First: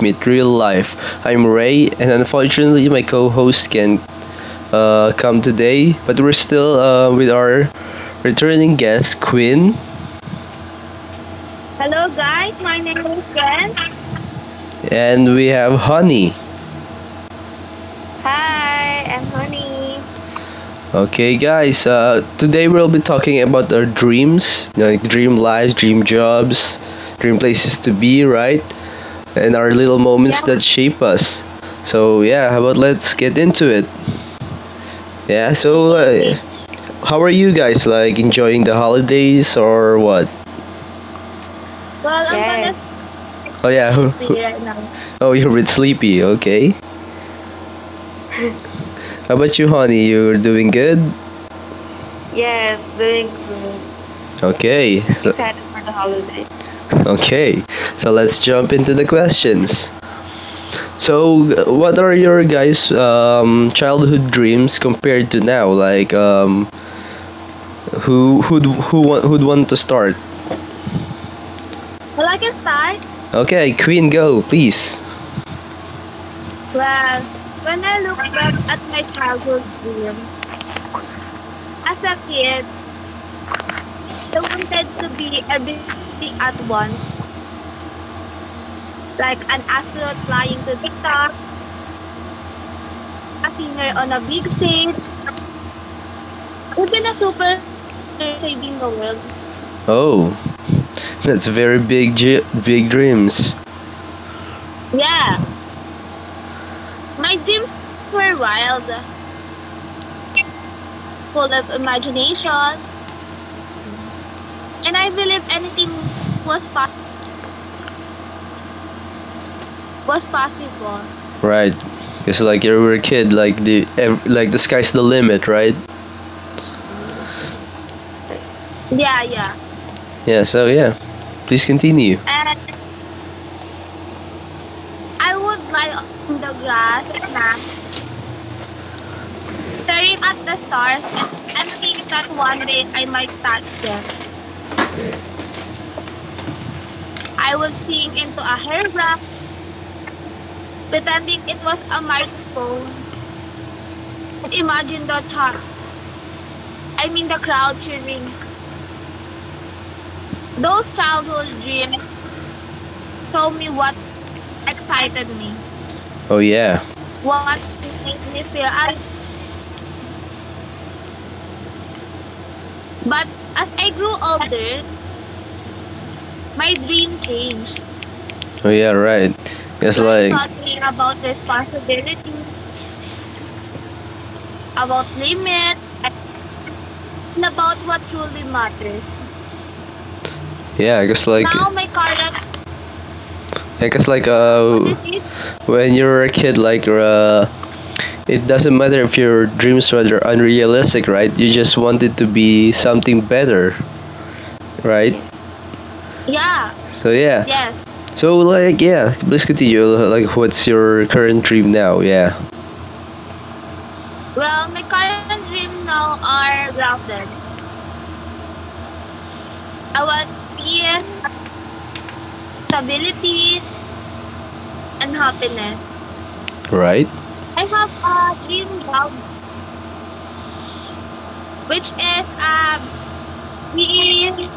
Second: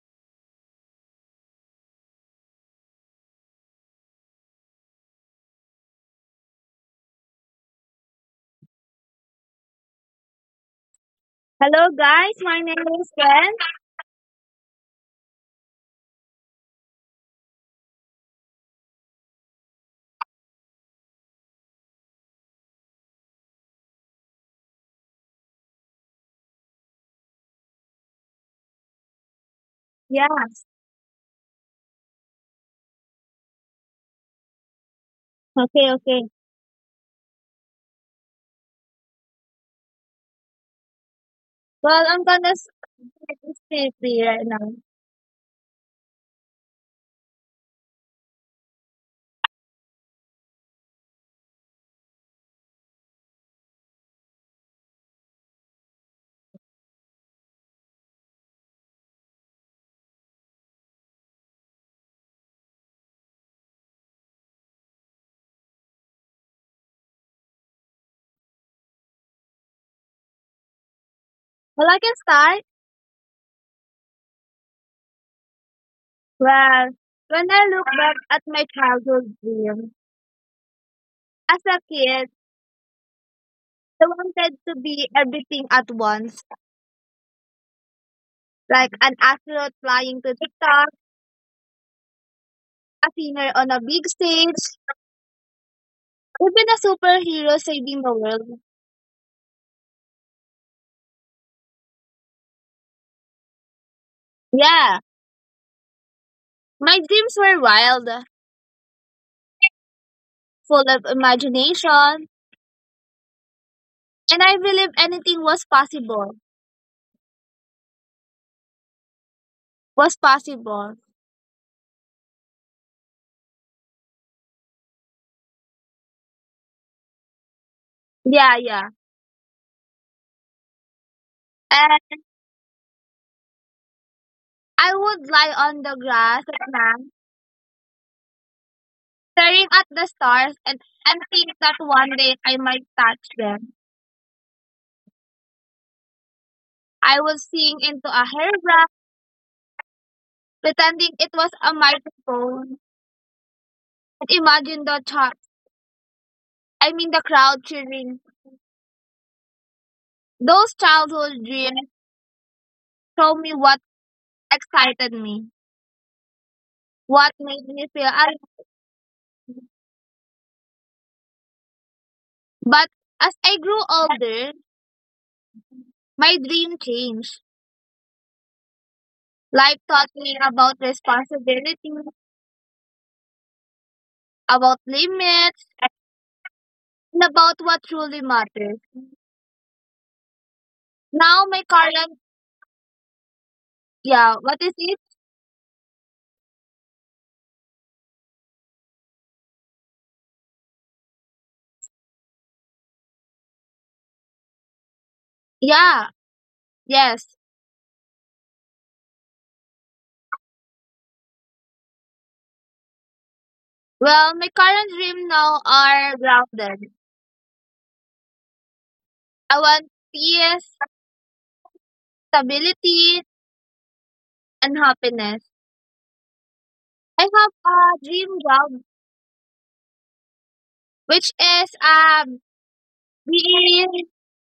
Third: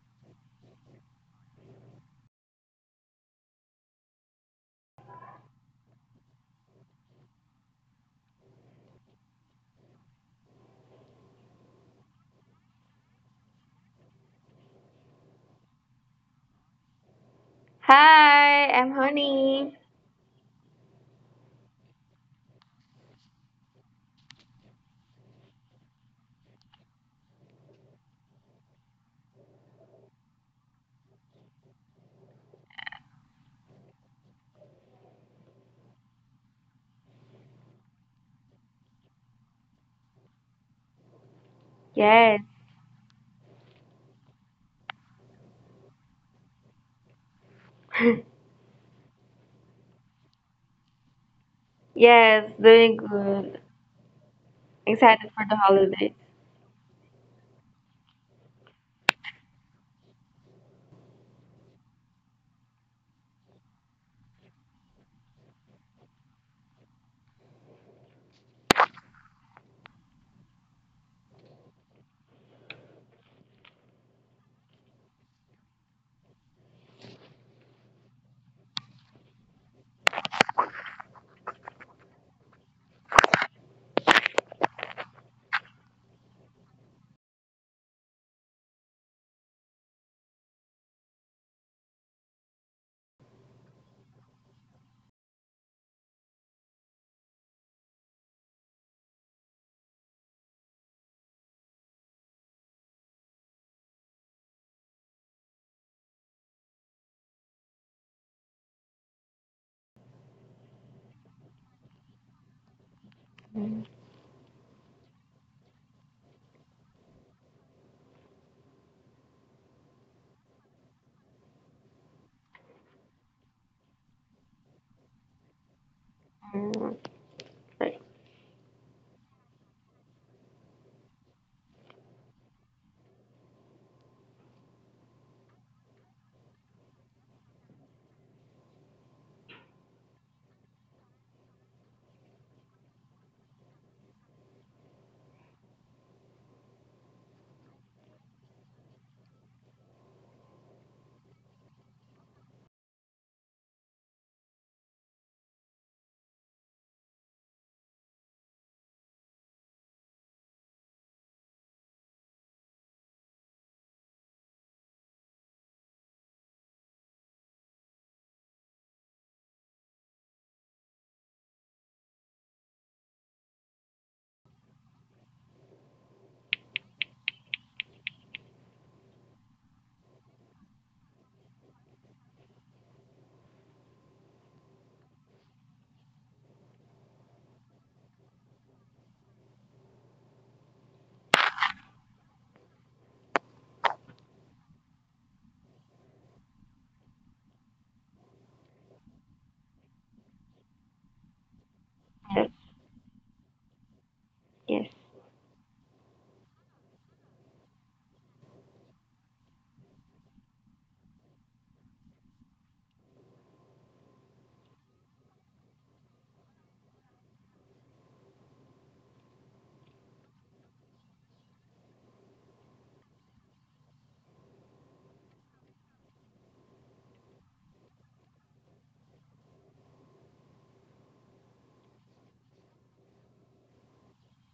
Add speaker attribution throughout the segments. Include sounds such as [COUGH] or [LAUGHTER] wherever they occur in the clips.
Speaker 1: meet real life. I'm Ray, and unfortunately, my co host can't come today, but we're still with our returning guest, Quinn.
Speaker 2: Hello
Speaker 1: Hello,
Speaker 2: guys, my
Speaker 1: my
Speaker 2: name
Speaker 1: name
Speaker 2: is
Speaker 1: is
Speaker 2: Ken.
Speaker 1: Gwen, and we have Honey.
Speaker 3: Hi, I'm
Speaker 1: I am
Speaker 3: Honey.
Speaker 1: okay, guys, today we'll be talking about our dreams, like dream lives, dream jobs, dream places to be, right? And our little
Speaker 2: Yeah,
Speaker 1: moments, yeah, that shape us. So yeah, how about let's get into it? Yeah.
Speaker 2: okay, okay.
Speaker 1: How are you guys like enjoying the holidays or what?
Speaker 2: Well, I'm
Speaker 1: Well, I'm,
Speaker 3: Yes,
Speaker 1: yes,
Speaker 2: gonna
Speaker 1: gonna, yes.
Speaker 2: start this
Speaker 1: Oh yeah.
Speaker 2: therapy
Speaker 1: Sleep
Speaker 2: right
Speaker 1: [LAUGHS] right
Speaker 2: now.
Speaker 1: now. Oh, you're a bit sleepy. Okay.
Speaker 3: [LAUGHS]
Speaker 1: How about you, honey? You're doing good.
Speaker 3: yes,
Speaker 1: Yes.
Speaker 3: doing good.
Speaker 1: Okay.
Speaker 3: Excited
Speaker 1: So-
Speaker 3: for the holidays.
Speaker 1: okay. So let's jump into the questions. What are your guys' childhood dreams compared to now? Like, who'd want to start?
Speaker 2: Well, I can start.
Speaker 1: Okay, Queen, go please.
Speaker 2: Well,
Speaker 1: Well,
Speaker 2: when I
Speaker 1: when
Speaker 2: look
Speaker 1: I
Speaker 2: back at my childhood
Speaker 1: had food,
Speaker 2: dream, as a
Speaker 1: as a
Speaker 2: kid,
Speaker 1: kid,
Speaker 2: I
Speaker 1: I
Speaker 2: wanted to
Speaker 1: wanted to
Speaker 2: be
Speaker 1: be
Speaker 2: everything at
Speaker 1: everything
Speaker 2: once,
Speaker 1: at once,
Speaker 2: like an
Speaker 1: like an
Speaker 2: astronaut
Speaker 1: astronaut
Speaker 2: flying to
Speaker 1: flying to
Speaker 2: TikTok,
Speaker 1: the,
Speaker 2: a singer
Speaker 1: a
Speaker 2: on a
Speaker 1: singer
Speaker 2: big
Speaker 1: on a big
Speaker 2: stage,
Speaker 1: stage,
Speaker 2: even a
Speaker 1: even a
Speaker 2: superhero
Speaker 1: super
Speaker 2: saving the world.
Speaker 1: saving the world. Oh, that's very big dreams.
Speaker 2: Yeah,
Speaker 1: Yeah,
Speaker 2: my
Speaker 1: my
Speaker 2: dreams
Speaker 1: dreams
Speaker 2: were wild,
Speaker 1: were wild,
Speaker 2: full of
Speaker 1: full of
Speaker 2: imagination,
Speaker 1: imagination,
Speaker 3: Mm.
Speaker 2: and I
Speaker 1: and I
Speaker 2: believed
Speaker 1: believe
Speaker 2: anything
Speaker 1: anything
Speaker 2: was possible.
Speaker 1: was possible. was
Speaker 2: Was
Speaker 1: possible.
Speaker 2: possible.
Speaker 1: Right. Because like you were a kid, like the ev- like the sky's the limit, right?
Speaker 3: Mm. Right.
Speaker 2: Yeah, yeah.
Speaker 1: Yeah. Yeah. So yeah, please continue.
Speaker 2: And
Speaker 1: And
Speaker 2: I
Speaker 1: I
Speaker 2: would
Speaker 1: would
Speaker 2: lie
Speaker 1: lie
Speaker 2: on the
Speaker 1: on the
Speaker 2: grass at
Speaker 1: grass,
Speaker 2: night,
Speaker 1: na,
Speaker 2: staring at
Speaker 1: staring
Speaker 2: the
Speaker 1: at the
Speaker 2: stars
Speaker 1: stars,
Speaker 2: and think
Speaker 1: and
Speaker 2: that
Speaker 1: think
Speaker 2: one
Speaker 1: that
Speaker 2: day
Speaker 1: one
Speaker 2: I
Speaker 1: day
Speaker 2: might
Speaker 1: I might
Speaker 2: touch
Speaker 1: touch
Speaker 2: them.
Speaker 1: them.
Speaker 2: I would
Speaker 1: I would
Speaker 2: sing
Speaker 1: sing
Speaker 2: into a
Speaker 1: into a
Speaker 2: hairbrush,
Speaker 1: hairbrush,
Speaker 2: pretending
Speaker 1: pretending
Speaker 2: it
Speaker 1: it
Speaker 2: was
Speaker 1: was
Speaker 2: a
Speaker 1: a
Speaker 2: microphone.
Speaker 1: microphone.
Speaker 2: And imagine
Speaker 1: Imagine
Speaker 2: the
Speaker 1: the
Speaker 2: chart
Speaker 1: child,
Speaker 2: I
Speaker 1: I
Speaker 2: mean the
Speaker 1: mean the
Speaker 2: crowd
Speaker 1: crowd
Speaker 2: cheering.
Speaker 1: cheering.
Speaker 2: Those
Speaker 1: Those
Speaker 2: childhood
Speaker 1: childhood
Speaker 2: dreams
Speaker 1: dreams
Speaker 2: show
Speaker 1: show
Speaker 2: me
Speaker 1: me
Speaker 2: what
Speaker 1: what
Speaker 2: excited
Speaker 1: excited
Speaker 2: me,
Speaker 1: me. Oh yeah.
Speaker 2: what
Speaker 1: What
Speaker 2: made me feel
Speaker 1: made
Speaker 2: alive.
Speaker 1: me feel. I,
Speaker 2: But
Speaker 1: but
Speaker 2: as I
Speaker 1: as
Speaker 2: grew
Speaker 1: I grew
Speaker 2: older,
Speaker 1: older,
Speaker 2: my dream
Speaker 1: my dream
Speaker 2: changed.
Speaker 1: changed. Oh yeah, right.
Speaker 2: Life
Speaker 1: It's
Speaker 2: taught me
Speaker 1: life like taught
Speaker 2: about
Speaker 1: me about
Speaker 2: responsibility,
Speaker 1: responsibility,
Speaker 2: about
Speaker 1: about
Speaker 2: limits
Speaker 1: limits, and
Speaker 2: and about
Speaker 1: not
Speaker 2: what truly
Speaker 1: truly
Speaker 2: matters.
Speaker 1: matters. Yeah, it's
Speaker 2: Now
Speaker 1: like
Speaker 2: my
Speaker 1: now,
Speaker 2: current
Speaker 1: I guess
Speaker 2: yeah,
Speaker 1: like
Speaker 2: what
Speaker 1: uh
Speaker 2: is
Speaker 1: what
Speaker 2: it?
Speaker 1: it is, when you're a kid like it doesn't matter if your dreams were unrealistic, right? You just wanted to
Speaker 3: Yes.
Speaker 1: be something better,
Speaker 3: Yes.
Speaker 1: right?
Speaker 2: Yeah,
Speaker 1: Yeah. So
Speaker 2: yes.
Speaker 1: yeah. Yes. So like yeah, please continue. Like what's your current dream now? Yeah.
Speaker 2: Well, my
Speaker 1: Well, my
Speaker 2: current dream
Speaker 1: current
Speaker 2: now
Speaker 1: dream now
Speaker 2: are
Speaker 1: are
Speaker 2: grounded.
Speaker 1: rather
Speaker 2: I want
Speaker 1: a
Speaker 2: peace,
Speaker 1: peace,
Speaker 2: stability,
Speaker 1: stability,
Speaker 2: and
Speaker 1: and
Speaker 2: happiness.
Speaker 1: happiness. Right.
Speaker 2: I have
Speaker 1: I have
Speaker 2: a dream
Speaker 1: a dream
Speaker 2: job which is
Speaker 1: which is
Speaker 2: being
Speaker 1: being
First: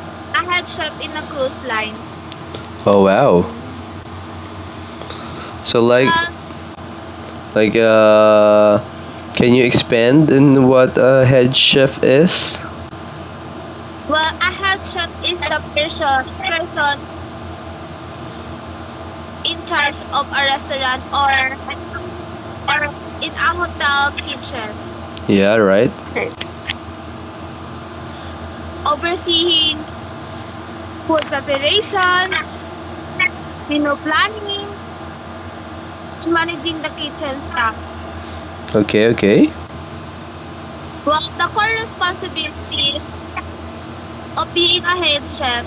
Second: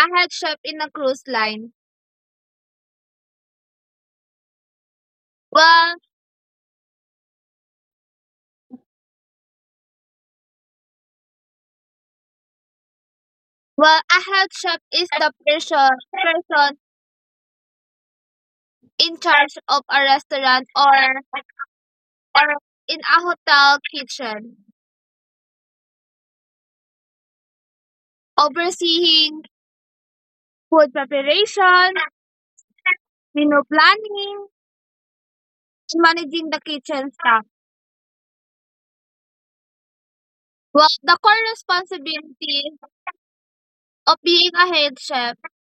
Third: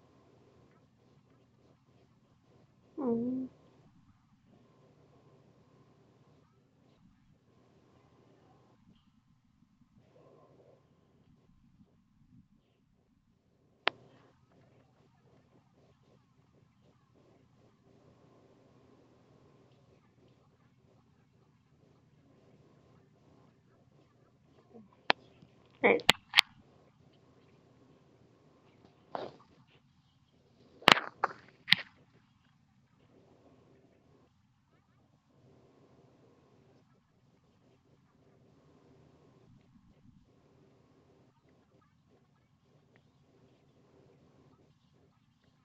Speaker 2: a head chef
Speaker 1: a
Speaker 2: in a
Speaker 1: chef in a
Speaker 2: cruise
Speaker 1: cruise
Speaker 2: line.
Speaker 1: line. Oh wow.
Speaker 3: Mm.
Speaker 1: So
Speaker 2: Well,
Speaker 1: like well, like uh, can you expand in what a head chef is?
Speaker 2: well, a
Speaker 1: Well,
Speaker 2: head
Speaker 1: I
Speaker 2: chef
Speaker 1: have.
Speaker 2: is the
Speaker 1: Is the
Speaker 2: person
Speaker 1: person
Speaker 2: person
Speaker 1: person
Speaker 2: in charge
Speaker 1: in
Speaker 2: of
Speaker 1: person,
Speaker 2: a restaurant or
Speaker 1: or
Speaker 2: or in a
Speaker 1: in a
Speaker 2: hotel kitchen,
Speaker 1: kitchen? Yeah, right.
Speaker 3: Right.
Speaker 2: overseeing
Speaker 1: Overseeing
Speaker 2: food preparation,
Speaker 1: preparation,
Speaker 2: menu planning,
Speaker 1: cleaning,
Speaker 2: and managing the
Speaker 1: leading the
Speaker 2: kitchen
Speaker 1: kitchen.
Speaker 2: staff.
Speaker 1: Okay, okay.
Speaker 2: While the core
Speaker 1: The
Speaker 2: responsibility
Speaker 1: responsibility
Speaker 2: of being
Speaker 1: of
Speaker 2: a
Speaker 1: being a
Speaker 2: head
Speaker 1: head
Speaker 2: chef
Speaker 1: chef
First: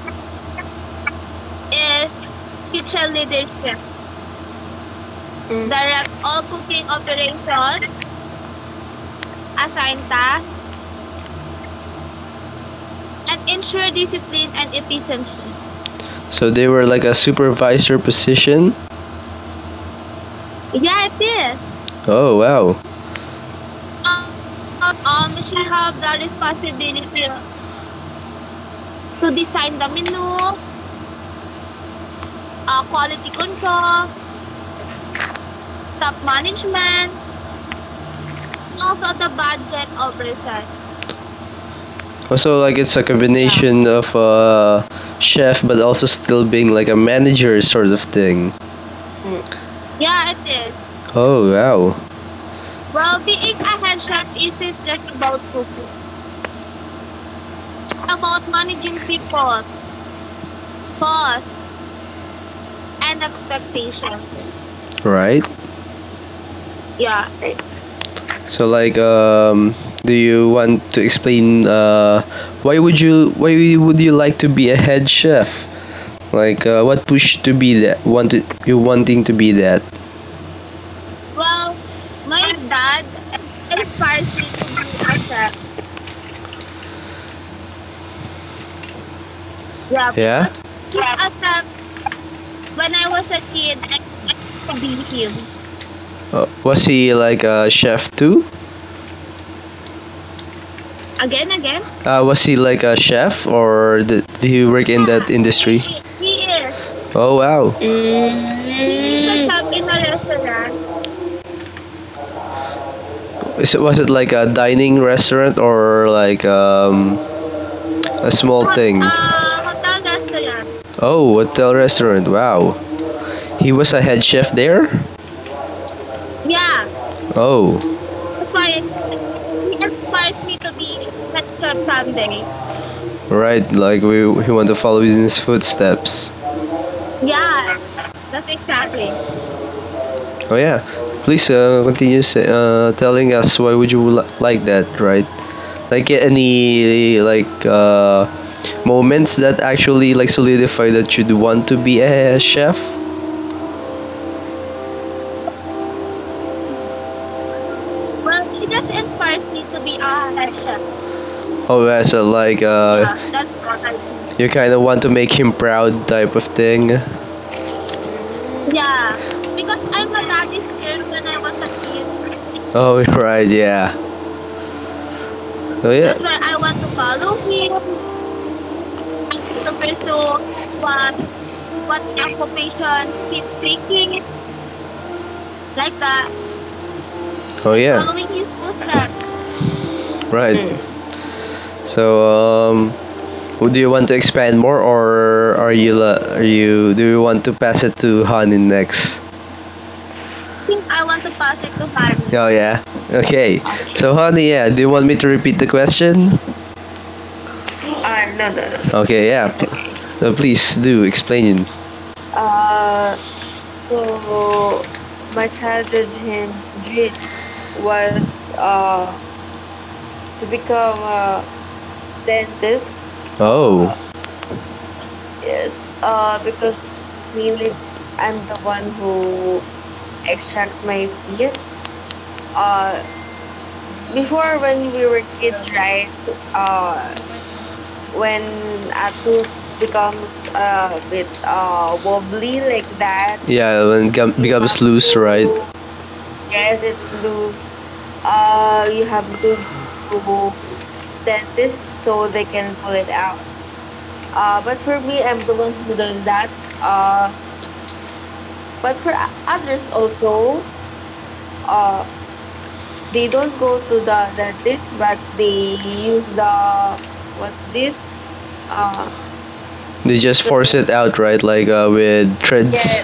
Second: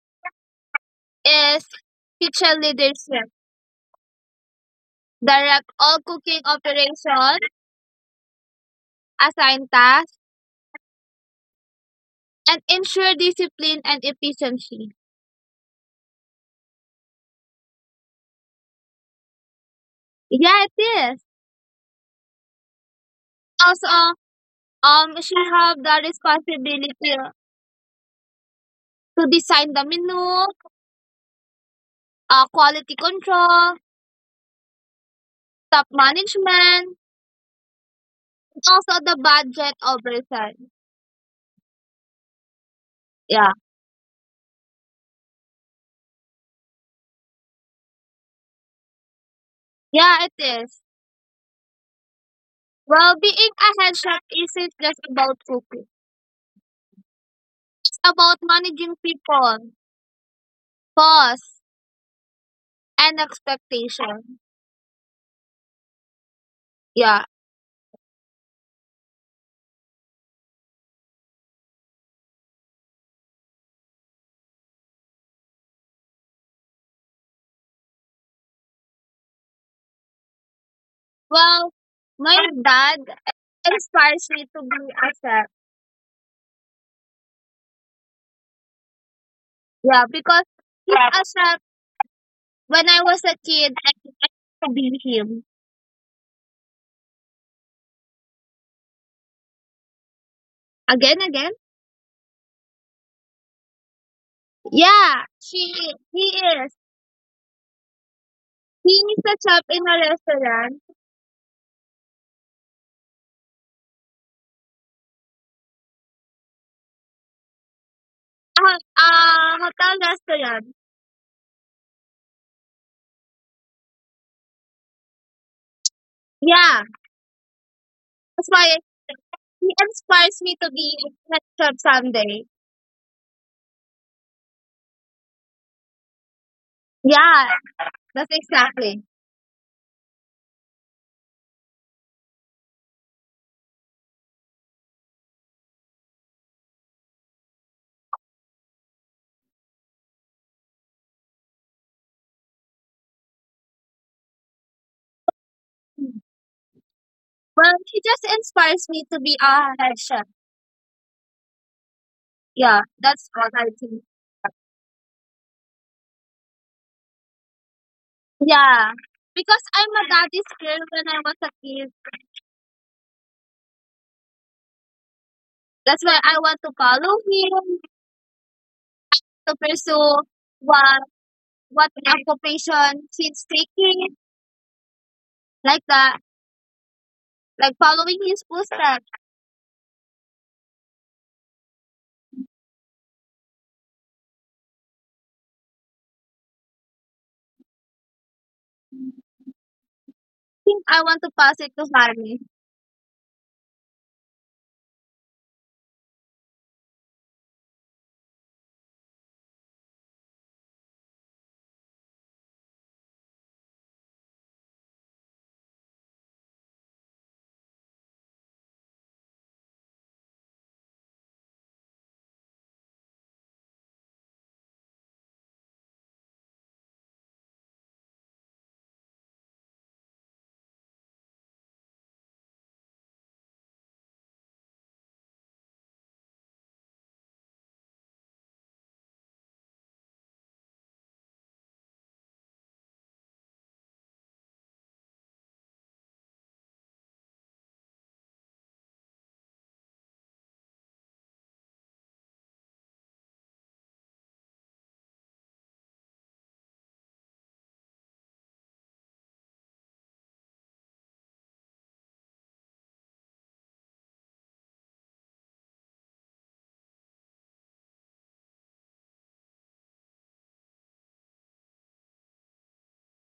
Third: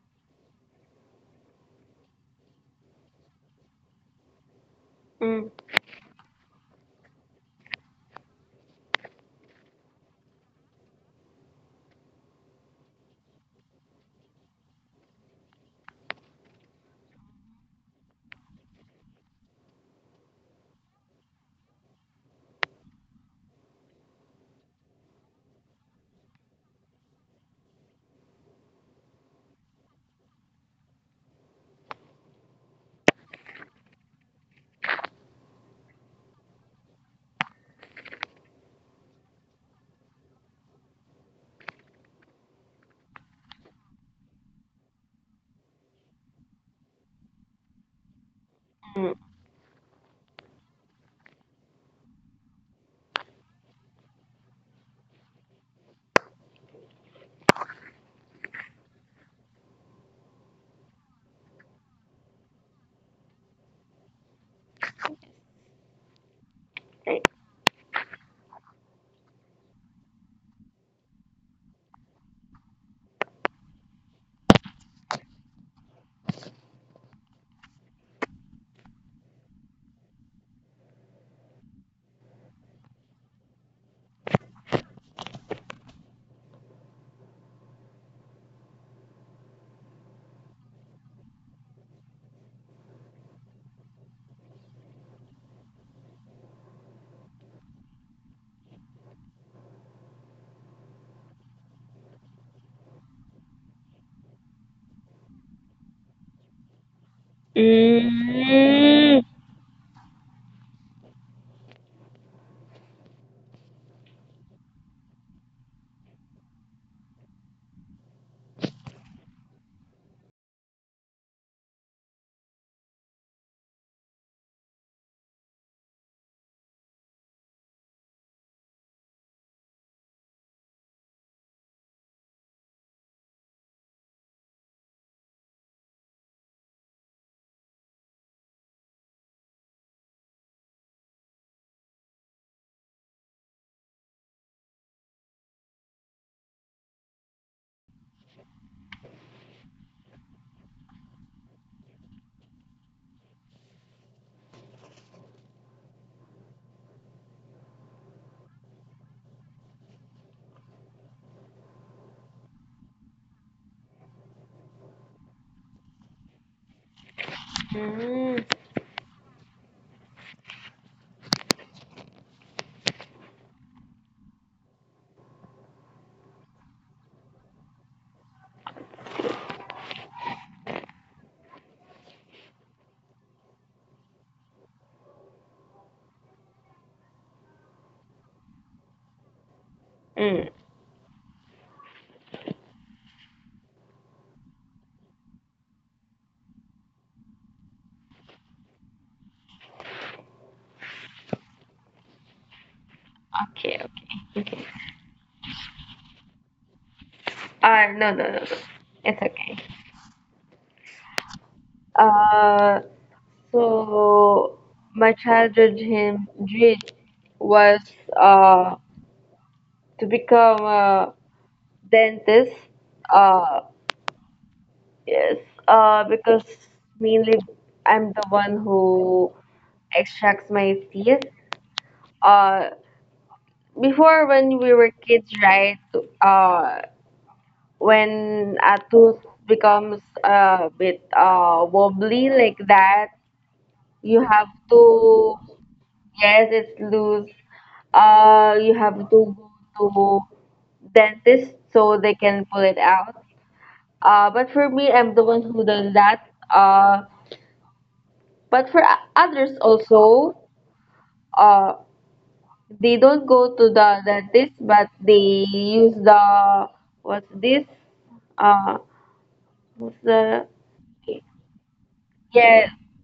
Speaker 2: is
Speaker 1: is
Speaker 2: kitchen
Speaker 1: kitchen
Speaker 2: leadership,
Speaker 1: leadership.
Speaker 3: Mm.
Speaker 1: Mm.
Speaker 2: direct all
Speaker 1: Direct all
Speaker 2: cooking
Speaker 1: cooking
Speaker 2: operations,
Speaker 1: operations
Speaker 2: assign tasks, and ensure
Speaker 1: and
Speaker 2: discipline
Speaker 1: ensure
Speaker 2: and
Speaker 1: discipline and
Speaker 2: efficiency.
Speaker 1: efficiency. So they were like a supervisor position.
Speaker 2: Yeah, it
Speaker 1: Yeah, it
Speaker 2: is.
Speaker 1: is. Oh wow.
Speaker 2: Also, she
Speaker 1: We should
Speaker 2: have
Speaker 1: have
Speaker 2: the
Speaker 1: the
Speaker 2: responsibility
Speaker 1: responsibility
Speaker 2: to
Speaker 1: to
Speaker 2: design
Speaker 1: design the
Speaker 2: the
Speaker 1: menu,
Speaker 2: menu, quality
Speaker 1: quality
Speaker 2: control,
Speaker 1: control,
Speaker 2: top
Speaker 1: top
Speaker 2: management,
Speaker 1: management,
Speaker 2: and also
Speaker 1: also
Speaker 2: the
Speaker 1: the
Speaker 2: budget
Speaker 1: budget of restaurant.
Speaker 2: oversight.
Speaker 1: Also, like it's a
Speaker 2: Yeah,
Speaker 1: combination, yeah, of chef, but also still being like a manager sort of thing.
Speaker 3: Mm.
Speaker 2: yeah, it
Speaker 1: Yeah, it
Speaker 2: is.
Speaker 1: is. Oh wow.
Speaker 2: Well,
Speaker 1: Well,
Speaker 2: being
Speaker 1: being
Speaker 2: a
Speaker 1: a
Speaker 2: head
Speaker 1: head
Speaker 2: chef
Speaker 1: chef
Speaker 2: isn't just
Speaker 1: isn't just
Speaker 2: about
Speaker 1: about
Speaker 2: cooking.
Speaker 1: cooking.
Speaker 2: It's
Speaker 1: It's
Speaker 2: about
Speaker 1: about
Speaker 2: managing
Speaker 1: managing
Speaker 2: people,
Speaker 1: people,
Speaker 2: costs,
Speaker 1: costs,
Speaker 2: and
Speaker 1: and
Speaker 2: expectation.
Speaker 1: expectations. Right.
Speaker 2: Yeah.
Speaker 3: Right.
Speaker 1: Yeah. So like do you want to explain why would you like to be a head chef? Like what push to be that wanted you wanting to be that?
Speaker 2: Well,
Speaker 1: Well,
Speaker 2: my
Speaker 1: my
Speaker 2: dad
Speaker 1: dad
Speaker 2: inspires me to
Speaker 1: inspires me
Speaker 2: be
Speaker 1: to be
Speaker 2: a chef.
Speaker 1: a chef.
Speaker 2: Yeah, because
Speaker 1: Yeah,
Speaker 2: he's a
Speaker 1: because
Speaker 2: chef when I was
Speaker 1: when
Speaker 2: a
Speaker 1: I was a
Speaker 2: kid and
Speaker 1: kid,
Speaker 2: I
Speaker 1: I
Speaker 2: wanted to
Speaker 1: wanted
Speaker 2: be
Speaker 1: to be
Speaker 2: him.
Speaker 1: him. Was he like a chef too?
Speaker 2: Again, again?
Speaker 1: Again. Was he like a chef, or did he work
Speaker 2: Yeah,
Speaker 1: in that
Speaker 2: she
Speaker 1: industry?
Speaker 2: he
Speaker 1: He
Speaker 2: is.
Speaker 1: is. Oh wow.
Speaker 2: He is a
Speaker 3: Mm.
Speaker 2: chef
Speaker 1: Pizza
Speaker 2: in
Speaker 1: shop
Speaker 2: a
Speaker 1: in a
Speaker 2: restaurant
Speaker 1: restaurant. Is it, was it like a dining restaurant, or like a small hot- thing?
Speaker 2: hotel
Speaker 1: Hotel
Speaker 2: restaurant.
Speaker 1: restaurant. Oh, hotel restaurant. Wow. He was a head chef there?
Speaker 2: Yeah,
Speaker 1: Yeah. Oh,
Speaker 2: that's
Speaker 1: that's
Speaker 2: why
Speaker 1: why
Speaker 2: he
Speaker 1: he
Speaker 2: inspires me
Speaker 1: inspires
Speaker 2: to
Speaker 1: me to
Speaker 2: be in
Speaker 1: be
Speaker 2: head
Speaker 1: head
Speaker 2: chef
Speaker 1: chef
Speaker 2: someday.
Speaker 1: someday. Right. Like we want to follow in his footsteps.
Speaker 2: Yeah,
Speaker 1: Yeah.
Speaker 2: that's
Speaker 1: That's
Speaker 2: exactly.
Speaker 1: exactly. Oh yeah. Please continue say, telling us why would you li- like that, right? Like any moments that actually like solidify that you'd want to be a chef?
Speaker 2: Well, he just
Speaker 1: Well, it
Speaker 2: inspires me
Speaker 1: just
Speaker 2: to be
Speaker 1: inspires
Speaker 2: a
Speaker 1: me to
Speaker 2: head
Speaker 1: be
Speaker 2: chef.
Speaker 1: a chef. Or as a
Speaker 2: Yeah, that's
Speaker 1: yeah,
Speaker 2: what
Speaker 1: that's
Speaker 2: I
Speaker 1: what I
Speaker 2: think.
Speaker 1: do. You kind of want to make him proud type of thing?
Speaker 3: Mm.
Speaker 2: Yeah,
Speaker 1: Yeah,
Speaker 2: because
Speaker 1: because
Speaker 2: I'm
Speaker 1: uh,
Speaker 2: a
Speaker 1: when
Speaker 2: daddy's girl when I was
Speaker 1: I
Speaker 2: a
Speaker 1: was a
Speaker 2: kid.
Speaker 1: kid, oh [LAUGHS] right, yeah.
Speaker 2: That's
Speaker 1: Oh yeah.
Speaker 2: why
Speaker 1: That's
Speaker 2: I
Speaker 1: why
Speaker 2: want
Speaker 1: I
Speaker 2: to
Speaker 1: want to
Speaker 2: follow
Speaker 1: follow
Speaker 2: him
Speaker 1: him and
Speaker 2: to
Speaker 1: to
Speaker 2: pursue
Speaker 1: pursue
Speaker 2: what
Speaker 1: what
Speaker 2: what
Speaker 1: what
Speaker 2: occupation
Speaker 1: occupation
Speaker 2: he's
Speaker 1: he's
Speaker 2: taking,
Speaker 1: taking,
Speaker 2: like that,
Speaker 1: like that.
Speaker 2: like
Speaker 1: Oh
Speaker 2: following
Speaker 1: yeah,
Speaker 2: his
Speaker 1: following his
Speaker 2: footsteps. I
Speaker 1: footsteps.
Speaker 3: Mm.
Speaker 1: Right. Mm. So would you want to expand more, or are you la- are you do you want to pass it to Hanin next?
Speaker 2: think
Speaker 1: I
Speaker 2: I
Speaker 1: think
Speaker 2: want to
Speaker 1: I want
Speaker 2: pass
Speaker 1: to
Speaker 2: it to
Speaker 1: pass it to
Speaker 2: Harry.
Speaker 1: Harvey. Oh yeah. Okay.
Speaker 3: Okay.
Speaker 1: So Honey, yeah,
Speaker 3: Okay.
Speaker 1: do you want me to repeat the question?
Speaker 3: No, no, no, no.
Speaker 1: No, no, no.
Speaker 3: It's
Speaker 1: Okay, yeah.
Speaker 3: okay.
Speaker 1: P- no, please do explain.
Speaker 3: Uh,
Speaker 1: Uh,
Speaker 3: so my
Speaker 1: but
Speaker 3: childhood dream
Speaker 1: you-
Speaker 3: was uh to become a dentist. Uh,
Speaker 1: oh,
Speaker 3: Yes,
Speaker 1: I-
Speaker 3: because mainly I'm the one who extracts my teeth. Uh,
Speaker 1: I-
Speaker 3: Before when we were kids, right? Uh,
Speaker 1: uh,
Speaker 3: when
Speaker 1: when
Speaker 3: a tooth becomes a bit wobbly like that,
Speaker 1: yeah, when it
Speaker 3: you
Speaker 1: gum-
Speaker 3: have
Speaker 1: becomes loose.
Speaker 3: to, yes, it's loose. You have to go to dentist so they can pull it out. But for me,
Speaker 1: For
Speaker 3: I'm
Speaker 1: me,
Speaker 3: the one
Speaker 1: I'm the
Speaker 3: who does that.
Speaker 1: people,
Speaker 3: Uh, But for others also, uh,
Speaker 1: uh,
Speaker 3: they don't
Speaker 1: they
Speaker 3: go
Speaker 1: don't
Speaker 3: to
Speaker 1: go
Speaker 3: the,
Speaker 1: to
Speaker 3: the
Speaker 1: the,
Speaker 3: this,
Speaker 1: the this,
Speaker 3: but
Speaker 1: but
Speaker 3: they
Speaker 1: they
Speaker 3: use the,
Speaker 1: use the
Speaker 3: what's
Speaker 1: what's
Speaker 3: this?
Speaker 1: this?
Speaker 3: Uh,
Speaker 1: Uh,
Speaker 3: what's
Speaker 1: They just
Speaker 3: the?
Speaker 1: the, force it out, right? Like with
Speaker 3: Yeah,
Speaker 1: threads.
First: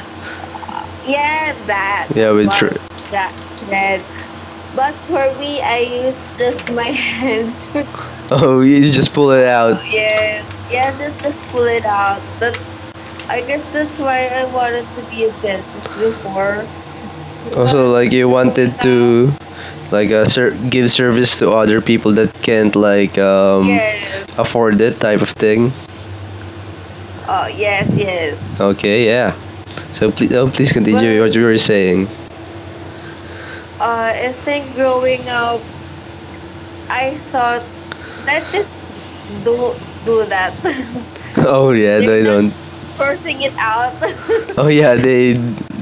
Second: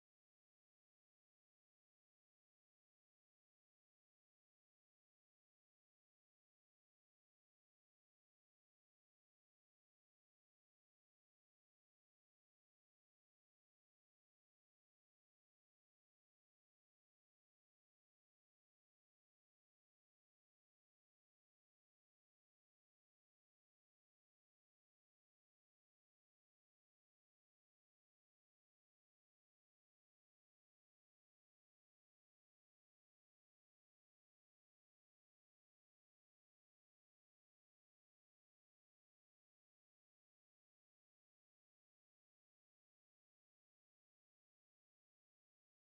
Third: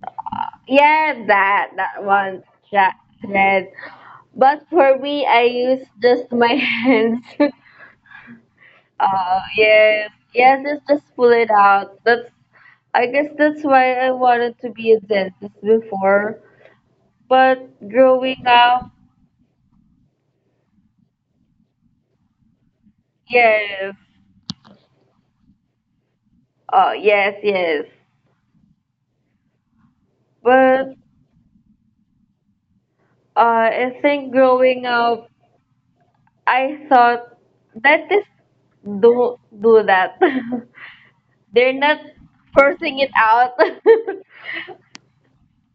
Speaker 3: yeah,
Speaker 1: Yeah, treads. Yeah,
Speaker 3: that
Speaker 1: that. Yeah,
Speaker 3: one
Speaker 1: with one. Thread.
Speaker 3: thread. Thread. But for me, I use just my [LAUGHS] hands.
Speaker 1: [LAUGHS] Oh, you just pull it out.
Speaker 3: Yes, yes, just pull it out. That's I guess that's why I wanted to be a dentist before. But
Speaker 1: Also, like you
Speaker 3: growing
Speaker 1: wanted
Speaker 3: up,
Speaker 1: to ser- give service to other people that can't
Speaker 3: yes.
Speaker 1: yes, afford it type of thing.
Speaker 3: Yes,
Speaker 1: Oh, yes,
Speaker 3: yes.
Speaker 1: yes. Okay, yeah. So please, oh, please
Speaker 3: But
Speaker 1: continue what well, you were saying.
Speaker 3: uh, I
Speaker 1: Uh,
Speaker 3: think growing up, I
Speaker 1: [LAUGHS]
Speaker 3: thought that is don't do that. [LAUGHS]
Speaker 1: oh
Speaker 3: They're
Speaker 1: yeah,
Speaker 3: not
Speaker 1: they, yes, don't.
Speaker 3: forcing it out.
Speaker 1: Oh yeah, they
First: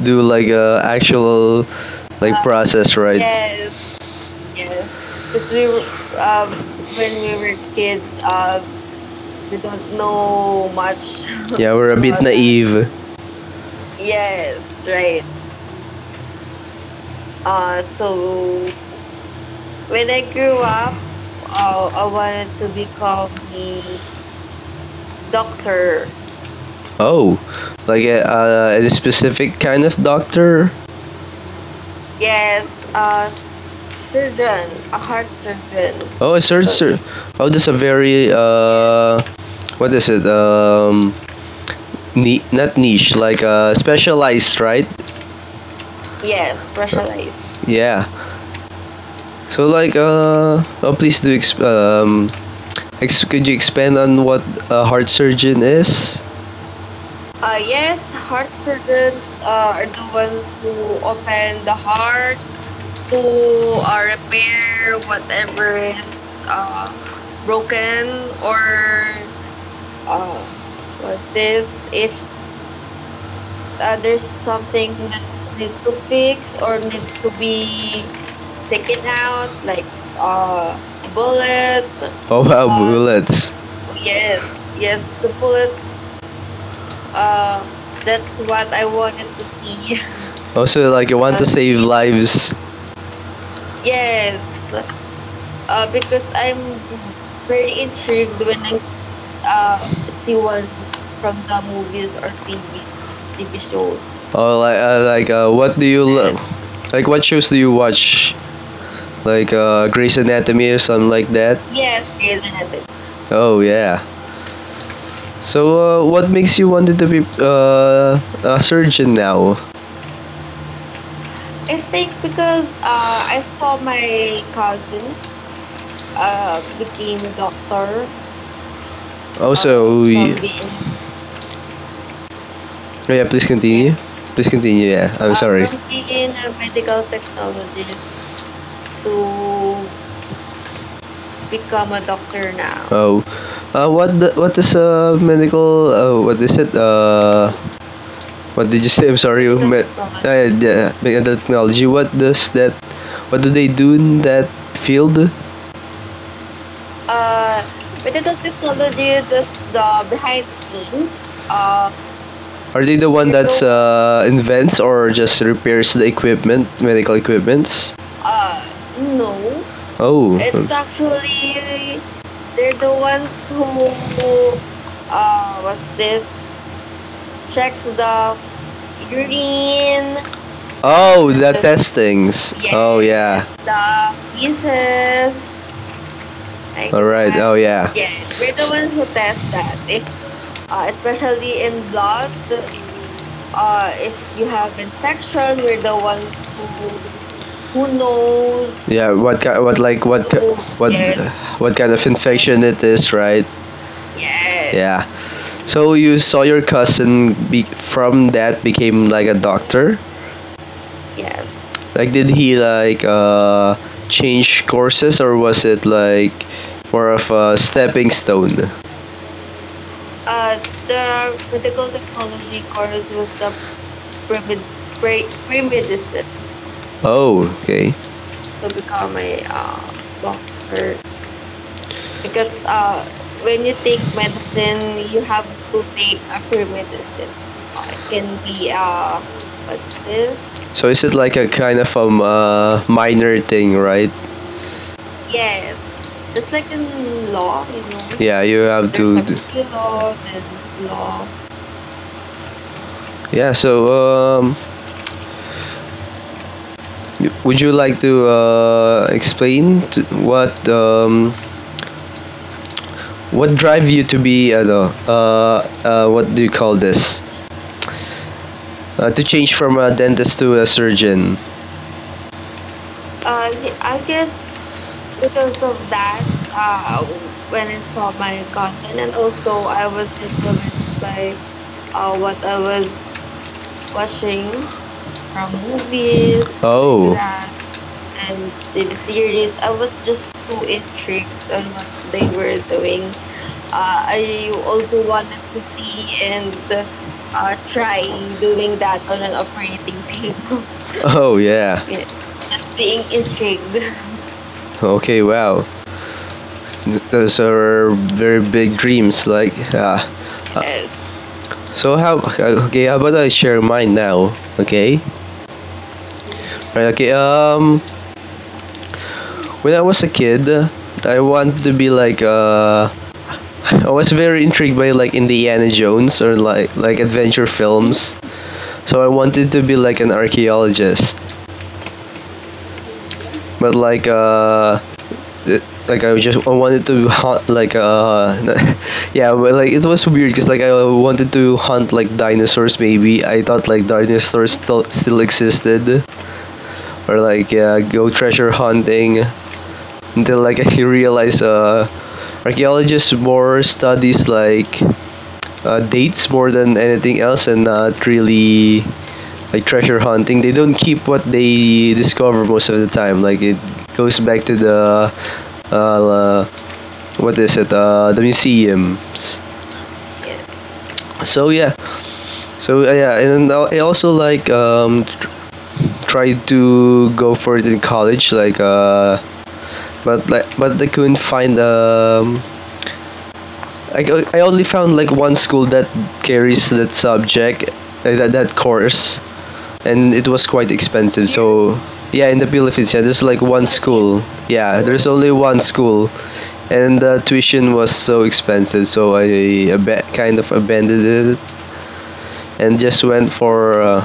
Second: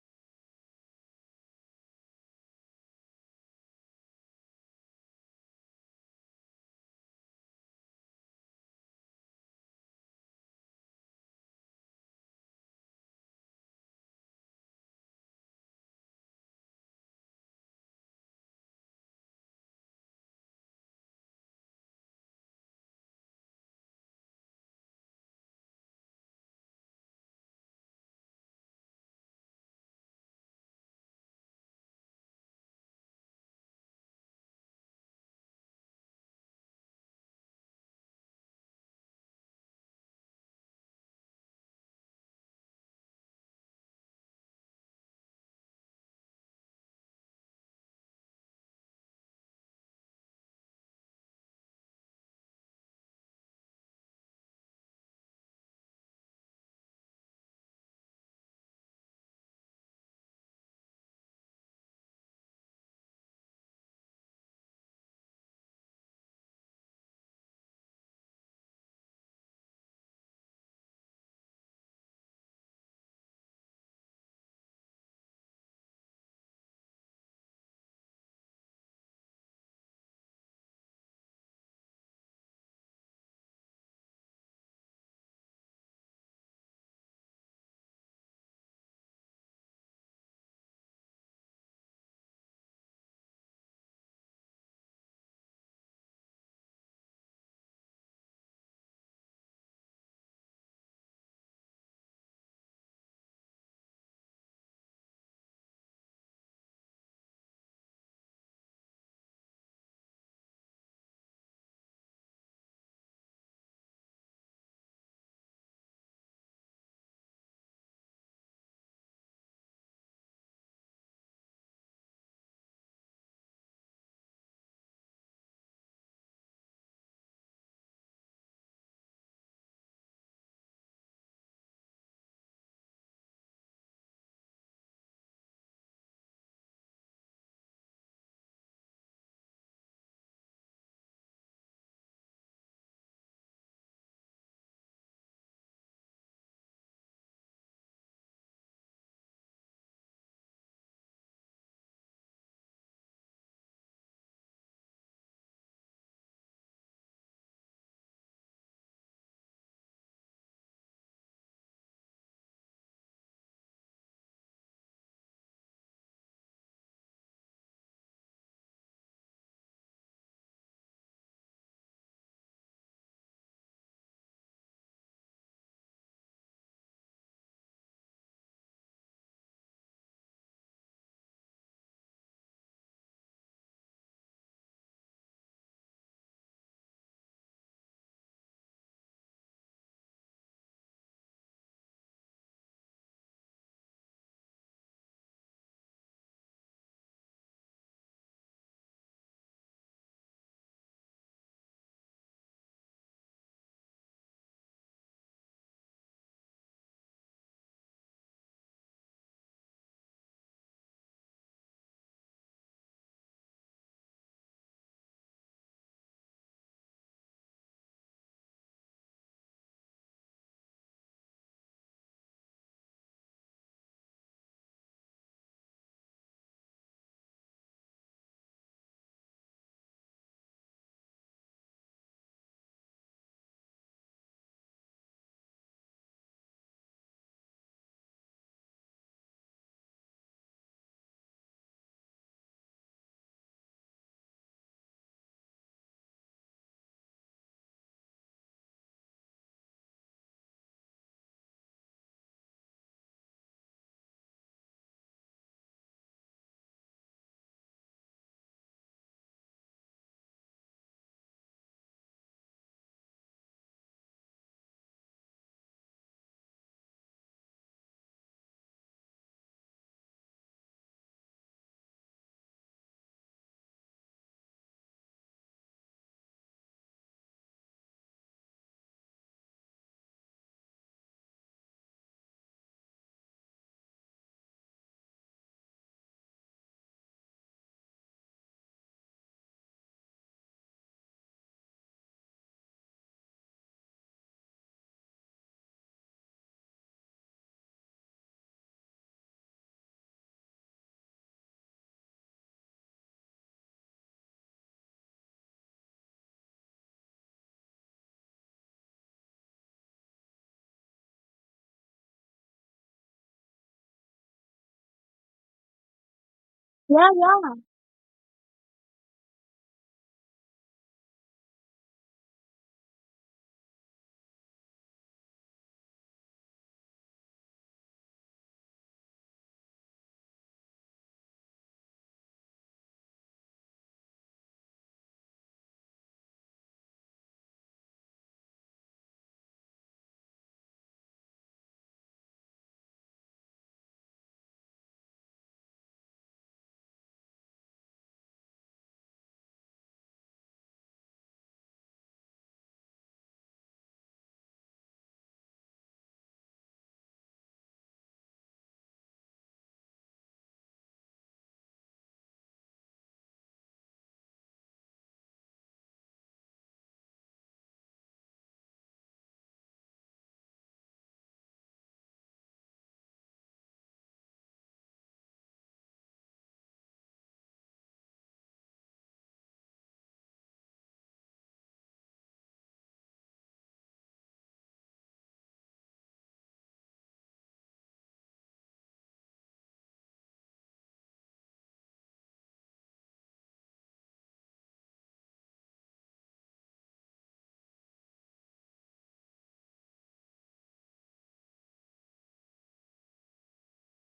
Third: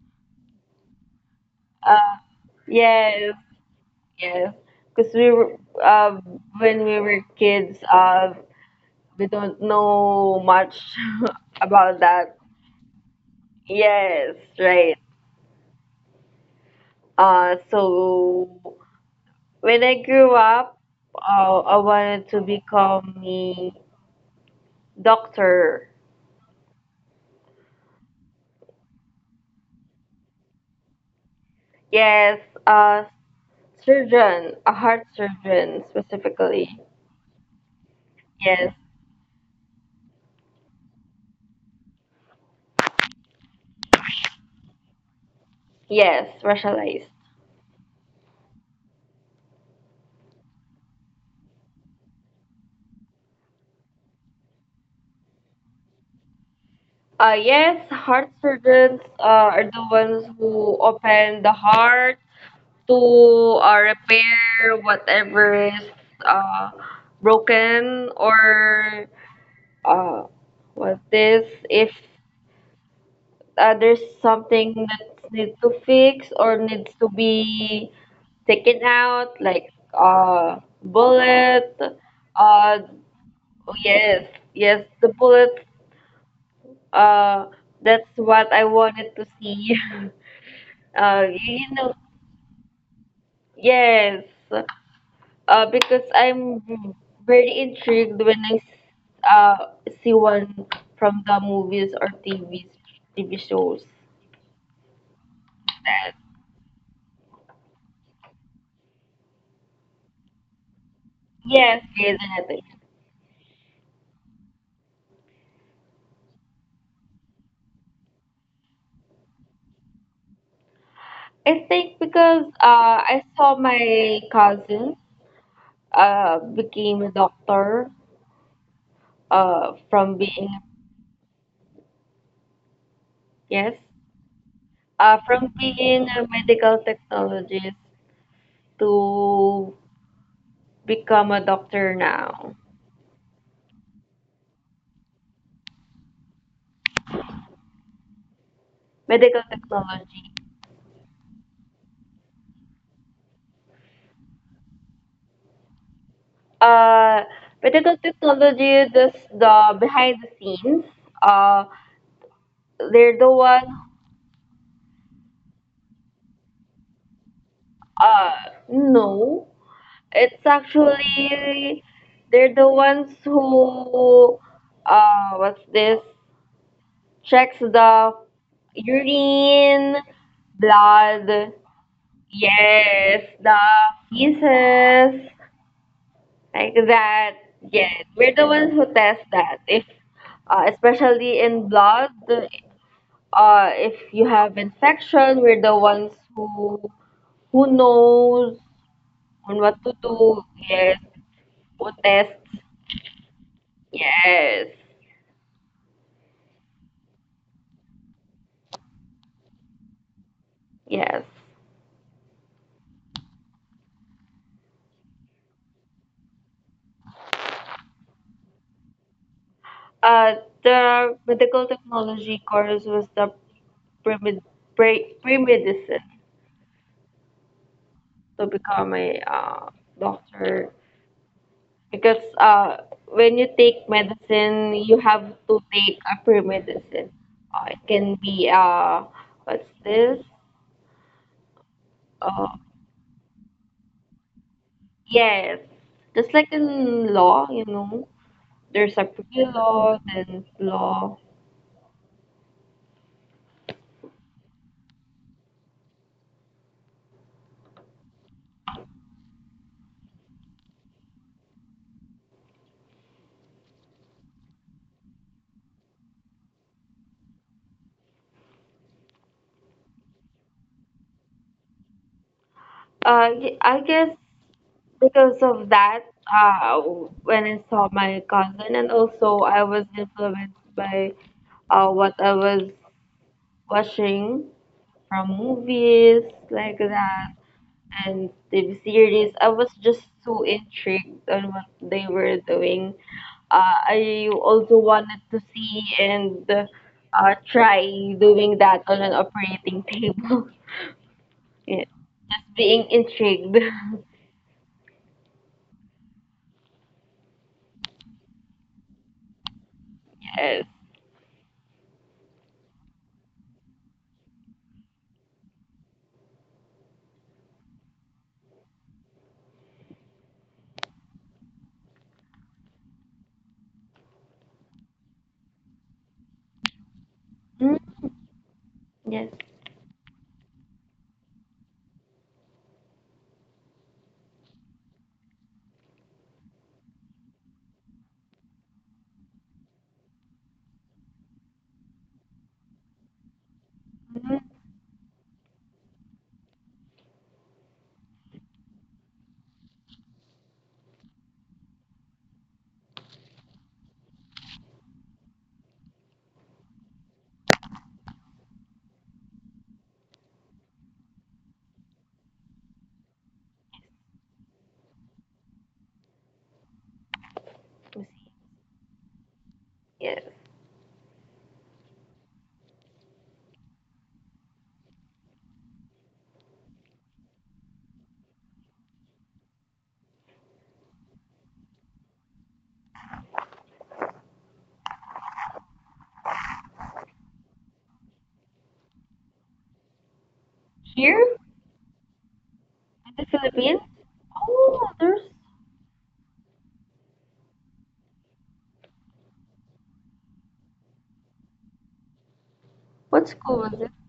Speaker 1: do like a actual
Speaker 3: [LAUGHS] uh,
Speaker 1: process, right?
Speaker 3: yes,
Speaker 1: Yes.
Speaker 3: yes. Because we were, uh, when we
Speaker 1: When
Speaker 3: were
Speaker 1: we were
Speaker 3: kids,
Speaker 1: kids,
Speaker 3: we
Speaker 1: we
Speaker 3: don't
Speaker 1: don't
Speaker 3: know
Speaker 1: know
Speaker 3: much
Speaker 1: much. [LAUGHS]
Speaker 3: [LAUGHS]
Speaker 1: Yeah, we're
Speaker 3: about
Speaker 1: a bit [LAUGHS] about- it.
Speaker 3: that.
Speaker 1: Naive.
Speaker 3: Yes,
Speaker 1: Yes,
Speaker 3: right.
Speaker 1: right.
Speaker 3: So when I grew up, I wanted to become me Doctor.
Speaker 1: Doctor. Oh, like a specific kind of doctor?
Speaker 3: Yes,
Speaker 1: Yes,
Speaker 3: a
Speaker 1: a
Speaker 3: surgeon, a
Speaker 1: surgeon, a
Speaker 3: heart
Speaker 1: heart
Speaker 3: surgeon
Speaker 1: surgeon. Oh, a
Speaker 3: specifically.
Speaker 1: surgeon. Oh, that's a very
Speaker 3: Yes,
Speaker 1: what is it? Ni- not niche, like specialized, right?
Speaker 3: yes,
Speaker 1: Yes,
Speaker 3: specialized.
Speaker 1: specialized. Yeah. So like oh, please do exp- ex- could you expand on what a heart surgeon is?
Speaker 3: Yes,
Speaker 1: Yes,
Speaker 3: heart
Speaker 1: heart
Speaker 3: surgeons
Speaker 1: surgeons.
Speaker 3: are the ones who open the heart to repair whatever is uh, broken or,
Speaker 1: Uh,
Speaker 3: uh, what this, if there's something that needs to fix or needs to be taken out, like,
Speaker 1: like uh
Speaker 3: bullet.
Speaker 1: bullets. Oh wow,
Speaker 3: Uh,
Speaker 1: bullets.
Speaker 3: yes,
Speaker 1: yes
Speaker 3: yes, the
Speaker 1: yes, the
Speaker 3: bullet.
Speaker 1: bullets.
Speaker 3: Uh,
Speaker 1: Uh,
Speaker 3: that's
Speaker 1: that's
Speaker 3: what I
Speaker 1: what I
Speaker 3: wanted to
Speaker 1: wanted to
Speaker 3: see. [LAUGHS]
Speaker 1: see. Also, like
Speaker 3: Uh,
Speaker 1: you want to
Speaker 3: you
Speaker 1: save
Speaker 3: know,
Speaker 1: lives. Yes.
Speaker 3: yes.
Speaker 1: I'm
Speaker 3: Because I'm very
Speaker 1: very
Speaker 3: intrigued when
Speaker 1: intrigued when I
Speaker 3: uh, see
Speaker 1: uh see
Speaker 3: one
Speaker 1: what
Speaker 3: from the movies or TVs,
Speaker 1: tv
Speaker 3: TV
Speaker 1: TV
Speaker 3: shows.
Speaker 1: shows. Oh, what do
Speaker 3: Yes,
Speaker 1: you lo- like? What shows do you watch? Like Grey's Anatomy or something like that?
Speaker 3: yes, Grey's
Speaker 1: Grey's
Speaker 3: Anatomy.
Speaker 1: Anatomy. Oh yeah. So what makes you wanted to be a surgeon now?
Speaker 3: I think because I saw my cousin became a doctor
Speaker 1: Also,
Speaker 3: from
Speaker 1: we,
Speaker 3: being,
Speaker 1: oh, yeah, please
Speaker 3: yes,
Speaker 1: continue. Please continue. Yeah, I'm
Speaker 3: from
Speaker 1: sorry.
Speaker 3: being
Speaker 1: To
Speaker 3: a medical technologist to become a doctor
Speaker 1: become a
Speaker 3: now.
Speaker 1: doctor now. Oh, what the, what is medical? What is it? What did you say? I'm
Speaker 3: Medical
Speaker 1: sorry, but
Speaker 3: technology.
Speaker 1: yeah, big data technology. What does that? What do they do in that field?
Speaker 3: Uh,
Speaker 1: Uh,
Speaker 3: Medical
Speaker 1: with adult
Speaker 3: technology is
Speaker 1: technology,
Speaker 3: the behind the scenes. Uh,
Speaker 1: are they the
Speaker 3: they're the
Speaker 1: one that's
Speaker 3: one,
Speaker 1: invents or just repairs the equipment, medical equipments?
Speaker 3: uh,
Speaker 1: Uh,
Speaker 3: know.
Speaker 1: oh,
Speaker 3: It's
Speaker 1: it's
Speaker 3: actually
Speaker 1: actually
Speaker 3: they're the ones who,
Speaker 1: to uh,
Speaker 3: what's this,
Speaker 1: they
Speaker 3: checks
Speaker 1: check
Speaker 3: the urine,
Speaker 1: urine, oh,
Speaker 3: blood,
Speaker 1: the testings. Oh
Speaker 3: yes,
Speaker 1: yes,
Speaker 3: the
Speaker 1: yeah. The
Speaker 3: feces
Speaker 1: pieces.
Speaker 3: like
Speaker 1: Like all
Speaker 3: that.
Speaker 1: right. That. Oh
Speaker 3: Yes,
Speaker 1: yeah.
Speaker 3: we're
Speaker 1: Yes.
Speaker 3: the ones who test that. If, especially in blood, if you have infection, we're the ones who knows
Speaker 1: Yeah, what
Speaker 3: on what
Speaker 1: kind, what
Speaker 3: to
Speaker 1: like what
Speaker 3: do. Yes,
Speaker 1: what yes, what
Speaker 3: who
Speaker 1: kind of
Speaker 3: tests.
Speaker 1: infection it is, right?
Speaker 3: Yes.
Speaker 1: Yes. Yeah. So you saw your cousin be- from that became like a doctor?
Speaker 3: Yes.
Speaker 1: Yes. Like did he like change courses, or was it like more of a stepping stone?
Speaker 3: Uh, the medical technology course was the premed- pre-medicine
Speaker 1: Oh, okay.
Speaker 3: to become a
Speaker 1: Yeah.
Speaker 3: doctor because
Speaker 1: Uh,
Speaker 3: when you take medicine, you have to take
Speaker 1: they
Speaker 3: a pre-medicine.
Speaker 1: affirmated
Speaker 3: It can
Speaker 1: uh, in
Speaker 3: be,
Speaker 1: the
Speaker 3: what's
Speaker 1: what's
Speaker 3: this?
Speaker 1: this? So is it like a kind of
Speaker 3: Uh,
Speaker 1: minor thing, right?
Speaker 3: yes,
Speaker 1: Yes.
Speaker 3: just like in law,
Speaker 1: No, yeah, you
Speaker 3: there's a
Speaker 1: have to. D-
Speaker 3: pre-law, then law.
Speaker 1: yeah, so y- would you like to explain t what drive you to be no, what do you call this? To change from a dentist to a surgeon.
Speaker 3: I guess because of that, uh, when I
Speaker 1: Uh,
Speaker 3: saw my
Speaker 1: my
Speaker 3: cousin, and also I was influenced by
Speaker 1: I
Speaker 3: what I was
Speaker 1: was
Speaker 3: watching
Speaker 1: watching
Speaker 3: from movies
Speaker 1: the,
Speaker 3: like
Speaker 1: oh,
Speaker 3: that and
Speaker 1: and
Speaker 3: TV
Speaker 1: the
Speaker 3: series. I
Speaker 1: series,
Speaker 3: was just so intrigued on what
Speaker 1: and
Speaker 3: they
Speaker 1: what
Speaker 3: were
Speaker 1: they were
Speaker 3: doing.
Speaker 1: doing.
Speaker 3: Uh, I
Speaker 1: I
Speaker 3: also wanted to
Speaker 1: wanted to
Speaker 3: see and,
Speaker 1: see the
Speaker 3: try doing that on an operating
Speaker 1: operating
Speaker 3: table.
Speaker 1: table. Oh
Speaker 3: [LAUGHS] Yeah.
Speaker 1: yeah. Yeah,
Speaker 3: Just being
Speaker 1: just being
Speaker 3: intrigued.
Speaker 1: intrigued. Okay, wow. Th- those are very big dreams. Like, ah.
Speaker 3: [LAUGHS] Yes.
Speaker 1: Uh, yes. So how? Okay, how about I share mine now? Okay. Right. Okay.
Speaker 2: Yeah, yeah.
Speaker 1: When I was a kid, I wanted to be like I was very intrigued by like Indiana Jones or like adventure
Speaker 3: Mm,
Speaker 1: films. So I
Speaker 3: yes.
Speaker 1: wanted to be like an archaeologist, but like it- like I just I wanted to hunt like [LAUGHS] yeah, but like it was weird because like I wanted to hunt like dinosaurs maybe. I thought like
Speaker 3: Hmm, let
Speaker 1: dinosaurs still existed, or like yeah, go treasure hunting until like [LAUGHS] I realized archaeologists more studies like dates more than anything else, and not really like treasure hunting. They don't keep what they discover most of the time. Like it goes back to the la- what is it?
Speaker 3: me see.
Speaker 1: The museums.
Speaker 3: Yes.
Speaker 1: So yeah, and I also like tried to go for it in college, but I couldn't find. I only found like one school that carries that subject, that course, and it was quite expensive.
Speaker 3: Here
Speaker 1: So, yeah, in the Philippines, yeah,
Speaker 3: in
Speaker 1: there's
Speaker 3: the
Speaker 1: like one
Speaker 3: Philippines.
Speaker 1: school. Yeah,
Speaker 3: Oh,
Speaker 1: there's
Speaker 3: there's,
Speaker 1: only one school, and the tuition was so expensive. So I kind of abandoned it and just
Speaker 3: what
Speaker 1: went
Speaker 3: school was
Speaker 1: for
Speaker 3: it?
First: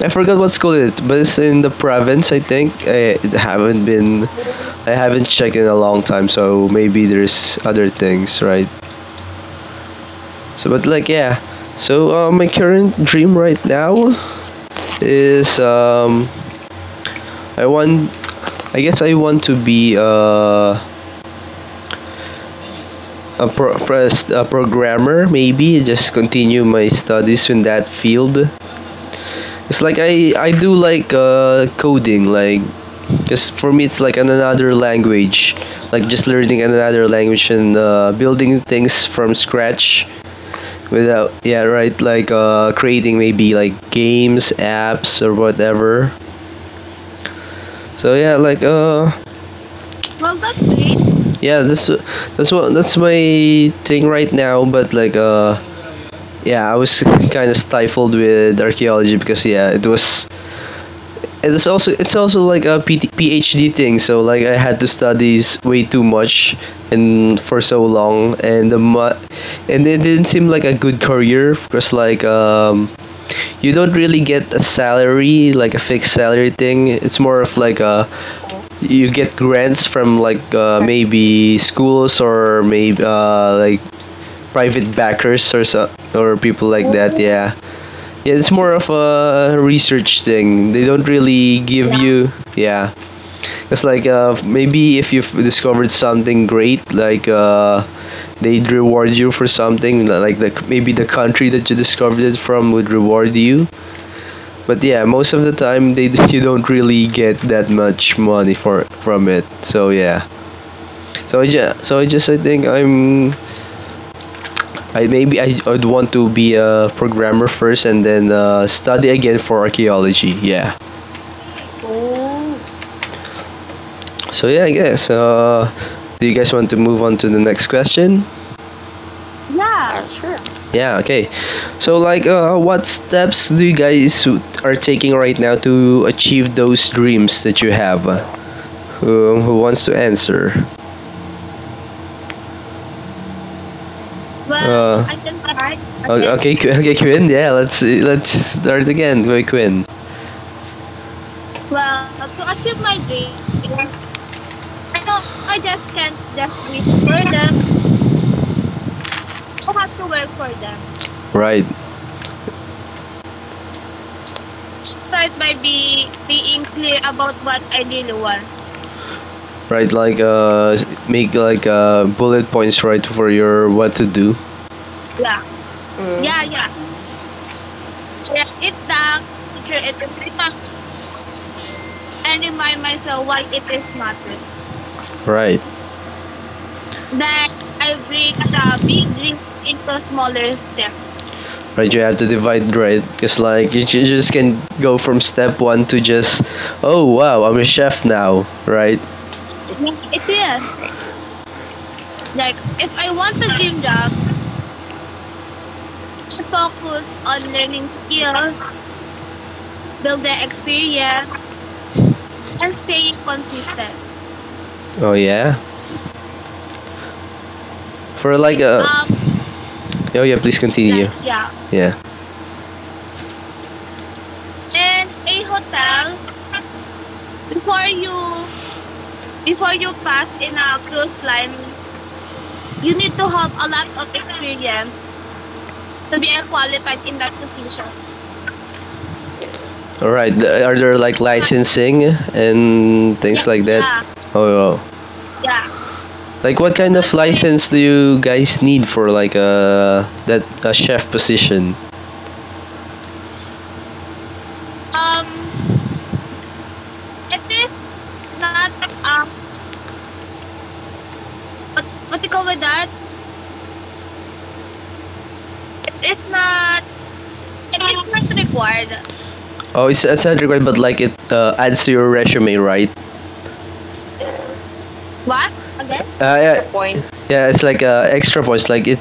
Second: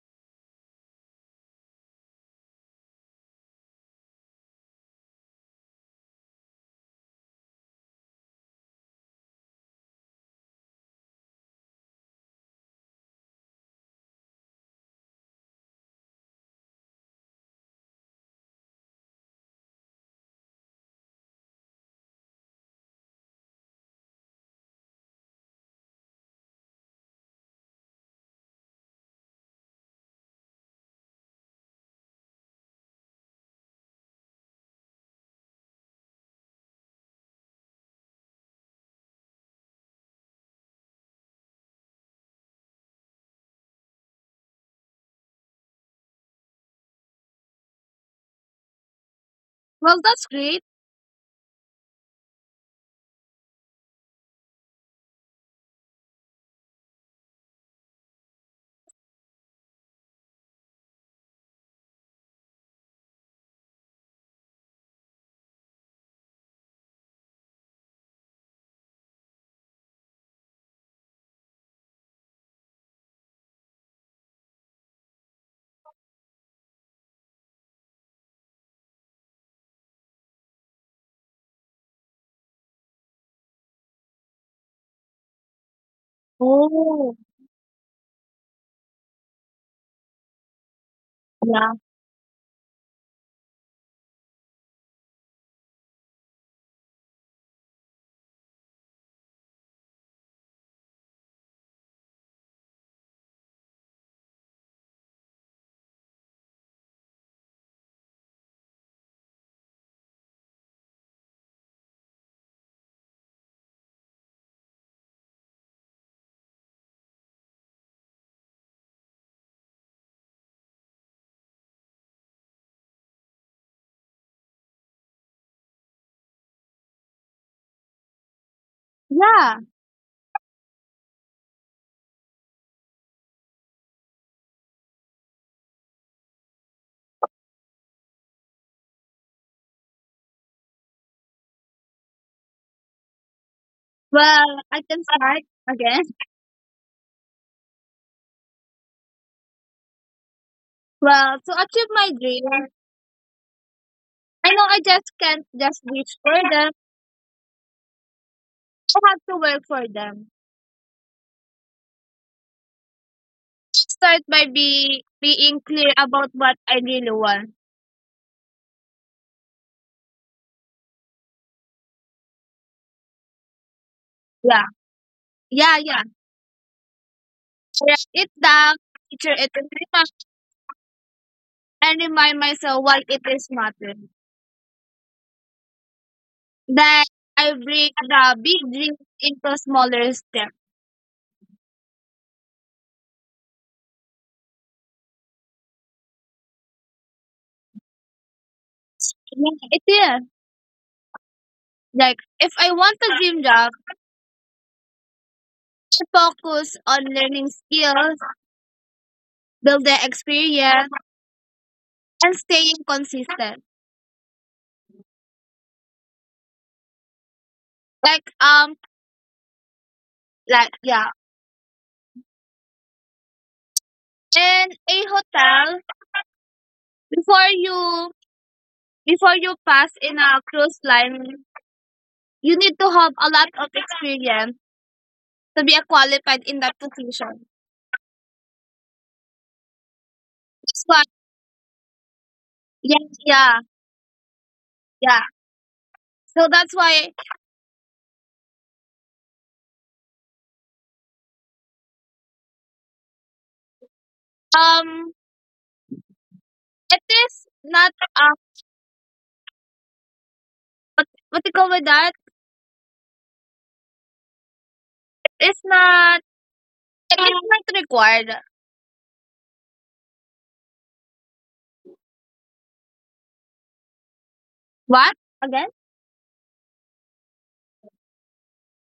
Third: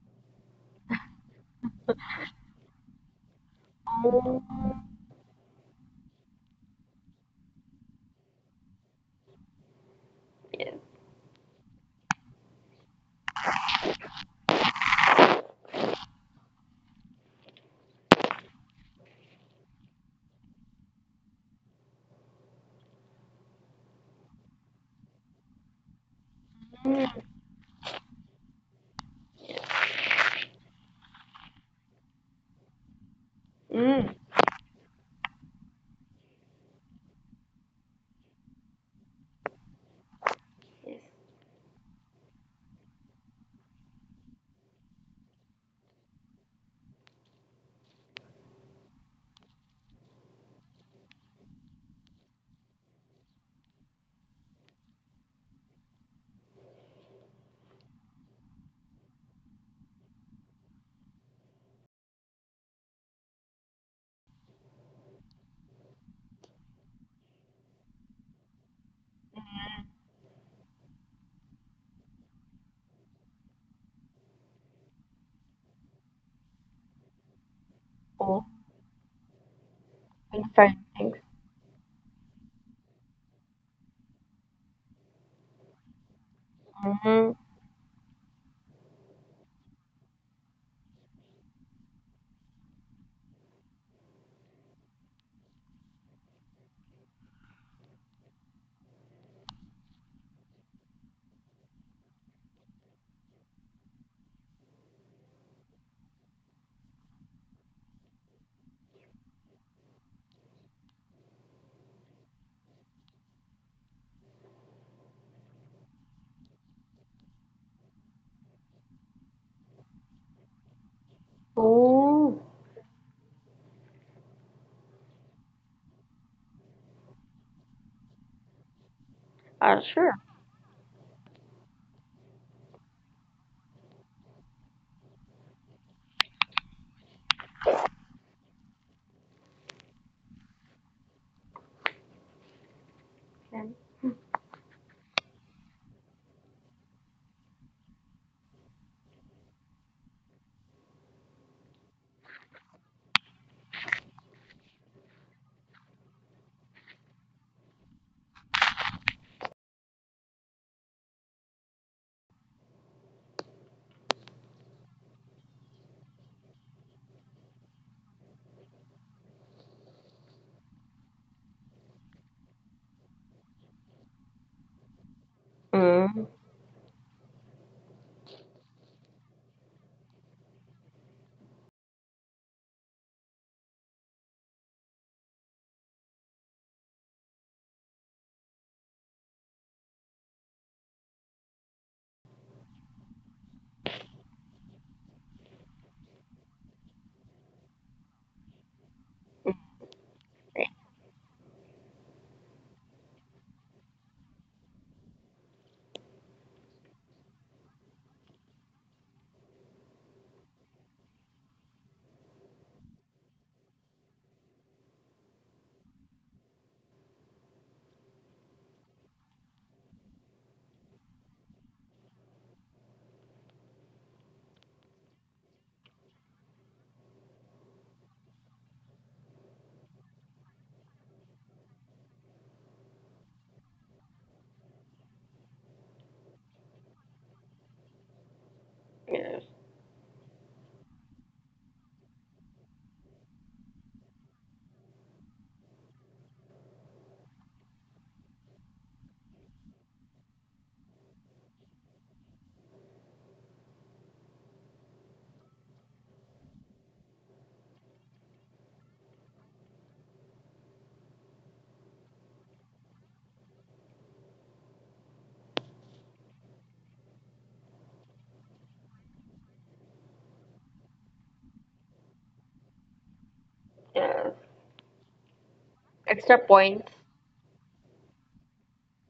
Speaker 1: I forgot what school it, but it's in the province, I think.
Speaker 3: Oh,
Speaker 1: I haven't checked in a long time, so maybe there's other things, right? So,
Speaker 3: yes.
Speaker 1: but like, yeah. So, my current dream right now is, I want. I guess I want to be a a programmer. Maybe just continue my
Speaker 3: Mm,
Speaker 1: studies in that field. It's like I do like coding. Like, cause for me it's
Speaker 3: mm,
Speaker 1: like an another language. Like just learning another language and building things from scratch
Speaker 3: yes.
Speaker 1: without yeah right like creating maybe like games apps or whatever. So yeah,
Speaker 2: Well, that's
Speaker 1: well,
Speaker 2: great.
Speaker 1: that's great. Yeah, this that's my thing right now. But like yeah, I was kind of stifled with archaeology because yeah, it was it's also like a PhD thing. So like I had to way too much and for so long, and it didn't seem like a good career because you don't really get a salary like a fixed salary thing. It's more of like a
Speaker 3: Oh,
Speaker 1: you get grants from like
Speaker 3: and fine. Thanks.
Speaker 1: maybe schools or maybe like private backers or so, or people like
Speaker 2: Oh,
Speaker 1: that.
Speaker 3: Mm,
Speaker 1: Yeah, yeah, it's more of a research thing. They don't really
Speaker 2: yeah.
Speaker 1: give you yeah. It's like maybe if you've discovered something great, like they'd reward you for something, like the maybe the country that you discovered it from would reward you. But yeah, most of the time they [LAUGHS] you don't really get that much money for from it, so yeah. So yeah, I think I'm I maybe I would want to be a programmer first and then study again for archaeology. Yeah.
Speaker 3: oh,
Speaker 1: Oh, so yeah, I guess. Do you guys want to move on to the next question?
Speaker 2: Yeah.
Speaker 1: Yeah,
Speaker 3: sure.
Speaker 1: sure. Yeah. Okay. So like, what steps do you guys are taking right now to achieve those dreams that you have? Who wants to answer?
Speaker 3: Then.
Speaker 2: Well, I
Speaker 1: Well,
Speaker 2: can
Speaker 1: I can.
Speaker 2: start again. [LAUGHS]
Speaker 1: Okay, okay, okay, Quinn. Yeah, let's start again. Wait, Quinn.
Speaker 2: Well, to achieve my
Speaker 1: Well, to
Speaker 2: dream,
Speaker 1: achieve my dream,
Speaker 2: I know I just can't
Speaker 1: I
Speaker 2: just
Speaker 1: just
Speaker 2: wish
Speaker 1: can't
Speaker 2: for them.
Speaker 1: just wish for them.
Speaker 2: I have to work for
Speaker 1: I have to
Speaker 2: them.
Speaker 1: work for them. Right,
Speaker 2: Start by
Speaker 1: start
Speaker 2: being
Speaker 1: by
Speaker 2: clear about what I
Speaker 1: being
Speaker 2: really
Speaker 1: clear
Speaker 2: want.
Speaker 1: about what I really want. Right. Like make like bullet points right for your what to do.
Speaker 2: Yeah.
Speaker 1: Yeah,
Speaker 2: Yeah, yeah.
Speaker 3: Mm,
Speaker 1: mm, yeah, yeah.
Speaker 2: Write it
Speaker 1: Write
Speaker 2: down,
Speaker 1: it
Speaker 2: picture
Speaker 1: down,
Speaker 2: it in
Speaker 1: picture
Speaker 2: my
Speaker 1: it
Speaker 2: mind,
Speaker 1: in my mind,
Speaker 2: and remind
Speaker 1: and
Speaker 2: myself
Speaker 1: remove
Speaker 2: why it is mattering.
Speaker 1: matter. Right.
Speaker 2: Then I
Speaker 1: Then
Speaker 2: break
Speaker 1: I
Speaker 2: the
Speaker 1: break
Speaker 2: big
Speaker 1: the
Speaker 2: dream
Speaker 1: big dream
Speaker 2: into
Speaker 1: to
Speaker 2: smaller steps.
Speaker 1: smaller steps. Right, you have to divide, right? Because like you, just can go from step one to just oh wow, I'm a chef now, right?
Speaker 2: Yeah, it is.
Speaker 1: It is.
Speaker 2: Like, if
Speaker 1: Like,
Speaker 2: I want
Speaker 1: if
Speaker 2: a
Speaker 1: I
Speaker 2: dream
Speaker 1: want a
Speaker 2: job,
Speaker 1: dream job, I
Speaker 2: focus on
Speaker 1: focus
Speaker 2: learning
Speaker 1: on learning
Speaker 2: skills,
Speaker 1: skills,
Speaker 2: build the experience,
Speaker 1: experience,
Speaker 2: and staying
Speaker 1: staying
Speaker 2: consistent.
Speaker 1: consistent. Oh yeah.
Speaker 2: Like
Speaker 1: For like it's
Speaker 2: um,
Speaker 1: a oh yeah, please
Speaker 2: like
Speaker 1: continue,
Speaker 2: yeah.
Speaker 1: like, yeah
Speaker 2: And a
Speaker 1: and a whole
Speaker 2: hotel before you before you
Speaker 1: for
Speaker 2: pass
Speaker 1: your
Speaker 2: in a cruise
Speaker 1: business,
Speaker 2: line, you need to
Speaker 1: you
Speaker 2: have
Speaker 1: need to
Speaker 2: a lot
Speaker 1: have a
Speaker 2: of
Speaker 1: lot of
Speaker 2: experience
Speaker 1: experience
Speaker 2: to be a
Speaker 1: to be
Speaker 2: qualified in that
Speaker 1: qualified in that
Speaker 2: position.
Speaker 1: position.
Speaker 3: yes.
Speaker 1: All right. Are
Speaker 2: That's
Speaker 1: there
Speaker 2: why
Speaker 1: like licensing
Speaker 2: yeah
Speaker 1: and things
Speaker 2: yeah
Speaker 1: like that? Yeah. Oh, wow.
Speaker 2: yeah. So
Speaker 1: Like what
Speaker 2: that's
Speaker 1: kind of
Speaker 2: why
Speaker 1: license do you guys need for like a that a chef position?
Speaker 2: um,
Speaker 1: Um,
Speaker 2: it
Speaker 1: it
Speaker 2: is
Speaker 1: is
Speaker 2: not,
Speaker 1: not um
Speaker 2: what you call
Speaker 1: what
Speaker 2: with that?
Speaker 1: do you call with that?
Speaker 2: It's
Speaker 1: It is
Speaker 2: not
Speaker 1: not
Speaker 2: it's not required.
Speaker 1: required. Oh, it's not required, but like it adds to your resume, right?
Speaker 3: Yes.
Speaker 2: What
Speaker 1: What?
Speaker 2: again?
Speaker 1: Again?
Speaker 3: Extra
Speaker 1: Yeah,
Speaker 3: points.
Speaker 1: point. Yeah, it's like extra voice. Like it,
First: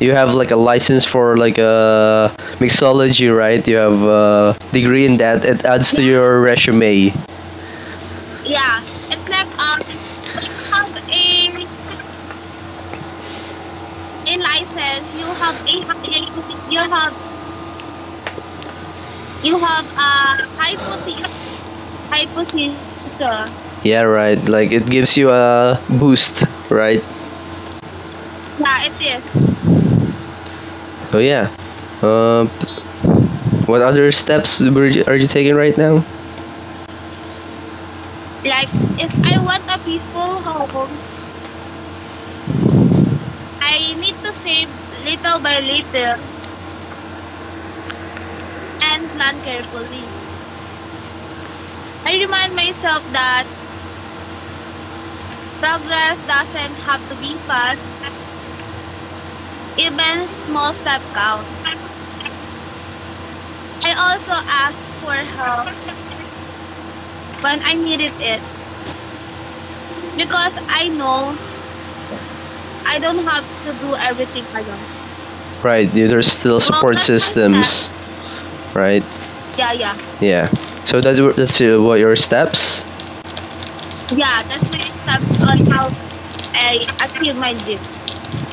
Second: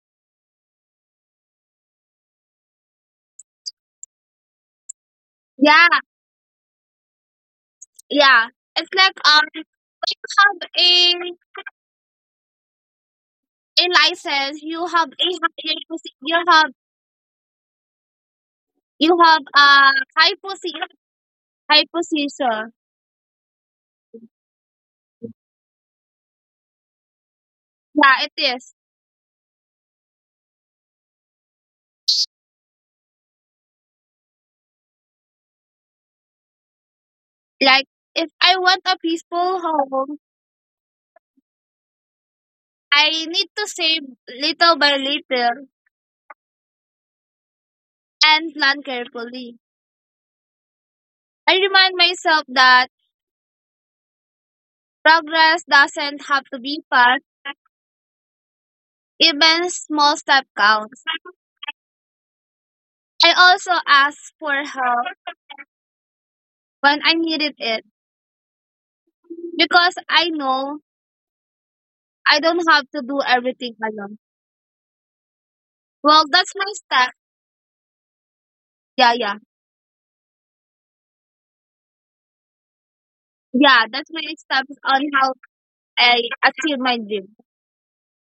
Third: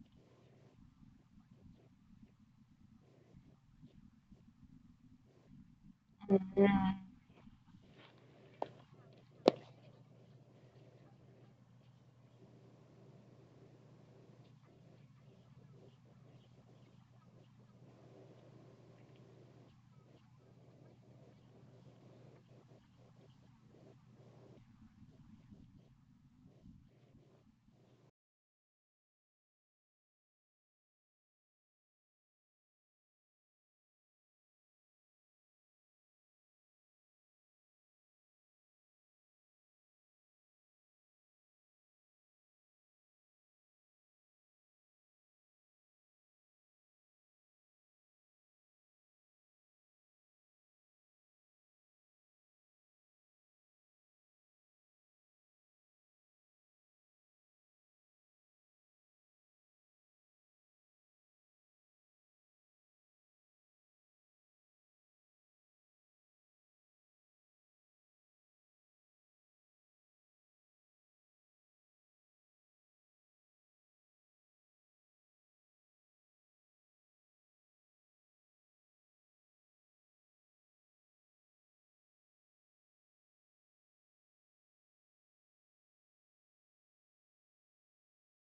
Speaker 1: you have like a license for like a mixology, right? You have a degree in that. It
Speaker 2: Yeah,
Speaker 1: adds to your
Speaker 3: Mm.
Speaker 1: resume.
Speaker 2: Yeah,
Speaker 1: Yeah.
Speaker 2: it's like
Speaker 1: It's like
Speaker 2: when you
Speaker 1: you
Speaker 2: have
Speaker 1: have
Speaker 2: a
Speaker 1: a
Speaker 2: license,
Speaker 1: license. You have a have
Speaker 2: you have
Speaker 1: you have
Speaker 2: a
Speaker 1: a
Speaker 2: hypothesis,
Speaker 1: position.
Speaker 2: hypothesis.
Speaker 1: Position. Yeah, right. Like it gives you a boost, right?
Speaker 2: Yeah, it is.
Speaker 1: Yeah, it is. Oh yeah. Uh, what other steps were you- are you taking right now?
Speaker 2: Like if
Speaker 1: Like,
Speaker 2: I want
Speaker 1: if
Speaker 2: a
Speaker 1: I want a
Speaker 2: peaceful home,
Speaker 1: peaceful home,
Speaker 2: I need to
Speaker 1: I need
Speaker 2: save
Speaker 1: to save
Speaker 2: little by
Speaker 1: little by
Speaker 2: little
Speaker 1: little
Speaker 2: and plan
Speaker 1: and plan
Speaker 2: carefully.
Speaker 1: carefully.
Speaker 2: I remind myself that
Speaker 1: That
Speaker 2: progress
Speaker 1: program
Speaker 2: doesn't have to be
Speaker 1: has to be
Speaker 2: fast. Even small
Speaker 1: is
Speaker 2: step counts. I also ask for
Speaker 1: fast for
Speaker 2: help
Speaker 1: help
Speaker 2: when I
Speaker 1: and I
Speaker 2: needed it.
Speaker 1: needed it
Speaker 2: Because I
Speaker 1: because I
Speaker 2: know
Speaker 1: know
Speaker 2: I don't
Speaker 1: I
Speaker 2: have
Speaker 1: don't
Speaker 2: to do
Speaker 1: have to do
Speaker 2: everything alone.
Speaker 1: everything alone. Right, there- there's
Speaker 2: Well,
Speaker 1: still well,
Speaker 2: that's my
Speaker 1: support that's my
Speaker 2: step.
Speaker 1: systems, step. Right?
Speaker 2: Yeah, yeah.
Speaker 1: Yeah, yeah, yeah. So that's that's what your steps.
Speaker 2: Yeah, that's
Speaker 1: Yeah.
Speaker 2: my
Speaker 1: That's my
Speaker 2: steps on
Speaker 1: step
Speaker 2: how
Speaker 1: on how
Speaker 2: I
Speaker 1: I
Speaker 2: achieve my
Speaker 1: achieve my
Speaker 2: dream.
Speaker 1: dream.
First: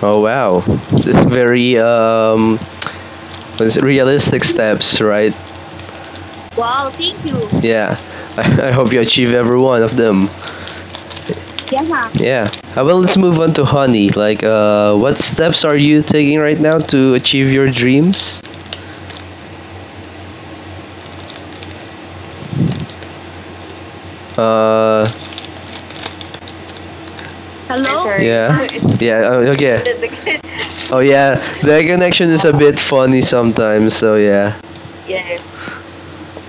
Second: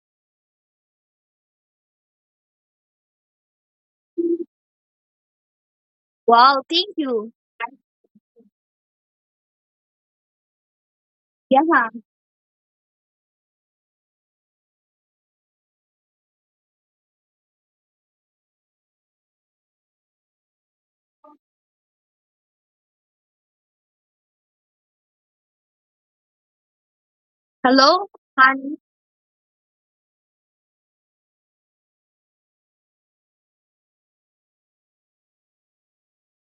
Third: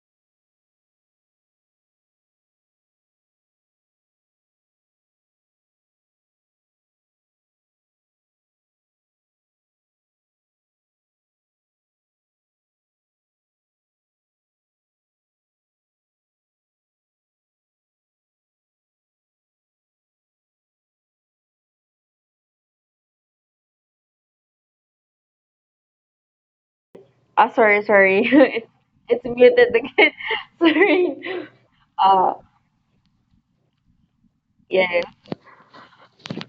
Speaker 1: Oh wow, it's very it's realistic steps, right?
Speaker 2: Wow, thank
Speaker 1: Wow, thank
Speaker 2: you.
Speaker 1: you. Yeah, [LAUGHS] I hope you achieve every one of them.
Speaker 2: Yeah.
Speaker 1: Yeah, yeah. Well, let's move on to Honey. Like, what steps are you taking right now to achieve your dreams? Uh,
Speaker 3: Ah, sorry,
Speaker 2: Hello?
Speaker 1: Hello?
Speaker 3: sorry. [LAUGHS]
Speaker 1: Yeah,
Speaker 3: it's
Speaker 2: Honey?
Speaker 1: [LAUGHS]
Speaker 3: it's
Speaker 1: yeah. Oh,
Speaker 3: muted
Speaker 1: okay.
Speaker 3: again. [LAUGHS]
Speaker 1: Oh yeah,
Speaker 3: Sorry.
Speaker 1: the connection
Speaker 3: Uh,
Speaker 1: is a bit funny sometimes. So yeah. [LAUGHS]
Speaker 3: yes.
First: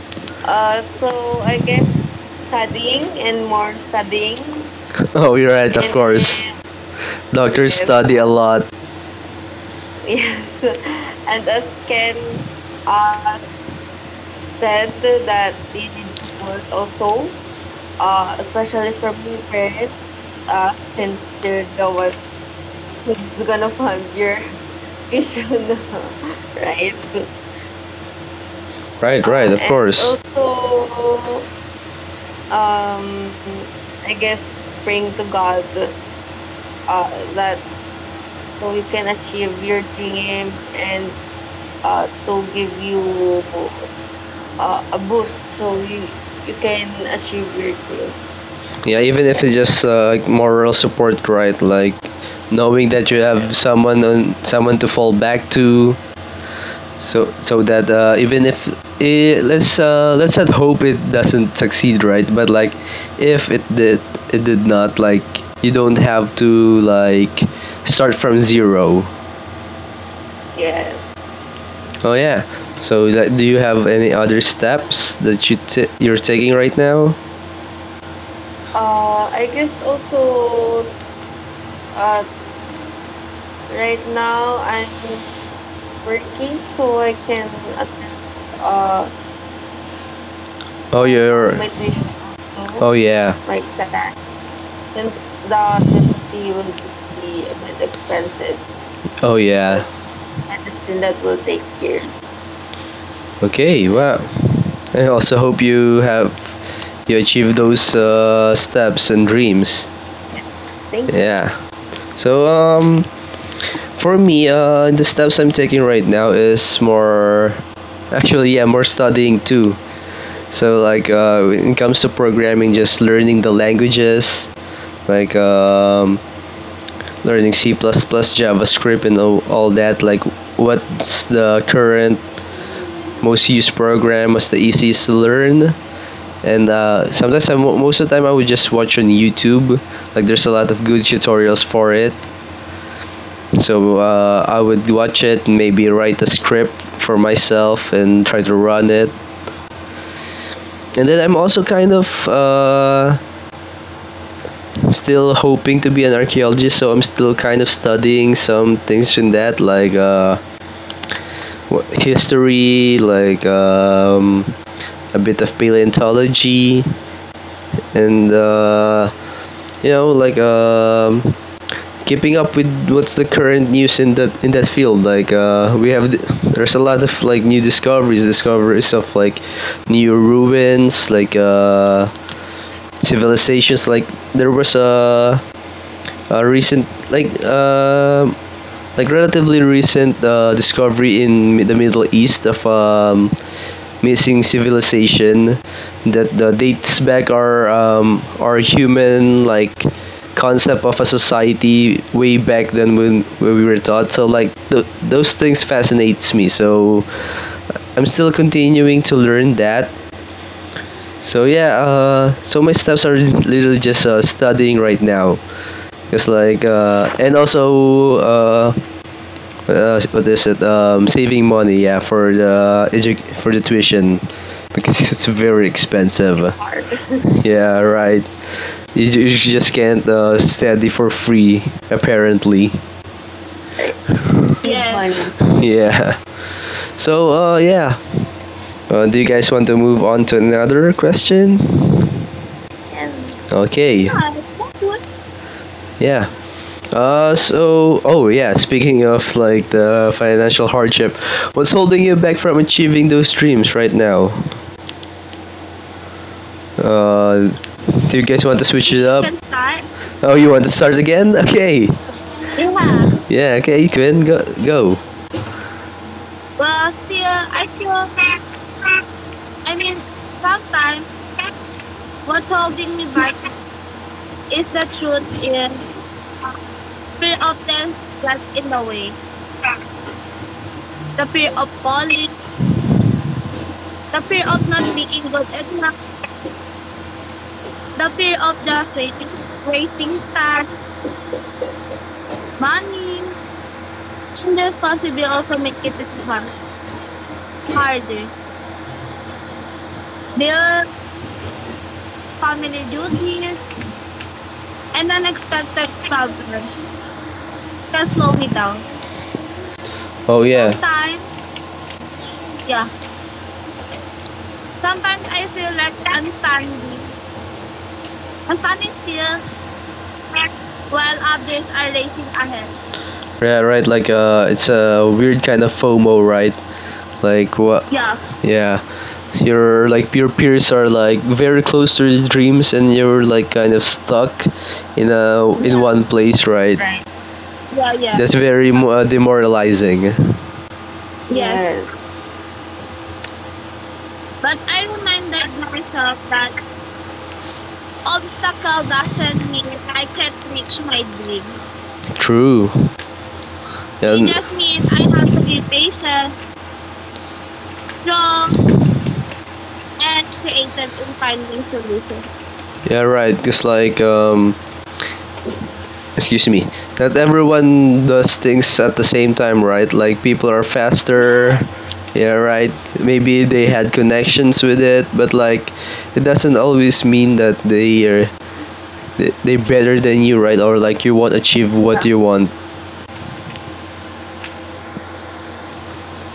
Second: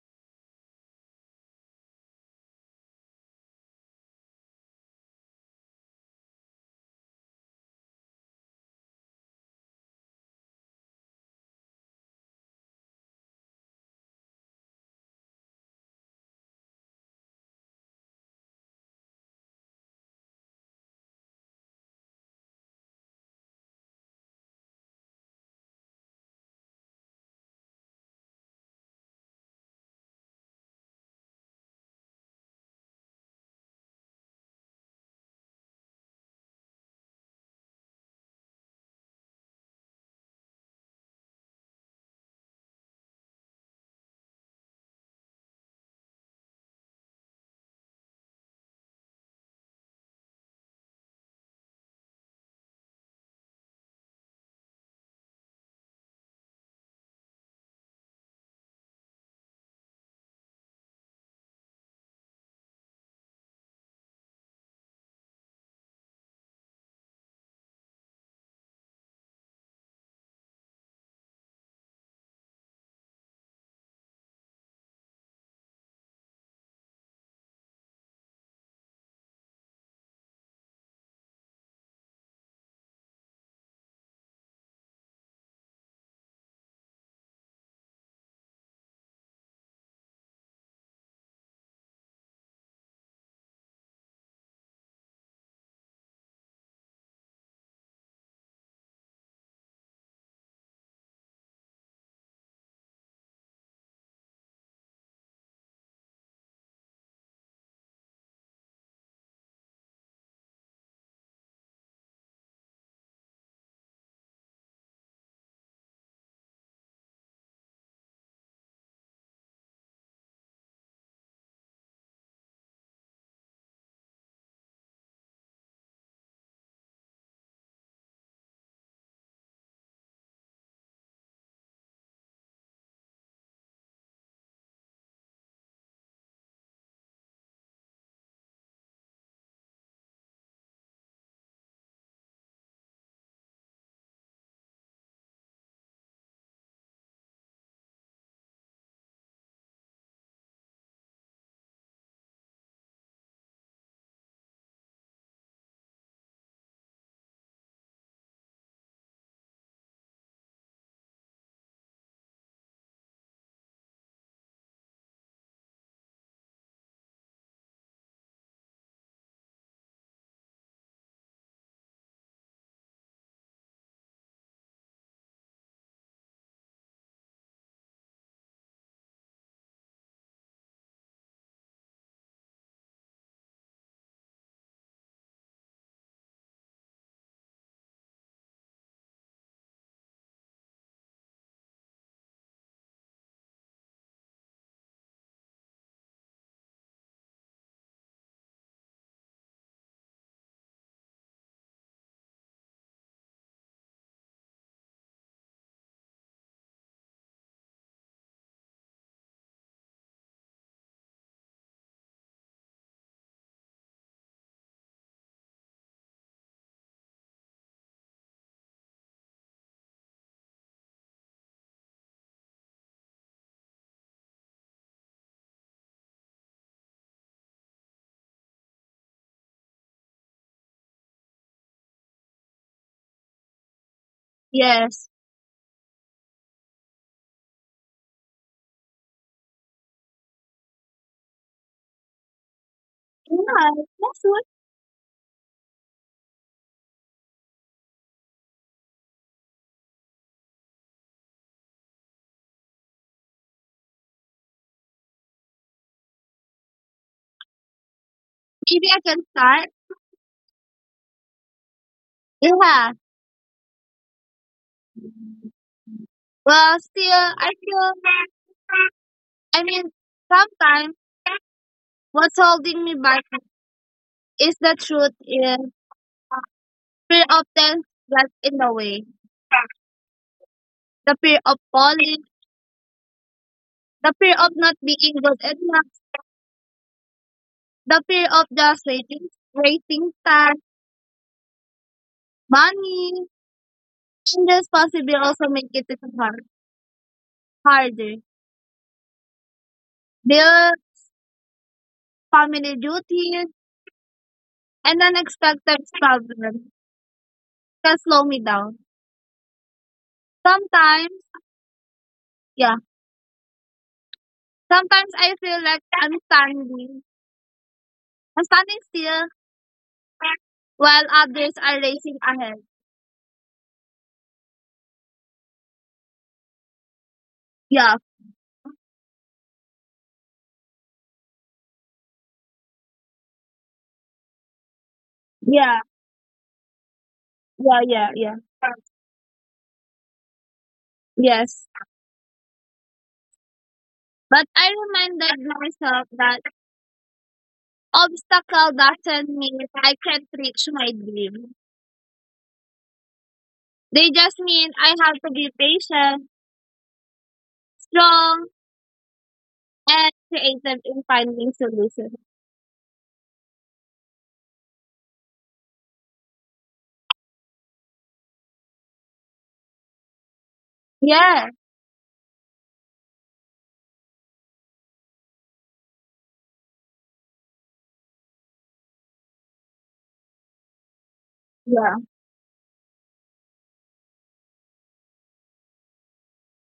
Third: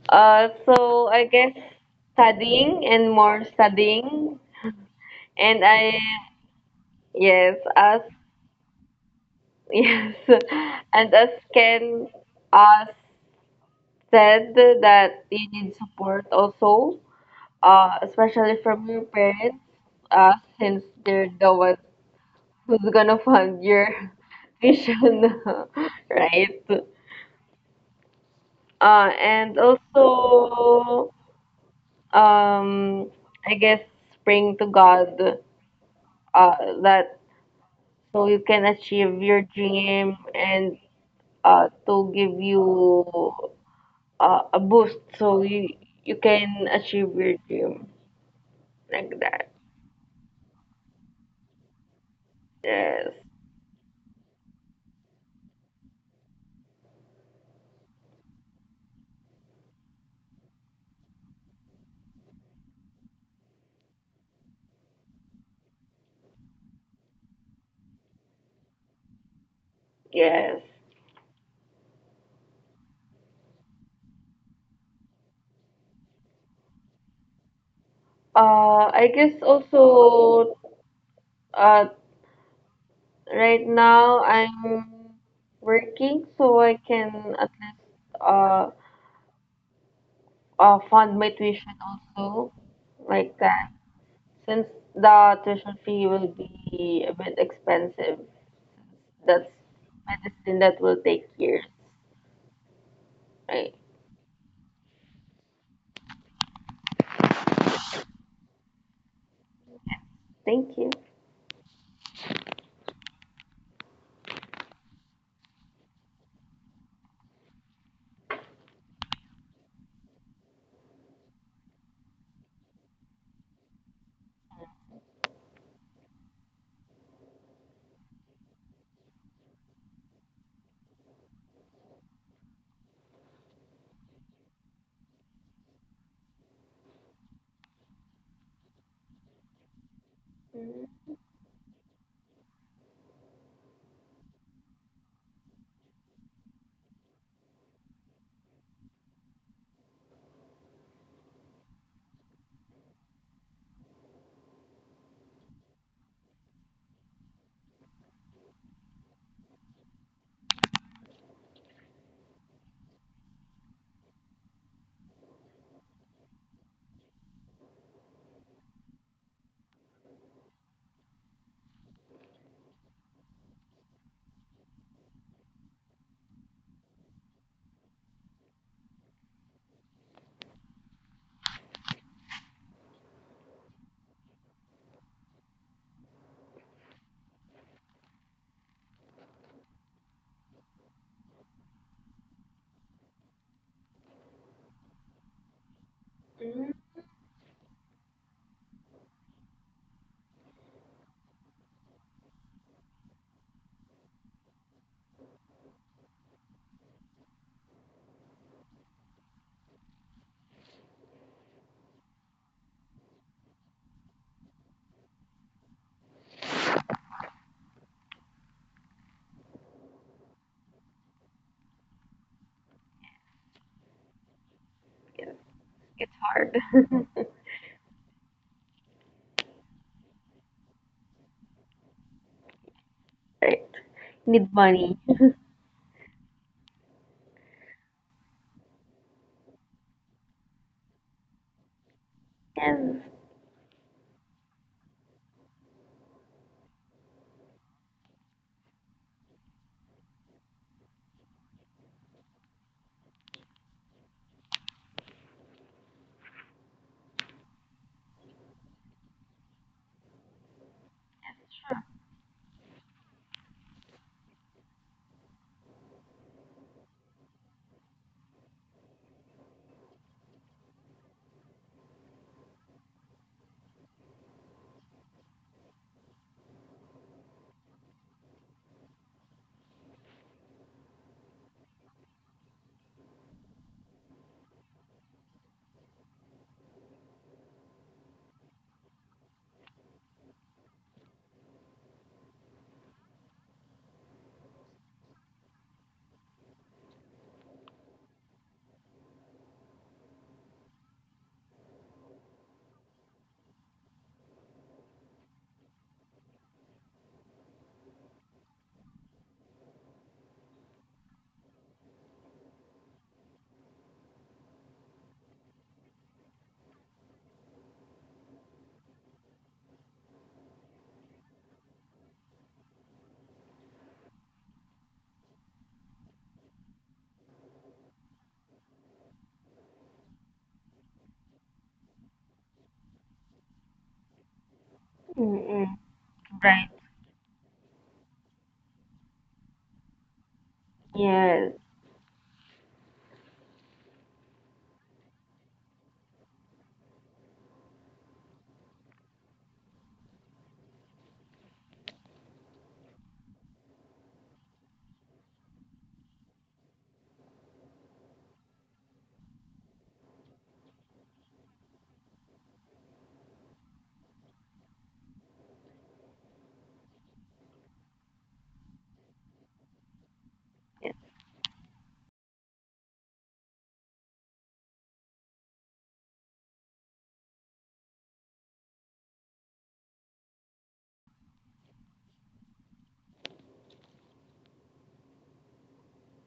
Speaker 3: So I guess studying and more studying.
Speaker 1: Oh, you're
Speaker 3: And
Speaker 1: right. Of
Speaker 3: I,
Speaker 1: course,
Speaker 3: yes,
Speaker 1: doctors
Speaker 3: as
Speaker 1: study a lot.
Speaker 3: [LAUGHS] yes,
Speaker 1: Yes,
Speaker 3: and
Speaker 1: [LAUGHS]
Speaker 3: as
Speaker 1: and as
Speaker 3: Ken
Speaker 1: Ken
Speaker 3: uh,
Speaker 1: uh,
Speaker 3: said
Speaker 1: said,
Speaker 3: that you
Speaker 1: that
Speaker 3: need
Speaker 1: it
Speaker 3: support
Speaker 1: was
Speaker 3: also,
Speaker 1: also,
Speaker 3: especially from
Speaker 1: especially
Speaker 3: your
Speaker 1: from your
Speaker 3: parents,
Speaker 1: parents,
Speaker 3: since
Speaker 1: since
Speaker 3: they're the
Speaker 1: they're
Speaker 3: one
Speaker 1: the one
Speaker 3: who's gonna
Speaker 1: who's
Speaker 3: fund
Speaker 1: gonna
Speaker 3: your
Speaker 1: fund your
Speaker 3: [LAUGHS]
Speaker 1: [LAUGHS]
Speaker 3: vision,
Speaker 1: education,
Speaker 3: [LAUGHS]
Speaker 1: [LAUGHS]
Speaker 3: right?
Speaker 1: right? Right, right, of
Speaker 3: And
Speaker 1: and course. Also,
Speaker 3: also,
Speaker 1: um,
Speaker 3: um, I guess
Speaker 1: I guess,
Speaker 3: praying to
Speaker 1: praying
Speaker 3: God,
Speaker 1: to God
Speaker 3: uh, that
Speaker 1: that
Speaker 3: so you can achieve your dream and,
Speaker 1: and
Speaker 3: to give
Speaker 1: you
Speaker 3: you a boost so you
Speaker 1: you
Speaker 3: can
Speaker 1: can
Speaker 3: achieve your
Speaker 1: achieve it.
Speaker 3: dream
Speaker 1: Yeah, even
Speaker 3: like
Speaker 1: if it's
Speaker 3: that.
Speaker 1: just like moral support, right? Like knowing that
Speaker 3: Yes,
Speaker 1: you have someone on someone to fall back to, so so that even if it, let's not hope it doesn't succeed, right? But like if it did, it did not. Like you don't have to like start from zero.
Speaker 3: yes.
Speaker 1: Yes. Oh yeah. So like, do you have any other steps that you you're taking right now?
Speaker 3: I guess also, uh, right now I'm working so I can
Speaker 1: Can
Speaker 3: at least,
Speaker 1: attend uh, oh,
Speaker 3: fund my
Speaker 1: you're.
Speaker 3: tuition
Speaker 1: Meditation
Speaker 3: also
Speaker 1: oh, thing yeah.
Speaker 3: like
Speaker 1: Like
Speaker 3: that
Speaker 1: that.
Speaker 3: since
Speaker 1: Then
Speaker 3: the tuition
Speaker 1: the
Speaker 3: fee will
Speaker 1: therapy will
Speaker 3: be a bit
Speaker 1: be a bit
Speaker 3: expensive.
Speaker 1: expensive. Oh, like
Speaker 3: That's
Speaker 1: yeah.
Speaker 3: medicine that
Speaker 1: Medicine
Speaker 3: will
Speaker 1: that
Speaker 3: take
Speaker 1: will take
Speaker 3: years.
Speaker 1: years.
Speaker 3: Right.
Speaker 1: Okay, wow. I also hope you have you achieve those steps and dreams.
Speaker 3: Thank you.
Speaker 1: Thank you. Yeah. So for me the steps I'm taking right now is more actually yeah, more studying too. So like when it comes to programming, just learning the languages, like learning C++, JavaScript, and all that. Like what's the current most used program? What's the easiest to learn? And sometimes I, most of the time I would just watch on YouTube. Like there's a lot of
Speaker 3: Mm-hmm.
Speaker 1: good tutorials for it. So I would watch it, maybe write a script for myself and try to run it. And then I'm also kind of still hoping to be an archaeologist, so I'm still kind of studying some things in that, like history, like a bit of paleontology, and you know, like keeping up with what's the current news in that field. Like we have, there's a lot of like new discoveries of like new ruins, like civilizations. Like there was a recent like relatively recent discovery in the Middle East of missing civilization that
Speaker 3: Mm,
Speaker 1: dates back our human like concept of a society way back then when we were taught, so like those things fascinates me, so I'm still continuing to learn that. So yeah, so my steps are literally just studying right now. It's like and also what is it? Saving money, yeah, for the for the tuition because [LAUGHS] it's
Speaker 3: yes,
Speaker 1: very
Speaker 3: it's
Speaker 1: expensive.
Speaker 3: hard.
Speaker 1: Hard.
Speaker 3: [LAUGHS]
Speaker 1: [LAUGHS] Yeah, right. You, you just can't study for free, apparently.
Speaker 3: Right. Need
Speaker 2: Yes.
Speaker 3: money.
Speaker 1: Yes. [LAUGHS] Fun. Yeah. So, yeah. Do you guys want to move on to another question?
Speaker 3: Yes.
Speaker 1: Yes.
Speaker 2: Yeah, that's
Speaker 1: Okay.
Speaker 2: good.
Speaker 1: What? Yeah. So. Oh, yeah. Speaking of like the financial hardship, what's holding you back from achieving those dreams right now? Uh, do you guys want to
Speaker 2: Maybe I
Speaker 1: switch
Speaker 2: can
Speaker 1: it up? Can
Speaker 2: start.
Speaker 1: start. Oh, you want to start again? Okay.
Speaker 2: Yeah.
Speaker 1: Yeah. Yeah. Okay, Quinn, go. Go.
Speaker 2: Well, still,
Speaker 1: Still,
Speaker 2: I
Speaker 1: I
Speaker 2: feel,
Speaker 1: feel.
Speaker 2: I mean,
Speaker 1: I mean,
Speaker 2: Sometimes
Speaker 1: sometimes
Speaker 2: what's
Speaker 1: what's
Speaker 2: holding me
Speaker 1: holding
Speaker 2: back
Speaker 1: me back
Speaker 2: is the
Speaker 1: is the
Speaker 2: truth
Speaker 1: truth
Speaker 2: is
Speaker 1: in
Speaker 2: fear often gets in the way.
Speaker 1: Italy.
Speaker 2: The fear of falling, the fear of
Speaker 1: That's
Speaker 2: not being
Speaker 1: not being
Speaker 2: good enough,
Speaker 1: it's not
Speaker 2: the fear
Speaker 1: the
Speaker 2: of
Speaker 1: fear
Speaker 2: just
Speaker 1: of
Speaker 2: waiting,
Speaker 1: waiting
Speaker 2: waiting time, money, and this
Speaker 1: in this
Speaker 2: possibly also make it
Speaker 1: market is
Speaker 2: hard,
Speaker 1: hard,
Speaker 2: harder.
Speaker 1: harder.
Speaker 2: Bill, family
Speaker 1: Family
Speaker 2: duties,
Speaker 1: duty
Speaker 2: and
Speaker 1: and
Speaker 2: unexpected
Speaker 1: expensive
Speaker 2: problems
Speaker 1: can
Speaker 2: can slow me
Speaker 1: slow me
Speaker 2: down.
Speaker 1: down. Oh yeah.
Speaker 2: Sometimes,
Speaker 1: Sometimes,
Speaker 2: yeah,
Speaker 1: yeah.
Speaker 2: sometimes I
Speaker 1: Sometimes
Speaker 2: feel
Speaker 1: I
Speaker 2: like
Speaker 1: feel like I'm standing.
Speaker 2: I'm standing
Speaker 1: I
Speaker 2: still
Speaker 1: feel like
Speaker 2: while
Speaker 1: what
Speaker 2: others are
Speaker 1: I'm
Speaker 2: racing
Speaker 1: looking
Speaker 2: ahead.
Speaker 1: ahead. Yeah, right. Like it's a weird kind of FOMO, right? Like
Speaker 2: Yeah,
Speaker 1: what? Yeah, you're like your peers are like very close to your dreams, and you're like kind of stuck in a
Speaker 2: yeah,
Speaker 3: Mm-mm.
Speaker 1: in yeah. One place,
Speaker 3: Right.
Speaker 1: right? Right.
Speaker 2: yeah, yeah, yeah.
Speaker 1: Yeah. That's very demoralizing.
Speaker 2: Yes.
Speaker 3: Yes.
Speaker 1: Yes. Yes.
Speaker 2: But I
Speaker 1: But I
Speaker 2: reminded
Speaker 1: remind
Speaker 2: myself that
Speaker 1: myself that
Speaker 2: obstacle doesn't mean
Speaker 1: obstacles mean
Speaker 2: I can't reach my
Speaker 1: reach my
Speaker 2: dream.
Speaker 1: dream. True.
Speaker 2: They just
Speaker 1: It
Speaker 2: mean
Speaker 1: just
Speaker 2: I have
Speaker 1: means
Speaker 2: to
Speaker 1: I
Speaker 2: be
Speaker 1: have to be
Speaker 2: patient,
Speaker 1: patient,
Speaker 2: strong,
Speaker 1: strong,
Speaker 2: and
Speaker 1: and
Speaker 2: creative in
Speaker 1: creative in
Speaker 2: finding
Speaker 1: finding
Speaker 2: solutions.
Speaker 1: yeah, right. Cause like excuse me, not everyone does things at the same time, right? Like people are
Speaker 3: Yes.
Speaker 2: Yeah,
Speaker 1: faster. Yeah, right. Maybe they had connections with it, but like it doesn't always mean that they are they better than you, right? Or like you won't achieve
Speaker 2: yeah.
Speaker 1: what you want.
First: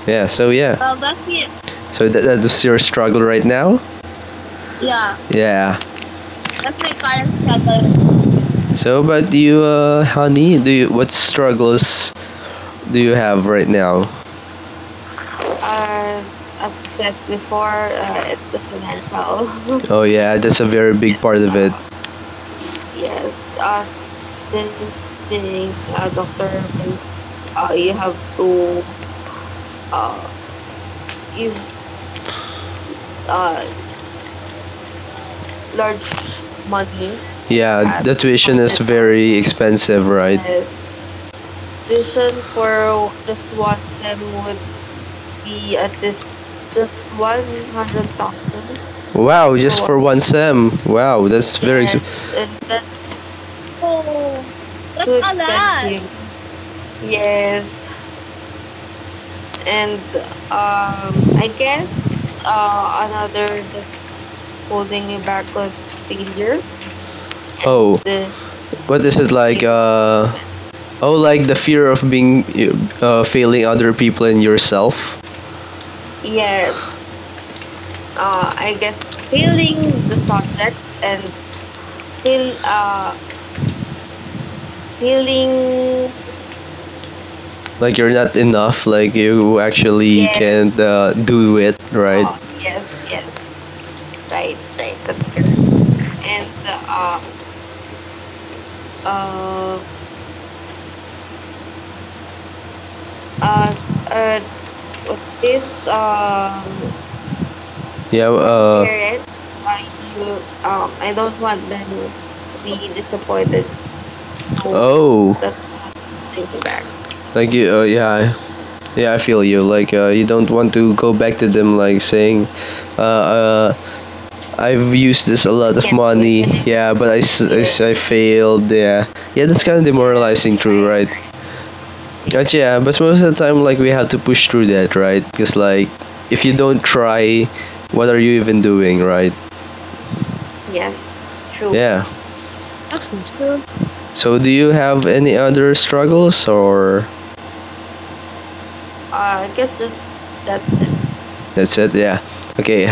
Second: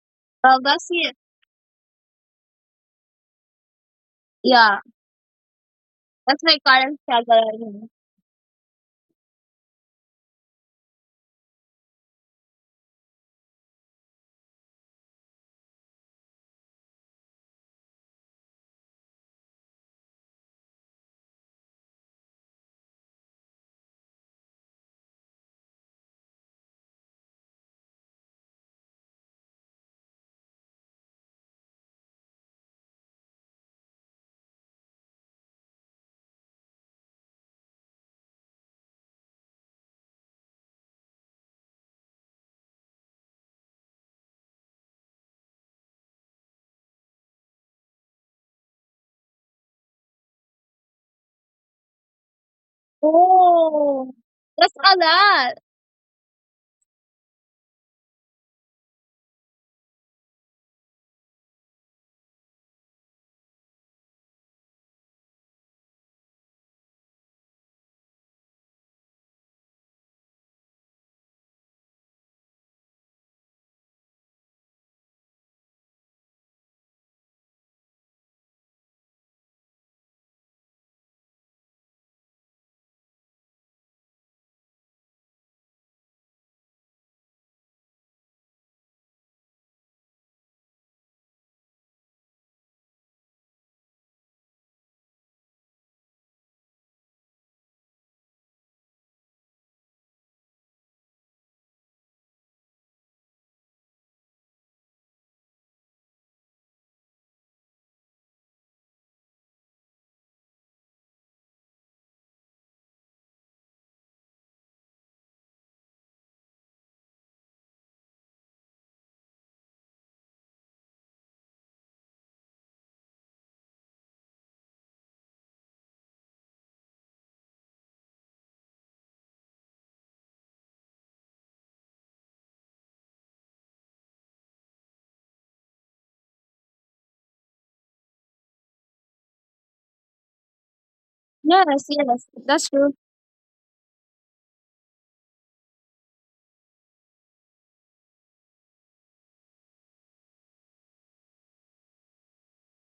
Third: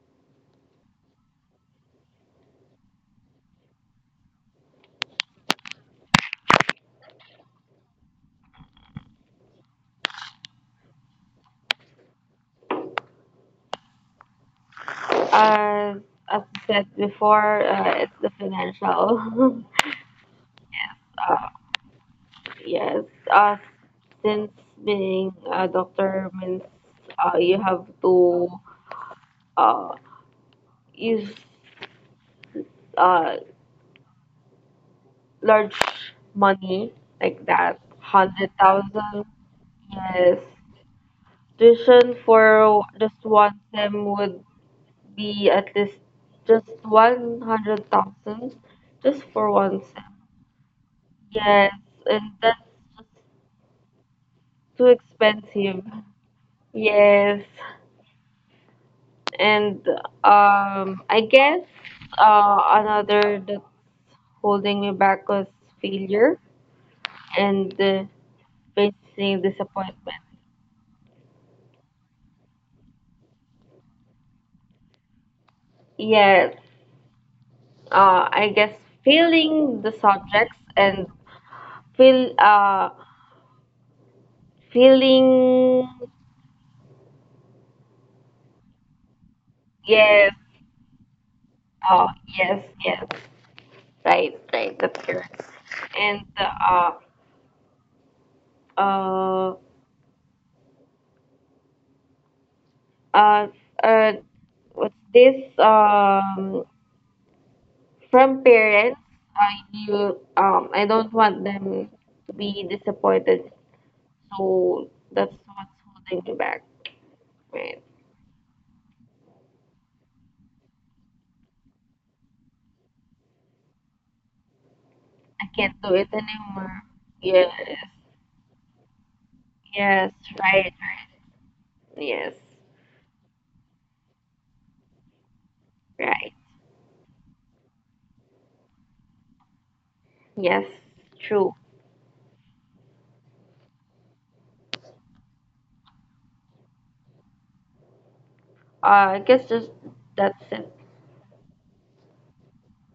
Speaker 1: Yeah. So
Speaker 2: Well,
Speaker 1: yeah.
Speaker 2: that's
Speaker 1: Well,
Speaker 2: it.
Speaker 1: that's it. So that's your struggle right now.
Speaker 2: Yeah,
Speaker 1: Yeah.
Speaker 2: that's my
Speaker 1: That's my
Speaker 2: current struggle
Speaker 1: current
Speaker 2: right now.
Speaker 1: struggle. So, but do you, honey, what struggles do you have right now?
Speaker 3: Uh,
Speaker 1: Uh,
Speaker 3: as I said before, it's the financial.
Speaker 1: Oh yeah, that's a very big
Speaker 3: [LAUGHS]
Speaker 1: part
Speaker 3: uh,
Speaker 1: of it.
Speaker 3: yes. Uh, since
Speaker 1: Then
Speaker 3: being a
Speaker 1: being
Speaker 3: doctor
Speaker 1: doctor,
Speaker 3: means you have
Speaker 1: you have
Speaker 3: to,
Speaker 1: to
Speaker 3: uh,
Speaker 1: uh,
Speaker 3: use
Speaker 1: use
Speaker 3: uh,
Speaker 1: uh,
Speaker 3: large
Speaker 1: large
Speaker 3: money
Speaker 1: money.
Speaker 3: like that,
Speaker 1: Yeah, the
Speaker 3: hundred
Speaker 1: tuition is
Speaker 3: thousand.
Speaker 1: very expensive,
Speaker 3: Yes.
Speaker 1: right?
Speaker 3: Tuition
Speaker 1: Tuition
Speaker 3: for just
Speaker 1: just
Speaker 3: one
Speaker 1: one-
Speaker 3: sem
Speaker 1: just
Speaker 3: would be at least
Speaker 1: this
Speaker 3: just
Speaker 1: just 100.
Speaker 3: 100,000 just for
Speaker 1: Wow,
Speaker 3: one
Speaker 1: just for
Speaker 3: sem.
Speaker 1: one sem. Wow, that's
Speaker 3: Yes,
Speaker 1: very. Yes,
Speaker 3: and that's just
Speaker 1: the
Speaker 2: Oh, that's
Speaker 3: too
Speaker 2: a
Speaker 1: whole
Speaker 2: lot.
Speaker 3: expensive. Yes, and I
Speaker 1: I
Speaker 3: guess, another that's holding me back was failure and,
Speaker 1: Oh, failure. What is it
Speaker 3: facing
Speaker 1: like?
Speaker 3: disappointment.
Speaker 1: Oh, like the fear of being failing other people and yourself.
Speaker 3: Yes,
Speaker 1: Yeah,
Speaker 3: I guess feeling the
Speaker 1: feeling the thought.
Speaker 3: subjects and feel uh feeling.
Speaker 1: Like you're not enough. Like you actually,
Speaker 3: Yes.
Speaker 1: yes, can't do it,
Speaker 3: Oh
Speaker 1: right?
Speaker 3: yes, yes, right, right, that's correct. And, uh,
Speaker 1: uh,
Speaker 3: uh,
Speaker 1: are
Speaker 3: uh, what's this, um,
Speaker 1: yeah.
Speaker 3: from parents? I don't want them
Speaker 1: Then
Speaker 3: to be
Speaker 1: be
Speaker 3: disappointed,
Speaker 1: disappointed. More,
Speaker 3: so that's
Speaker 1: oh, that's
Speaker 3: what's holding me back.
Speaker 1: thinking back. Like you.
Speaker 3: Right,
Speaker 1: Yeah. Yeah, I feel you. Like, you don't want to go back to them, like saying, uh, uh, "I've used
Speaker 3: I
Speaker 1: this a
Speaker 3: can't
Speaker 1: lot of,
Speaker 3: do
Speaker 1: can't do it,
Speaker 3: it
Speaker 1: money." And it's,
Speaker 3: anymore.
Speaker 1: yeah, but
Speaker 3: Yes,
Speaker 1: I failed. Yeah. Yeah, that's kind of
Speaker 3: yes,
Speaker 1: demoralizing,
Speaker 3: right,
Speaker 1: true,
Speaker 3: right,
Speaker 1: right?
Speaker 3: yes,
Speaker 1: But yeah, but most of the time, like we have to push through that, right? Because like,
Speaker 3: right,
Speaker 1: if you don't try, what are you even doing, right?
Speaker 3: yes,
Speaker 1: Yes.
Speaker 3: true.
Speaker 1: True.
Speaker 2: Yes,
Speaker 1: Yeah.
Speaker 2: yes, that's true.
Speaker 1: That's true. So do you have any other struggles or
Speaker 3: I guess just that's
Speaker 1: That
Speaker 3: it.
Speaker 1: that's it? Yeah. Okay.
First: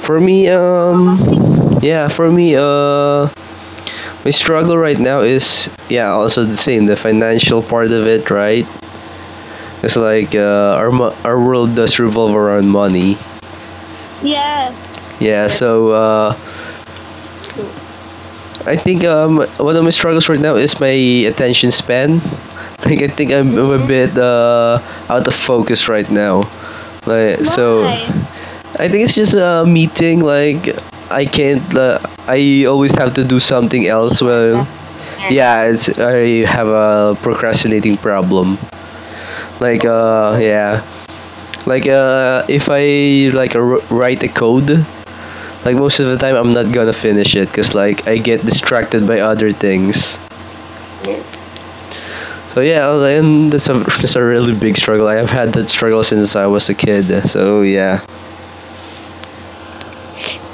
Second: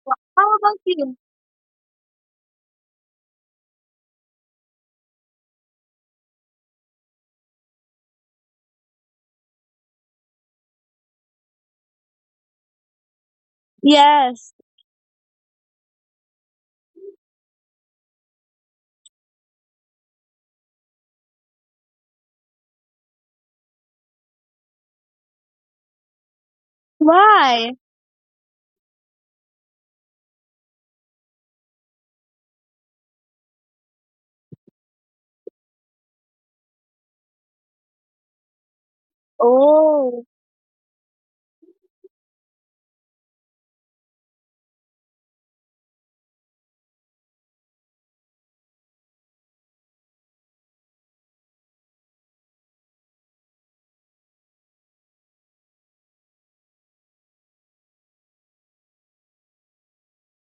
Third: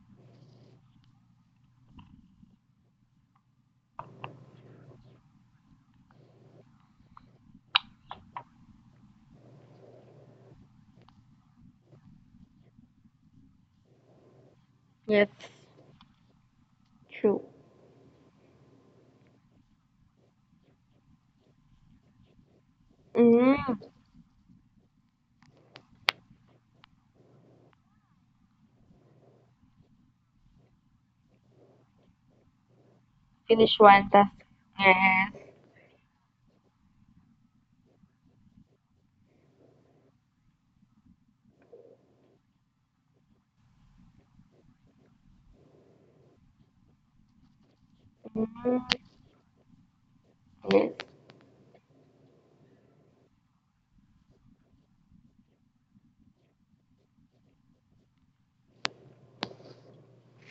Speaker 1: For
Speaker 2: How
Speaker 1: me,
Speaker 2: about you?
Speaker 1: yeah, for me, my struggle right now is, yeah, also the same, the financial part of it, right? It's like, our our world does revolve around money.
Speaker 2: Yes.
Speaker 3: Yes,
Speaker 1: Yeah, so
Speaker 3: true.
Speaker 1: I think, one of my struggles right now is my attention span. [LAUGHS] Like I think I'm a
Speaker 3: Mm,
Speaker 1: bit out of focus right now. Like,
Speaker 2: Why?
Speaker 1: so, why? I think it's just a meeting. Like I can't. I always have to do
Speaker 3: Finish
Speaker 1: something
Speaker 3: one
Speaker 1: else.
Speaker 3: task.
Speaker 1: Well,
Speaker 3: Yes.
Speaker 1: yeah, it's, I have a procrastinating problem. Like,
Speaker 2: Oh,
Speaker 1: yeah, like, if I, like, write a code, like most of the time I'm not gonna finish it because like I get
Speaker 3: Mm,
Speaker 1: distracted by other things.
Speaker 3: yes.
Speaker 1: So yeah, well, and that's a [LAUGHS] that's a really big struggle. I have had that struggle since I was a kid. So yeah,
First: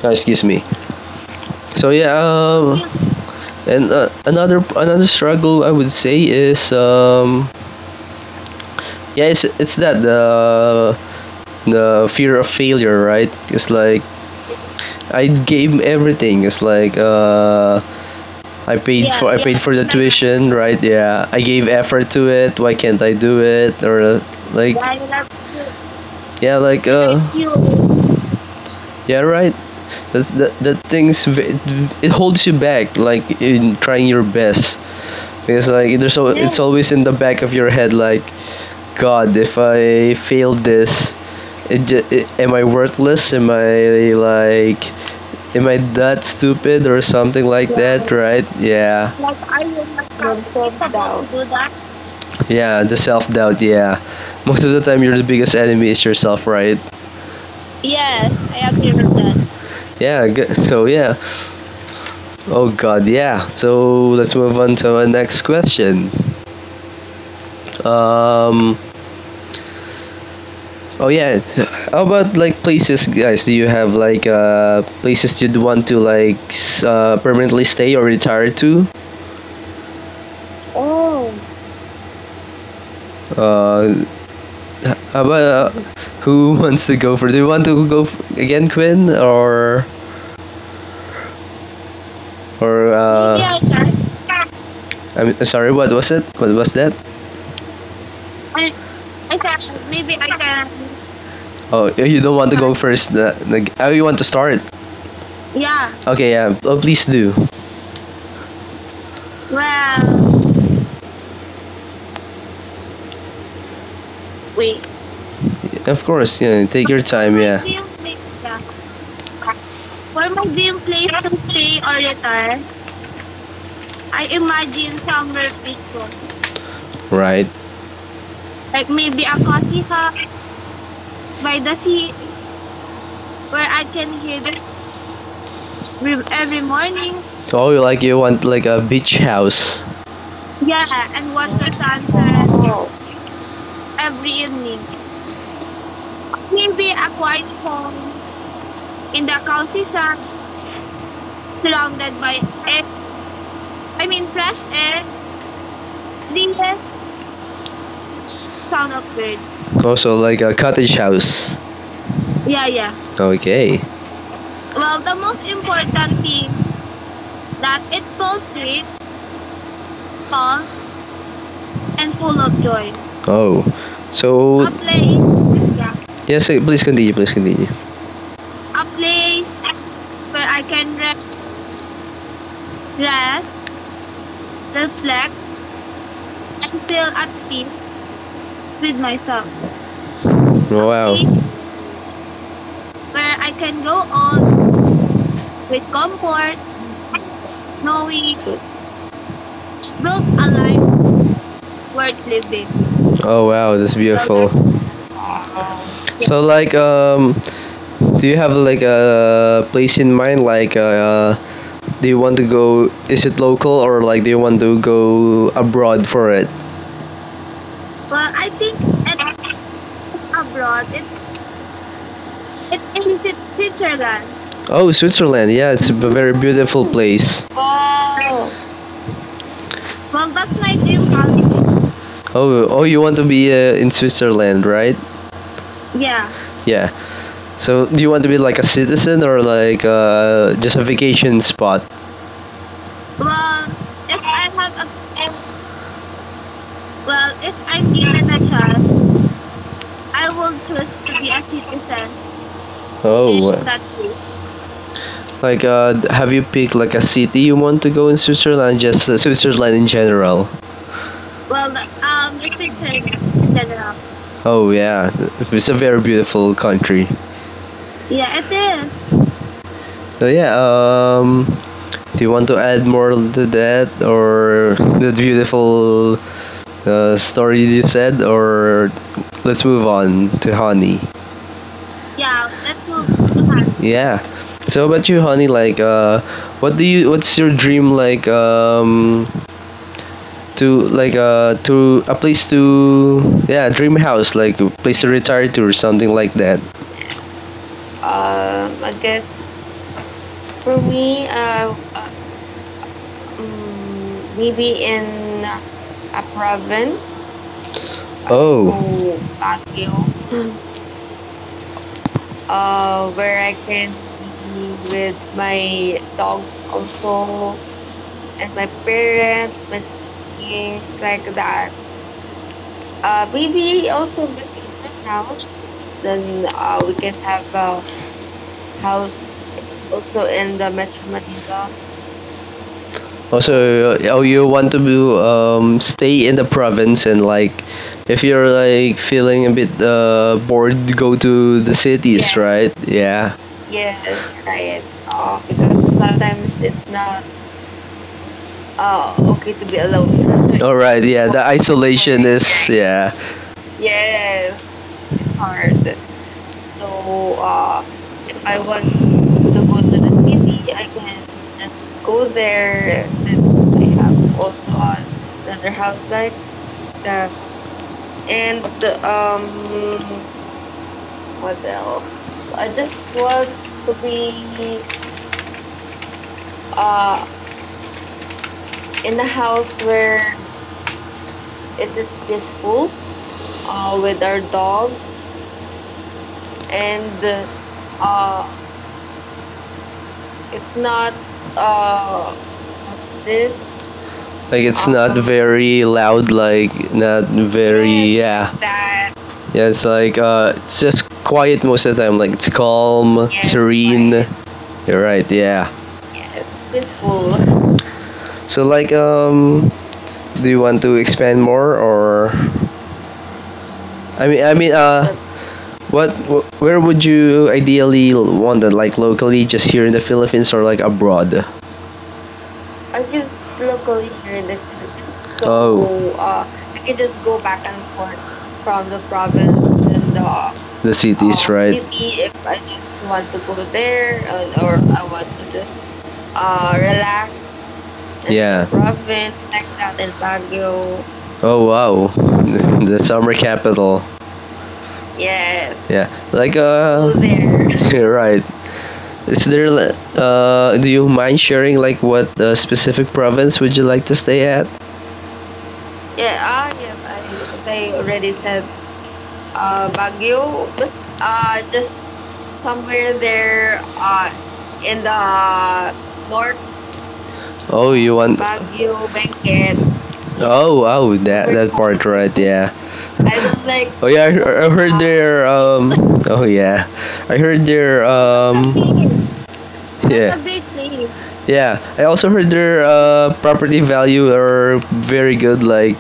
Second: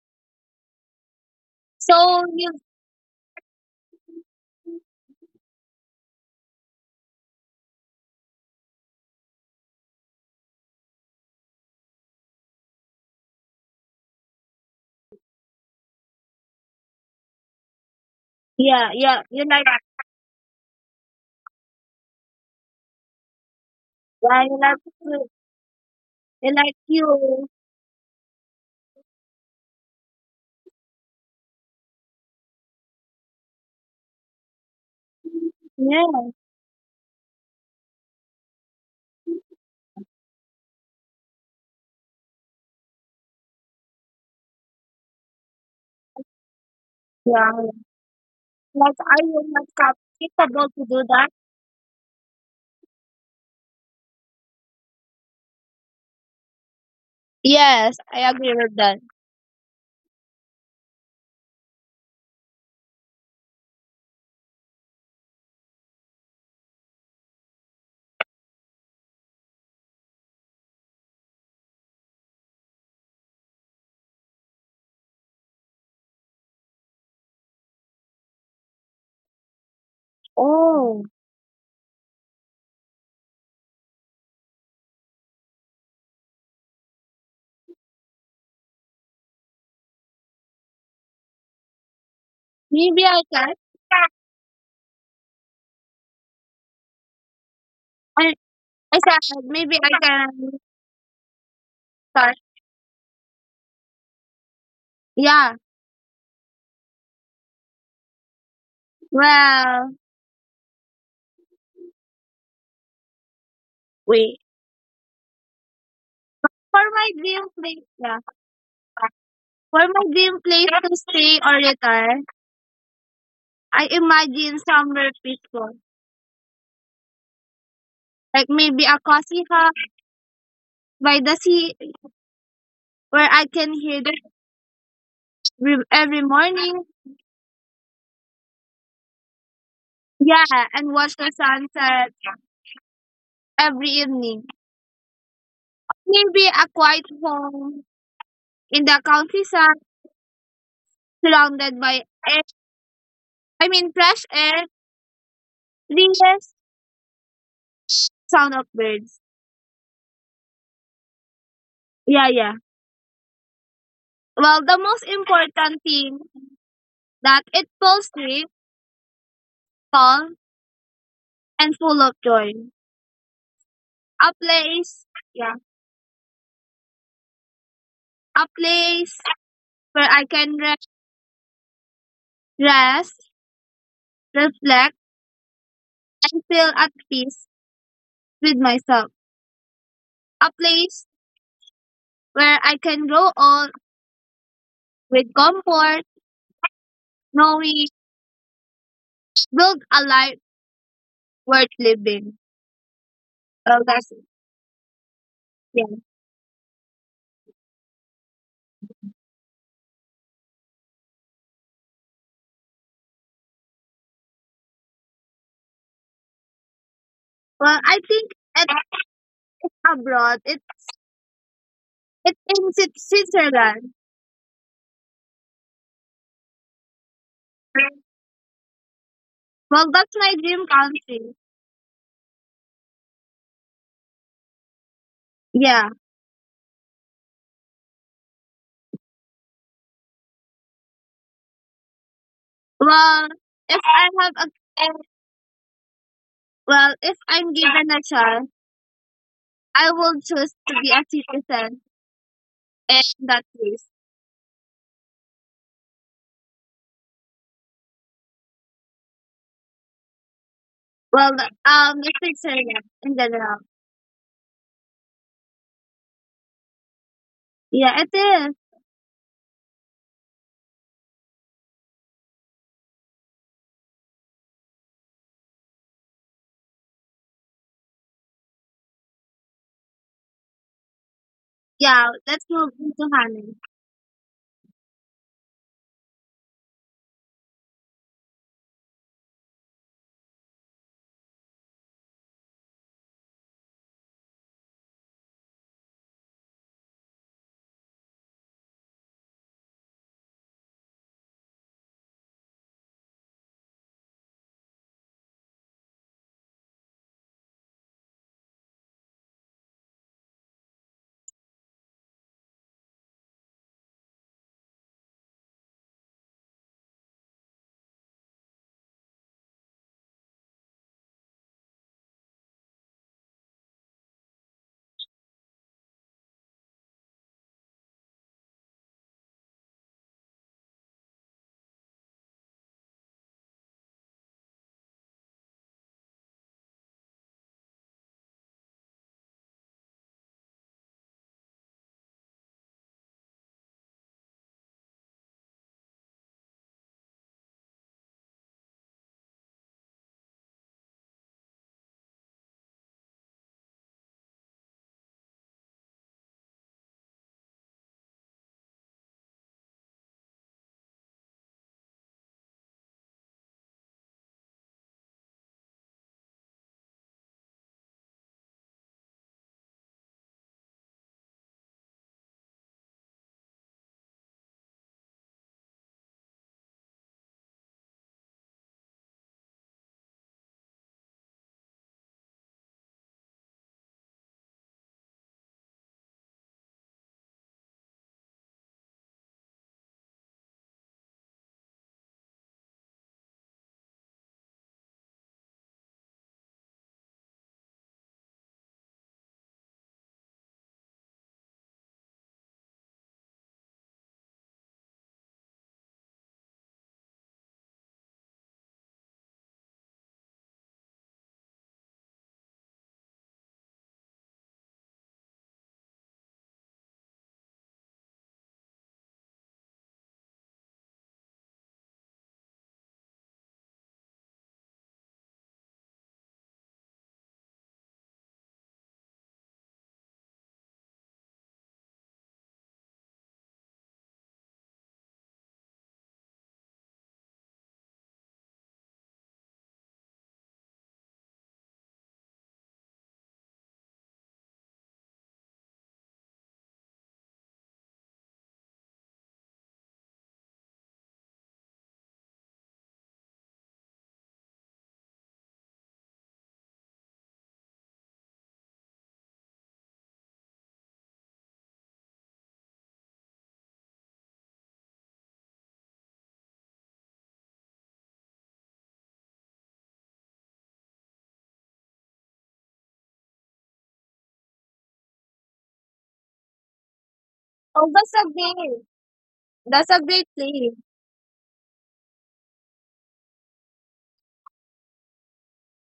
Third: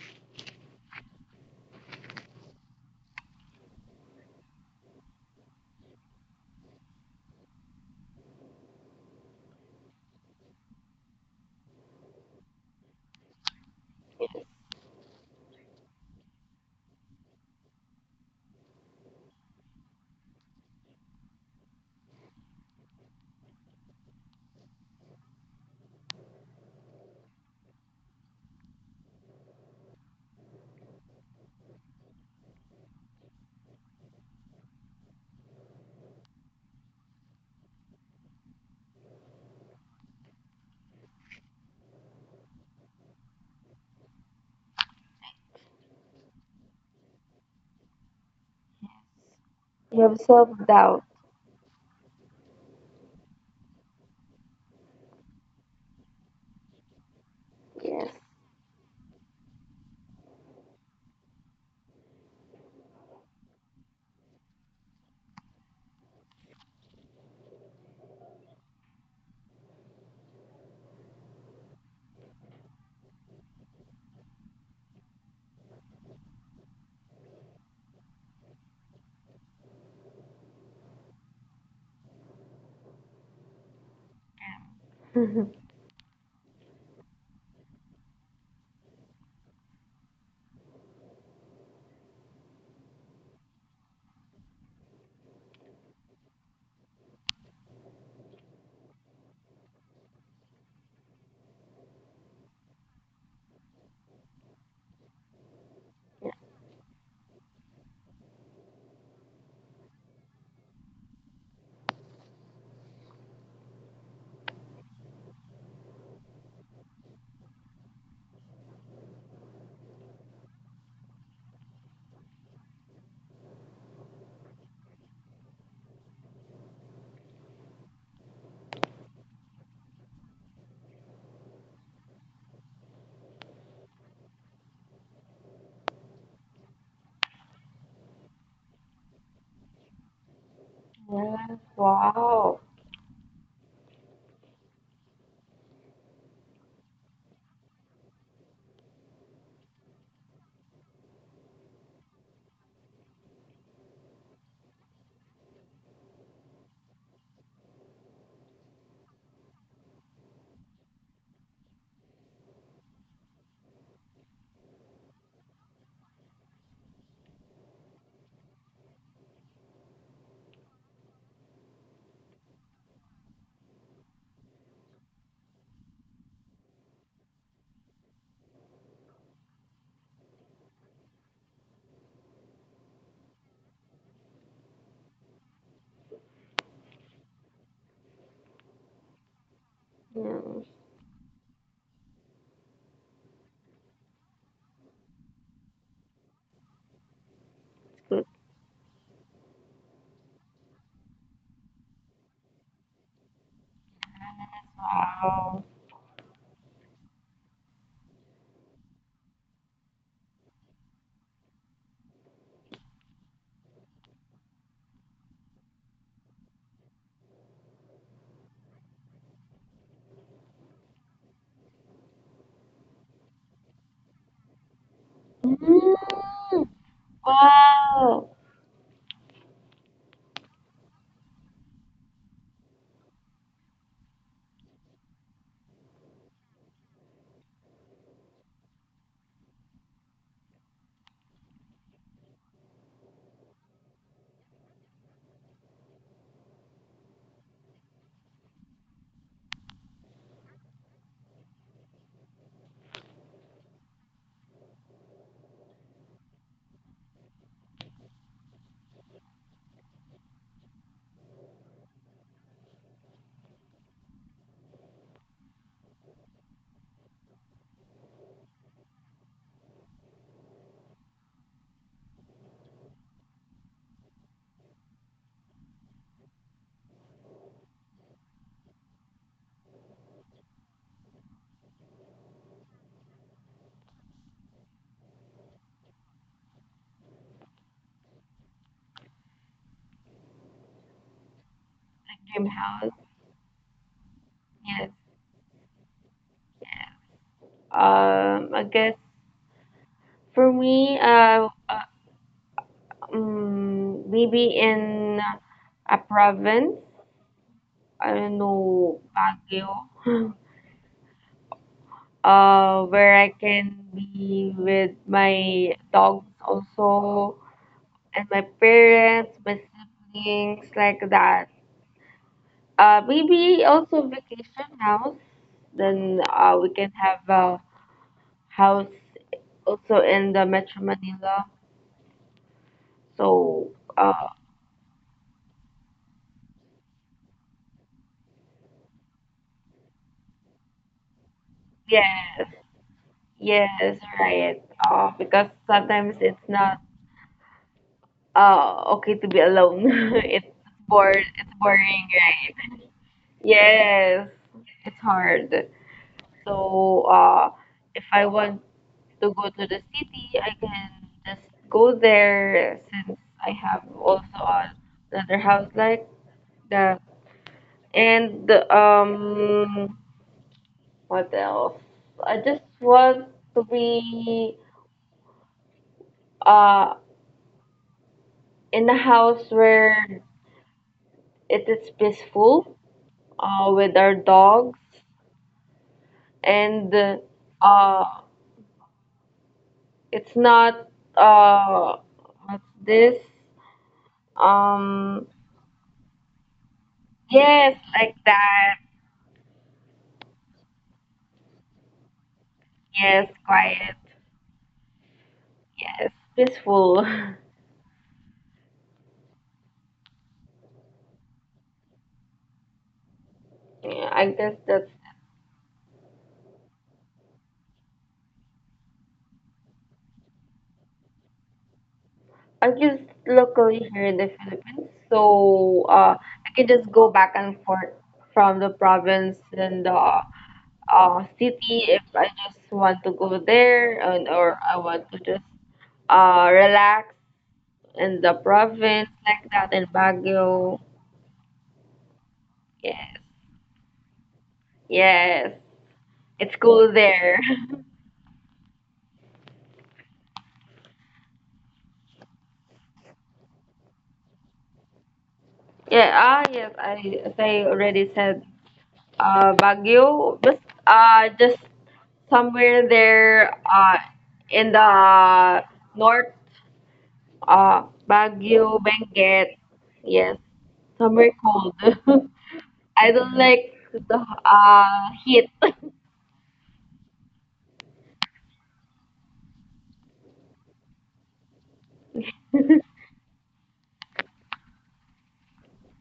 Speaker 1: oh, excuse me. So yeah,
Speaker 2: so you?
Speaker 1: and another struggle I would say is, yeah, it's, that the fear of failure, right? It's like
Speaker 3: Yes.
Speaker 1: I gave everything, it's like, I
Speaker 2: Yeah,
Speaker 1: paid, yeah,
Speaker 2: yeah.
Speaker 1: for, I, yeah,
Speaker 2: You
Speaker 1: paid
Speaker 2: like?
Speaker 1: for the tuition, right? Yeah, I gave effort to it, why can't I do it? Or,
Speaker 2: Yeah, you
Speaker 1: like,
Speaker 2: like?
Speaker 1: yeah, you love
Speaker 2: You
Speaker 1: you. Yeah,
Speaker 2: you like
Speaker 1: like I, like you.
Speaker 2: you?
Speaker 1: Yeah, right, that's that things, it holds you back, like, in trying your best, because like, there's so,
Speaker 2: Yeah.
Speaker 1: yeah, it's always in the back of your head, like, god, if I fail this, it, am I worthless? Am I like, am I that stupid or something like
Speaker 2: Yeah.
Speaker 1: that, right?
Speaker 2: Like
Speaker 1: Yeah.
Speaker 2: I am not
Speaker 3: You have
Speaker 2: capable to
Speaker 3: self-doubt.
Speaker 2: do that.
Speaker 1: Yeah, the self doubt, yeah. Most of the time, your biggest enemy is yourself, right?
Speaker 2: Yes,
Speaker 3: Yes.
Speaker 1: Yes,
Speaker 2: I agree
Speaker 1: I
Speaker 2: with
Speaker 1: agree
Speaker 2: that.
Speaker 1: with that. Yeah, good. So yeah. Oh god, yeah. So let's move on to our next question. Um, Oh yeah. How about like places, guys? Do you have like, places you'd want to like, permanently stay or retire to?
Speaker 2: Oh,
Speaker 1: Oh. Uh, how about,
Speaker 3: [LAUGHS]
Speaker 1: who [LAUGHS] wants to go for? Do you want to go again, Quinn, or maybe?
Speaker 2: maybe I can.
Speaker 1: I can. I'm, sorry. What was it? What was that?
Speaker 2: I,
Speaker 1: I,
Speaker 2: I said maybe I
Speaker 1: maybe.
Speaker 2: can
Speaker 1: Oh, you don't
Speaker 2: start.
Speaker 1: want to, I go can, first. Like, how you want to start?
Speaker 2: Yeah.
Speaker 1: Okay,
Speaker 3: Yeah.
Speaker 1: yeah. Oh, please do.
Speaker 2: Well,
Speaker 1: Well,
Speaker 2: wait.
Speaker 1: wait. Of course, yeah.
Speaker 2: For
Speaker 1: Take your,
Speaker 2: my
Speaker 1: for time,
Speaker 2: dream
Speaker 1: my, yeah. Do
Speaker 2: place,
Speaker 1: you
Speaker 2: yeah.
Speaker 1: play, yeah.
Speaker 2: For my dream
Speaker 1: Formal
Speaker 2: place
Speaker 1: game
Speaker 2: to
Speaker 1: play
Speaker 2: stay
Speaker 1: to
Speaker 2: or
Speaker 1: stay or
Speaker 2: retire,
Speaker 1: retire
Speaker 2: I imagine somewhere
Speaker 1: since your
Speaker 2: peaceful,
Speaker 1: picture. Right.
Speaker 2: like maybe
Speaker 1: Like
Speaker 2: a
Speaker 1: maybe a
Speaker 2: cozy hut
Speaker 1: cozy house
Speaker 2: by the
Speaker 1: by
Speaker 2: sea
Speaker 1: the sea
Speaker 2: where I can
Speaker 1: where I
Speaker 2: hear the
Speaker 1: can hear the
Speaker 2: river every
Speaker 1: river
Speaker 2: morning.
Speaker 1: morning. Oh, you want like a beach house.
Speaker 2: Yeah, and watch the
Speaker 1: Watch
Speaker 3: Yes.
Speaker 1: the
Speaker 2: sunset
Speaker 3: Wow.
Speaker 1: sunset
Speaker 2: every
Speaker 1: every
Speaker 2: evening.
Speaker 1: evening.
Speaker 2: Maybe a
Speaker 1: Maybe
Speaker 2: quiet
Speaker 1: a quiet
Speaker 2: home
Speaker 1: home
Speaker 2: in the countryside, surrounded by
Speaker 1: led by
Speaker 2: air,
Speaker 1: air,
Speaker 2: I mean
Speaker 1: I
Speaker 2: fresh
Speaker 1: mean
Speaker 2: air,
Speaker 1: fresh air
Speaker 2: breeze, sound of
Speaker 1: of
Speaker 2: birds.
Speaker 1: birds. Also like a cottage house.
Speaker 2: Yeah, yeah.
Speaker 1: Yeah, yeah. Okay.
Speaker 2: Well, the most
Speaker 1: Most
Speaker 2: important
Speaker 1: important
Speaker 2: thing
Speaker 1: thing
Speaker 2: that it feels free,
Speaker 1: is great
Speaker 2: calm, and full of
Speaker 1: and full
Speaker 2: joy.
Speaker 1: of joy. Oh,
Speaker 2: A
Speaker 1: so a so
Speaker 2: place, yeah,
Speaker 1: place, yeah, yes, eh, please continue, please continue.
Speaker 2: a
Speaker 1: A
Speaker 2: place
Speaker 1: place
Speaker 2: where I can
Speaker 1: I can rest
Speaker 2: rest,
Speaker 1: fast
Speaker 2: reflect, and feel
Speaker 1: and
Speaker 2: at
Speaker 1: feel
Speaker 2: peace
Speaker 1: at peace
Speaker 2: with
Speaker 1: with
Speaker 2: myself.
Speaker 1: myself.
Speaker 2: A
Speaker 3: Yes.
Speaker 2: place
Speaker 1: Wow. A place
Speaker 2: where I can grow
Speaker 1: where I
Speaker 2: old
Speaker 1: can grow old
Speaker 2: with
Speaker 1: with
Speaker 2: comfort,
Speaker 1: comfort,
Speaker 2: knowing
Speaker 3: Good.
Speaker 1: knowing
Speaker 2: build a
Speaker 1: built
Speaker 2: life
Speaker 1: a life
Speaker 2: worth
Speaker 1: worth
Speaker 2: living.
Speaker 1: living. Oh wow,
Speaker 2: Oh,
Speaker 1: that's
Speaker 2: that's
Speaker 1: beautiful.
Speaker 3: Wow.
Speaker 2: yeah.
Speaker 1: So like, do you have like a place in mind, like, do you want to go? Is it local or like do you want to go abroad for it?
Speaker 2: Well, I
Speaker 1: Well,
Speaker 2: think
Speaker 1: I
Speaker 2: at
Speaker 1: think it's
Speaker 2: abroad,
Speaker 1: abroad. It
Speaker 2: it's in
Speaker 1: it is in
Speaker 2: Switzerland.
Speaker 1: Switzerland. Oh, Switzerland. Yeah, it's a
Speaker 3: Mm,
Speaker 1: very beautiful place.
Speaker 3: wow.
Speaker 1: Wow.
Speaker 2: Well, that's
Speaker 1: Well,
Speaker 2: my
Speaker 1: that's
Speaker 2: dream
Speaker 1: my dream
Speaker 2: country.
Speaker 1: holiday. Oh, oh, you want to be, in Switzerland, right?
Speaker 2: Yeah.
Speaker 1: Yeah. Yeah. So, do you want to be like a citizen or like, just a vacation spot?
Speaker 2: Well,
Speaker 1: Well,
Speaker 2: if I
Speaker 1: if
Speaker 2: have
Speaker 1: I have
Speaker 2: a
Speaker 1: a
Speaker 2: well, if I'm
Speaker 1: if
Speaker 2: given
Speaker 1: I'm
Speaker 2: a
Speaker 1: given a
Speaker 2: chance,
Speaker 1: chance,
Speaker 2: I will choose to
Speaker 1: choose
Speaker 2: be a
Speaker 1: to be a,
Speaker 2: citizen in that
Speaker 1: oh, is that
Speaker 2: place.
Speaker 1: like, have you picked like a city you want to go in Switzerland? Just, Switzerland in general.
Speaker 2: Well,
Speaker 1: um, it's
Speaker 2: Switzerland in general.
Speaker 1: excellent. Oh yeah, it's a very beautiful country.
Speaker 2: Yeah, it
Speaker 1: Yeah, it
Speaker 2: is.
Speaker 1: is. So yeah, do you want to add more to that or the beautiful, story you said, or let's move on to honey?
Speaker 2: Yeah, let's move
Speaker 1: That's so
Speaker 2: into Hanoi.
Speaker 1: fun. Yeah. So about you, honey? Like, what do you? What's your dream? Like, to like, to a
Speaker 3: Like dream
Speaker 1: place
Speaker 3: house.
Speaker 1: to, yeah, dream house, like a
Speaker 3: Yes.
Speaker 1: place to retire to or something like that.
Speaker 3: I
Speaker 1: I
Speaker 3: guess
Speaker 1: guess
Speaker 3: for
Speaker 1: for
Speaker 3: me,
Speaker 1: me, uh, um,
Speaker 3: maybe
Speaker 1: maybe
Speaker 3: in
Speaker 1: in a
Speaker 3: a province.
Speaker 1: province,
Speaker 3: I don't
Speaker 1: oh,
Speaker 3: know,
Speaker 1: so
Speaker 3: Baguio.
Speaker 1: Baguio,
Speaker 3: [LAUGHS] Where I
Speaker 1: where I
Speaker 3: can
Speaker 1: can
Speaker 3: be with
Speaker 1: be with
Speaker 3: my
Speaker 1: my
Speaker 3: dogs
Speaker 1: dogs
Speaker 3: also
Speaker 1: also
Speaker 3: and my
Speaker 1: and my
Speaker 3: parents, my
Speaker 1: parents, my,
Speaker 3: siblings, like that. Maybe
Speaker 1: Maybe
Speaker 3: also
Speaker 1: on the
Speaker 3: vacation house.
Speaker 1: house,
Speaker 3: Then,
Speaker 1: then,
Speaker 3: we can
Speaker 1: we can
Speaker 3: have
Speaker 1: have,
Speaker 3: a
Speaker 1: uh,
Speaker 3: house also in the
Speaker 1: food, the,
Speaker 3: Metro Manila. So,
Speaker 1: also, oh, you want to do, stay in the province and like, if you're like feeling a bit, bored, go to the cities,
Speaker 3: yes,
Speaker 1: yeah, right? Yeah,
Speaker 3: yes,
Speaker 1: yes,
Speaker 3: right.
Speaker 1: right.
Speaker 3: Because
Speaker 1: Because
Speaker 3: sometimes it's
Speaker 1: sometimes
Speaker 3: not
Speaker 1: it's not,
Speaker 3: okay to be
Speaker 1: okay to be
Speaker 3: alone. [LAUGHS] It's
Speaker 1: alone. All right.
Speaker 3: bored.
Speaker 1: Yeah, the [LAUGHS]
Speaker 3: It's boring,
Speaker 1: isolation is,
Speaker 3: right?
Speaker 1: yeah.
Speaker 3: Yes,
Speaker 1: Yes,
Speaker 3: it's
Speaker 1: it's
Speaker 3: hard.
Speaker 1: hard. So
Speaker 3: So, if I
Speaker 1: if I
Speaker 3: want
Speaker 1: want
Speaker 3: to
Speaker 1: to
Speaker 3: go to
Speaker 1: go
Speaker 3: the
Speaker 1: to the
Speaker 3: city, I
Speaker 1: city, I
Speaker 3: can
Speaker 1: can
Speaker 3: just
Speaker 1: just
Speaker 3: go
Speaker 1: go
Speaker 3: there
Speaker 1: there,
Speaker 3: since
Speaker 1: and
Speaker 3: I
Speaker 1: then
Speaker 3: have
Speaker 1: I have
Speaker 3: also
Speaker 1: also on
Speaker 3: another
Speaker 1: the other
Speaker 3: house
Speaker 1: house
Speaker 3: like
Speaker 1: like
Speaker 3: that.
Speaker 1: the
Speaker 3: And what else? I just
Speaker 1: I just
Speaker 3: want
Speaker 1: want
Speaker 3: to
Speaker 1: to be
Speaker 3: be uh in a
Speaker 1: in a
Speaker 3: house
Speaker 1: house
Speaker 3: where
Speaker 1: where
Speaker 3: it
Speaker 1: it
Speaker 3: is
Speaker 1: is
Speaker 3: peaceful,
Speaker 1: peaceful,
Speaker 3: with our
Speaker 1: with
Speaker 3: dogs and
Speaker 1: and,
Speaker 3: uh
Speaker 1: uh,
Speaker 3: it's
Speaker 1: it's
Speaker 3: not,
Speaker 1: not,
Speaker 3: uh what's this?
Speaker 1: like it's not, awesome,
Speaker 3: Um,
Speaker 1: very loud, like not
Speaker 3: yes,
Speaker 1: very,
Speaker 3: like
Speaker 1: yeah.
Speaker 3: that.
Speaker 1: Yeah, it's like, it's just quiet most of the time. Like it's calm,
Speaker 3: Yes,
Speaker 1: yeah, it's
Speaker 3: quiet.
Speaker 1: serene, quiet. You're right. Yeah.
Speaker 3: Yes,
Speaker 1: Yes.
Speaker 3: peaceful. [LAUGHS]
Speaker 1: Cool. So like, do you want to expand more or?
Speaker 3: Yeah, I
Speaker 1: I mean, I
Speaker 3: guess
Speaker 1: mean
Speaker 3: that's
Speaker 1: What? Where would you ideally want it? Like locally, just here in the Philippines, or like abroad?
Speaker 3: I guess
Speaker 1: I just
Speaker 3: locally here
Speaker 1: locally
Speaker 3: in the
Speaker 1: here in the
Speaker 3: Philippines.
Speaker 1: Philippines. So, oh,
Speaker 3: So
Speaker 1: so
Speaker 3: I can just
Speaker 1: I
Speaker 3: go
Speaker 1: can
Speaker 3: back and forth
Speaker 1: support
Speaker 3: from the province
Speaker 1: province
Speaker 3: and the
Speaker 1: and the cities, right?
Speaker 3: city if
Speaker 1: City
Speaker 3: I
Speaker 1: if it's
Speaker 3: just want to
Speaker 1: good,
Speaker 3: go there and, or I
Speaker 1: or
Speaker 3: want
Speaker 1: I
Speaker 3: to
Speaker 1: want
Speaker 3: just,
Speaker 1: to just,
Speaker 3: relax in the
Speaker 1: yeah.
Speaker 3: province like that in Baguio.
Speaker 1: Baguio. Oh wow, [LAUGHS] the
Speaker 3: Yes.
Speaker 1: summer capital.
Speaker 3: Yes.
Speaker 1: Yeah,
Speaker 3: It's
Speaker 1: like,
Speaker 3: cool
Speaker 1: [LAUGHS]
Speaker 3: there.
Speaker 1: there,
Speaker 3: [LAUGHS]
Speaker 1: you're right. Is there do you mind sharing like what, specific province would you like to stay at?
Speaker 3: Yeah,
Speaker 1: Yeah,
Speaker 3: ah,
Speaker 1: ah,
Speaker 3: yes,
Speaker 1: yes,
Speaker 3: as I
Speaker 1: I, they
Speaker 3: already
Speaker 1: already
Speaker 3: said,
Speaker 1: said,
Speaker 3: Baguio,
Speaker 1: Baguio, but,
Speaker 3: just
Speaker 1: just,
Speaker 3: somewhere there, in the north, uh,
Speaker 1: oh, you want?
Speaker 3: Baguio,
Speaker 1: Baguio,
Speaker 3: Benguet,
Speaker 1: Phuket.
Speaker 3: yes,
Speaker 1: Oh wow,
Speaker 3: somewhere
Speaker 1: that
Speaker 3: cold.
Speaker 1: part,
Speaker 3: [LAUGHS]
Speaker 1: right? Yeah.
Speaker 3: I don't like
Speaker 1: Oh
Speaker 3: the,
Speaker 1: yeah, I heard.
Speaker 3: heat.
Speaker 1: Their, Oh yeah, I heard
Speaker 2: Oh,
Speaker 1: their, that's a,
Speaker 2: that's a great.
Speaker 1: player.
Speaker 2: That's a
Speaker 1: That's,
Speaker 2: great
Speaker 1: yeah, a great
Speaker 2: place.
Speaker 1: player. Yeah. I also heard their,
Speaker 3: [LAUGHS]
Speaker 1: property value are very good. Like,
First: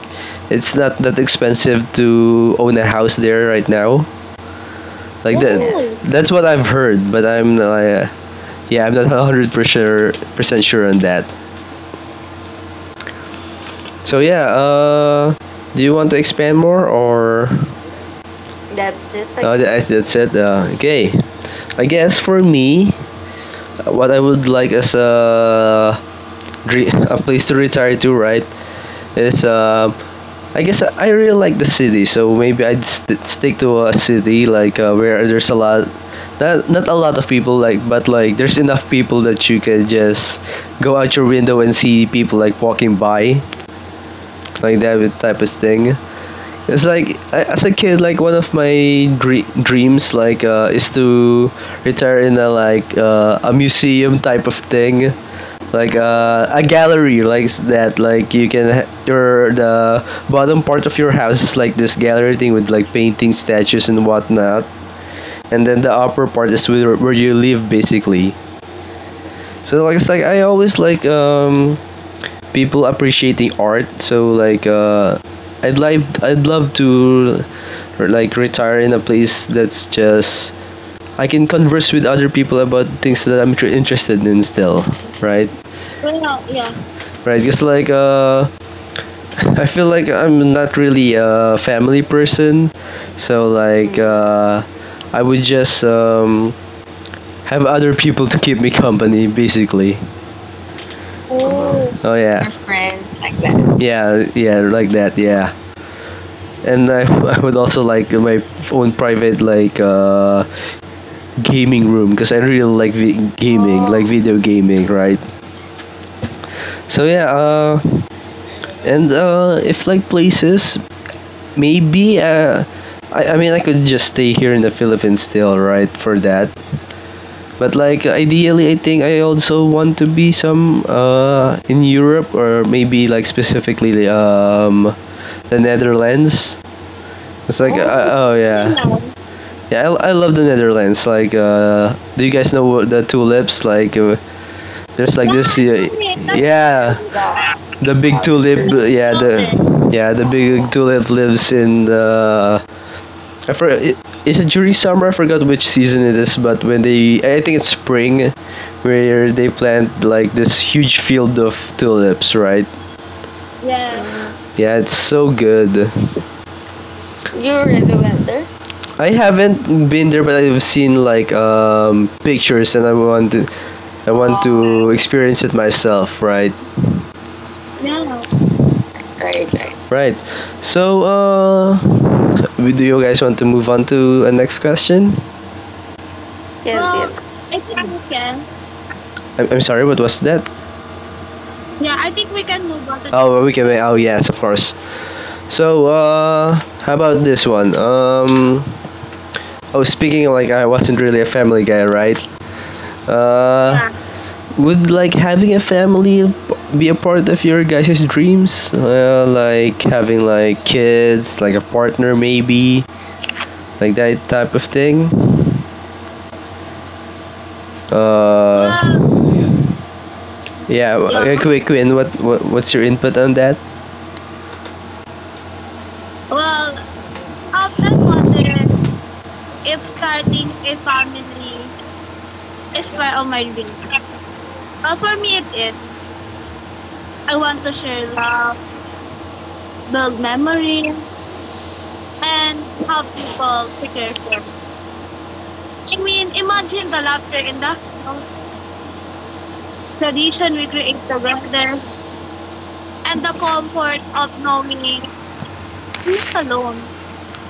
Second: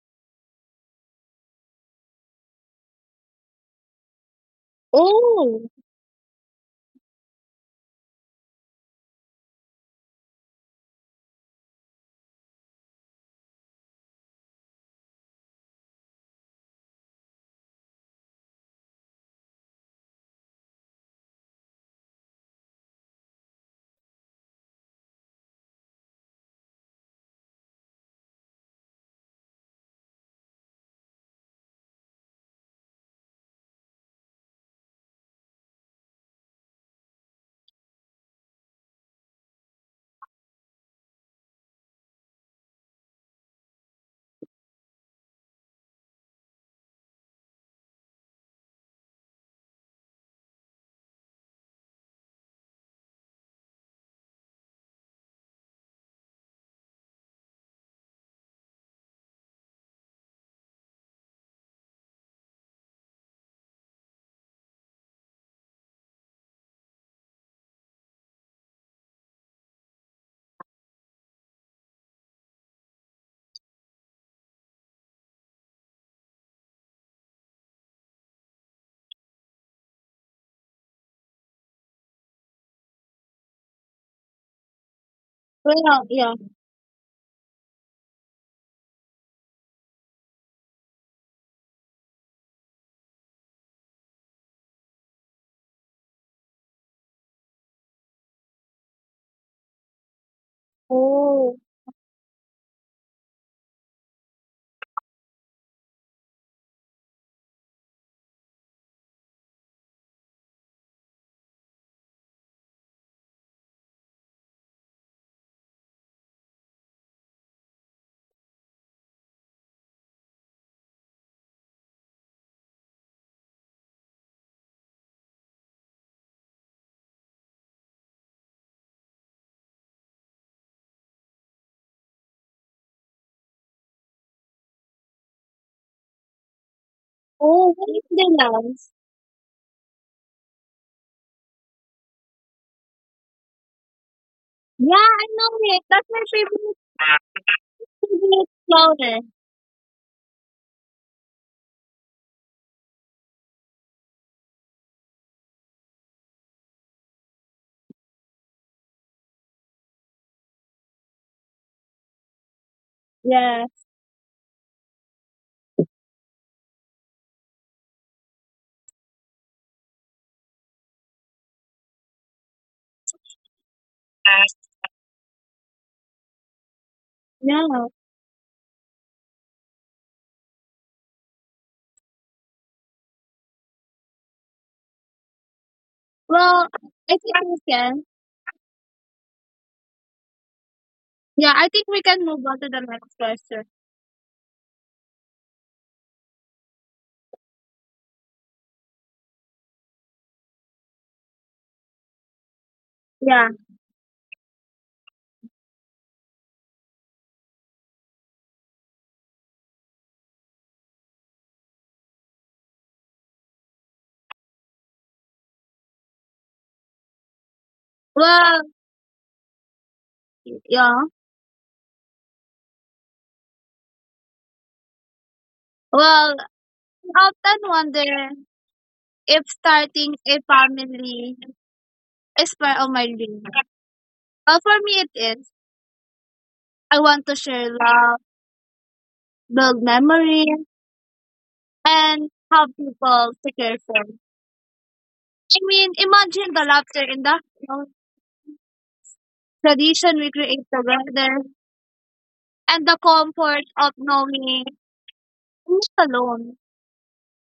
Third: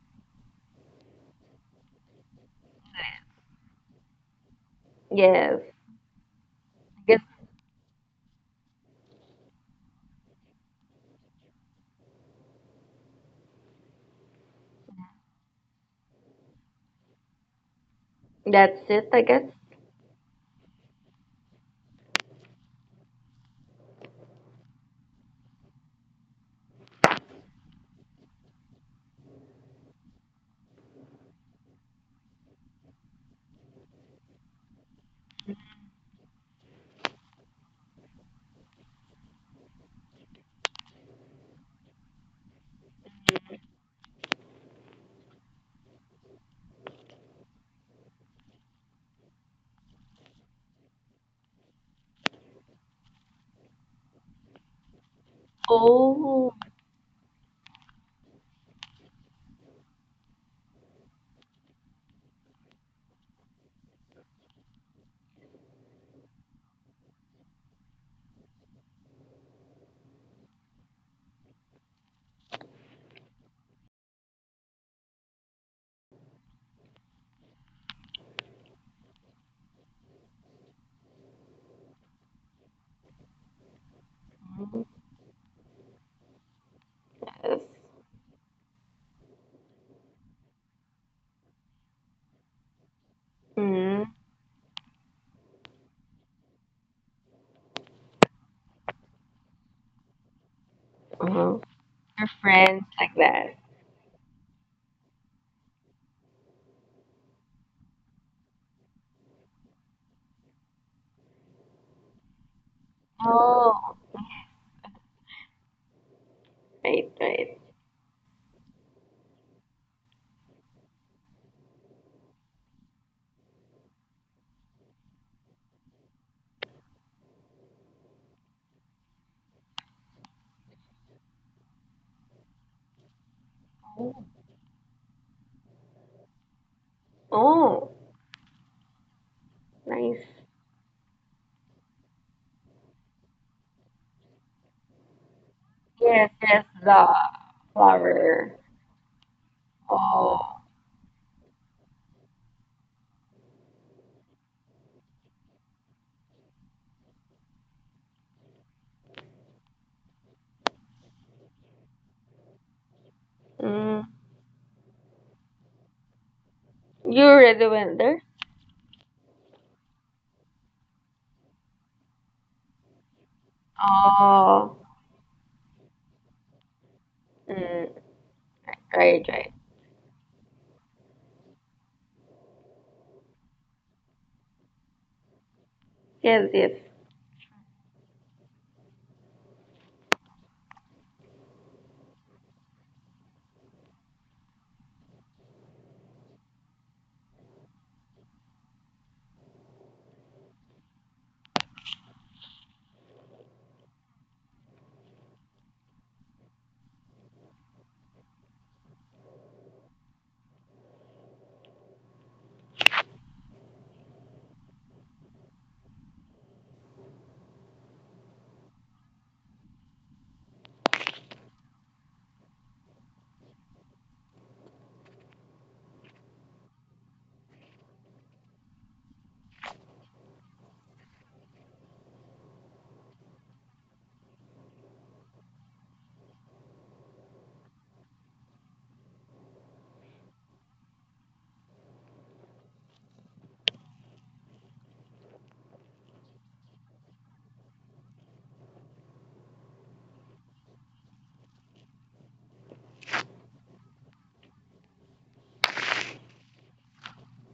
Speaker 1: it's not that expensive to own a house there right now. Like that.
Speaker 3: Yes,
Speaker 2: Oh,
Speaker 1: Oh, that's what I've heard,
Speaker 3: guess
Speaker 1: but I'm not. Yeah, I'm not [LAUGHS] hundred percent sure on that. So yeah. Do you want to expand more or?
Speaker 3: that's it,
Speaker 1: That's
Speaker 3: I
Speaker 1: it, I,
Speaker 3: guess.
Speaker 1: oh, guess, that, guess, that's it. Okay. I guess for me, what I would like as a, a place to retire to, right? Is, I guess I really like the city, so maybe I'd stick to a city like, where there's a lot, not a lot of people, like, but like there's enough people that you can just go out your window and see people like walking by, like that type of thing. It's like I, as a kid, like one of my dreams is to retire in a like a museum type of thing, like
Speaker 3: Oh,
Speaker 1: a gallery like that, like you can ha- your the bottom part of your house is like this gallery thing with like paintings, statues, and whatnot, and then the upper part is where you live, basically. So like, it's like I always like, people appreciating art, so like I'd love to like retire in a place that's just I can converse with other people about things that I'm interested in
Speaker 3: mm,
Speaker 1: still, right?
Speaker 2: well, yeah.
Speaker 1: Well, yeah. Right,
Speaker 3: yes.
Speaker 1: because like [LAUGHS] I feel like I'm not really a family person, so
Speaker 3: Mm,
Speaker 1: like I would just have other people to keep me company, basically.
Speaker 3: uh-huh.
Speaker 2: Oh,
Speaker 1: Oh, oh
Speaker 3: Your
Speaker 1: yeah, your
Speaker 3: friends
Speaker 1: friends
Speaker 3: like
Speaker 1: like
Speaker 3: that.
Speaker 1: that. Yeah, yeah, like that, yeah. And I, [LAUGHS] I would also like my own private like gaming room, because I really like gaming,
Speaker 3: Oh,
Speaker 1: like video gaming, right? So
Speaker 3: right,
Speaker 1: yeah,
Speaker 3: right.
Speaker 1: and if like places, maybe I mean, I could just stay here in the Philippines still, right? For that, but like ideally, I think I also want to be some in Europe, or maybe like specifically the Netherlands. It's
Speaker 2: oh,
Speaker 1: like
Speaker 2: what
Speaker 3: Oh,
Speaker 2: is
Speaker 1: oh
Speaker 2: the
Speaker 1: yeah.
Speaker 2: last?
Speaker 1: Yeah, I
Speaker 3: nice.
Speaker 1: love the Netherlands. Like, do you guys know what the tulips? Like,
Speaker 2: Yeah,
Speaker 1: there's
Speaker 2: I
Speaker 1: like
Speaker 2: know
Speaker 1: this,
Speaker 2: it.
Speaker 1: yeah,
Speaker 2: That's my
Speaker 3: Yes, yes,
Speaker 1: yeah,
Speaker 3: the
Speaker 1: the big
Speaker 2: favorite
Speaker 3: flower.
Speaker 1: tulip,
Speaker 2: flower.
Speaker 1: yeah, the
Speaker 3: Oh,
Speaker 1: big tulip lives in the. I for, is it during summer? I forgot which season it is, but when they, I think it's spring, where they plant like this huge field of tulips, right?
Speaker 2: Yeah.
Speaker 3: mm.
Speaker 1: Yeah. Yeah, it's so good.
Speaker 3: You
Speaker 1: You
Speaker 3: already went
Speaker 1: already
Speaker 3: there?
Speaker 1: went there? I haven't been there, but I've seen like pictures, and I want
Speaker 3: Oh,
Speaker 1: to experience it myself, right?
Speaker 2: Yeah.
Speaker 3: mm.
Speaker 1: Yeah.
Speaker 3: Right, right.
Speaker 1: Right, right. Right. So, do you guys want to move on to a next question?
Speaker 3: Yes,
Speaker 2: Well,
Speaker 3: yes.
Speaker 1: Well,
Speaker 2: I
Speaker 1: proceed.
Speaker 2: think we
Speaker 1: We
Speaker 2: can.
Speaker 1: can. I'm sorry, what was that? We
Speaker 2: Yeah, I think we can move on
Speaker 1: can
Speaker 2: to the
Speaker 1: move on to the
Speaker 2: next
Speaker 1: oh, we
Speaker 2: question.
Speaker 1: can. Oh, yes, of course. So, how about this one? Oh, speaking of like, I wasn't really a family guy, right?
Speaker 2: Yeah.
Speaker 1: Yeah. Would like having a family be a part of your guys' dreams? Like having like kids, like a partner, maybe, like that type of thing.
Speaker 2: Well,
Speaker 1: Uh,
Speaker 2: yeah.
Speaker 1: yeah, Quinn, what what's your input on that?
Speaker 2: Well, I often
Speaker 1: Captain
Speaker 2: wonder
Speaker 1: Water
Speaker 2: if starting a
Speaker 1: starting
Speaker 2: family
Speaker 1: memory
Speaker 2: is part of my
Speaker 1: expire all
Speaker 2: dream.
Speaker 1: my dreams.
Speaker 2: Well, for me, it
Speaker 1: For me, it
Speaker 2: is.
Speaker 1: is
Speaker 2: I want to share
Speaker 1: to share
Speaker 2: love, build memories,
Speaker 1: memory
Speaker 2: and
Speaker 1: and
Speaker 2: have
Speaker 1: how
Speaker 2: people to
Speaker 1: people
Speaker 2: care for. I
Speaker 1: prepare for.
Speaker 2: mean,
Speaker 1: I mean,
Speaker 2: imagine the
Speaker 1: imagine the
Speaker 2: laughter in the
Speaker 1: laughter in the
Speaker 2: tradition we
Speaker 1: tradition
Speaker 2: create
Speaker 1: we create, the
Speaker 2: together and the comfort of
Speaker 1: comfort of
Speaker 2: knowing
Speaker 1: knowing
Speaker 2: I'm not
Speaker 1: you're not
Speaker 2: alone.
Speaker 1: alone,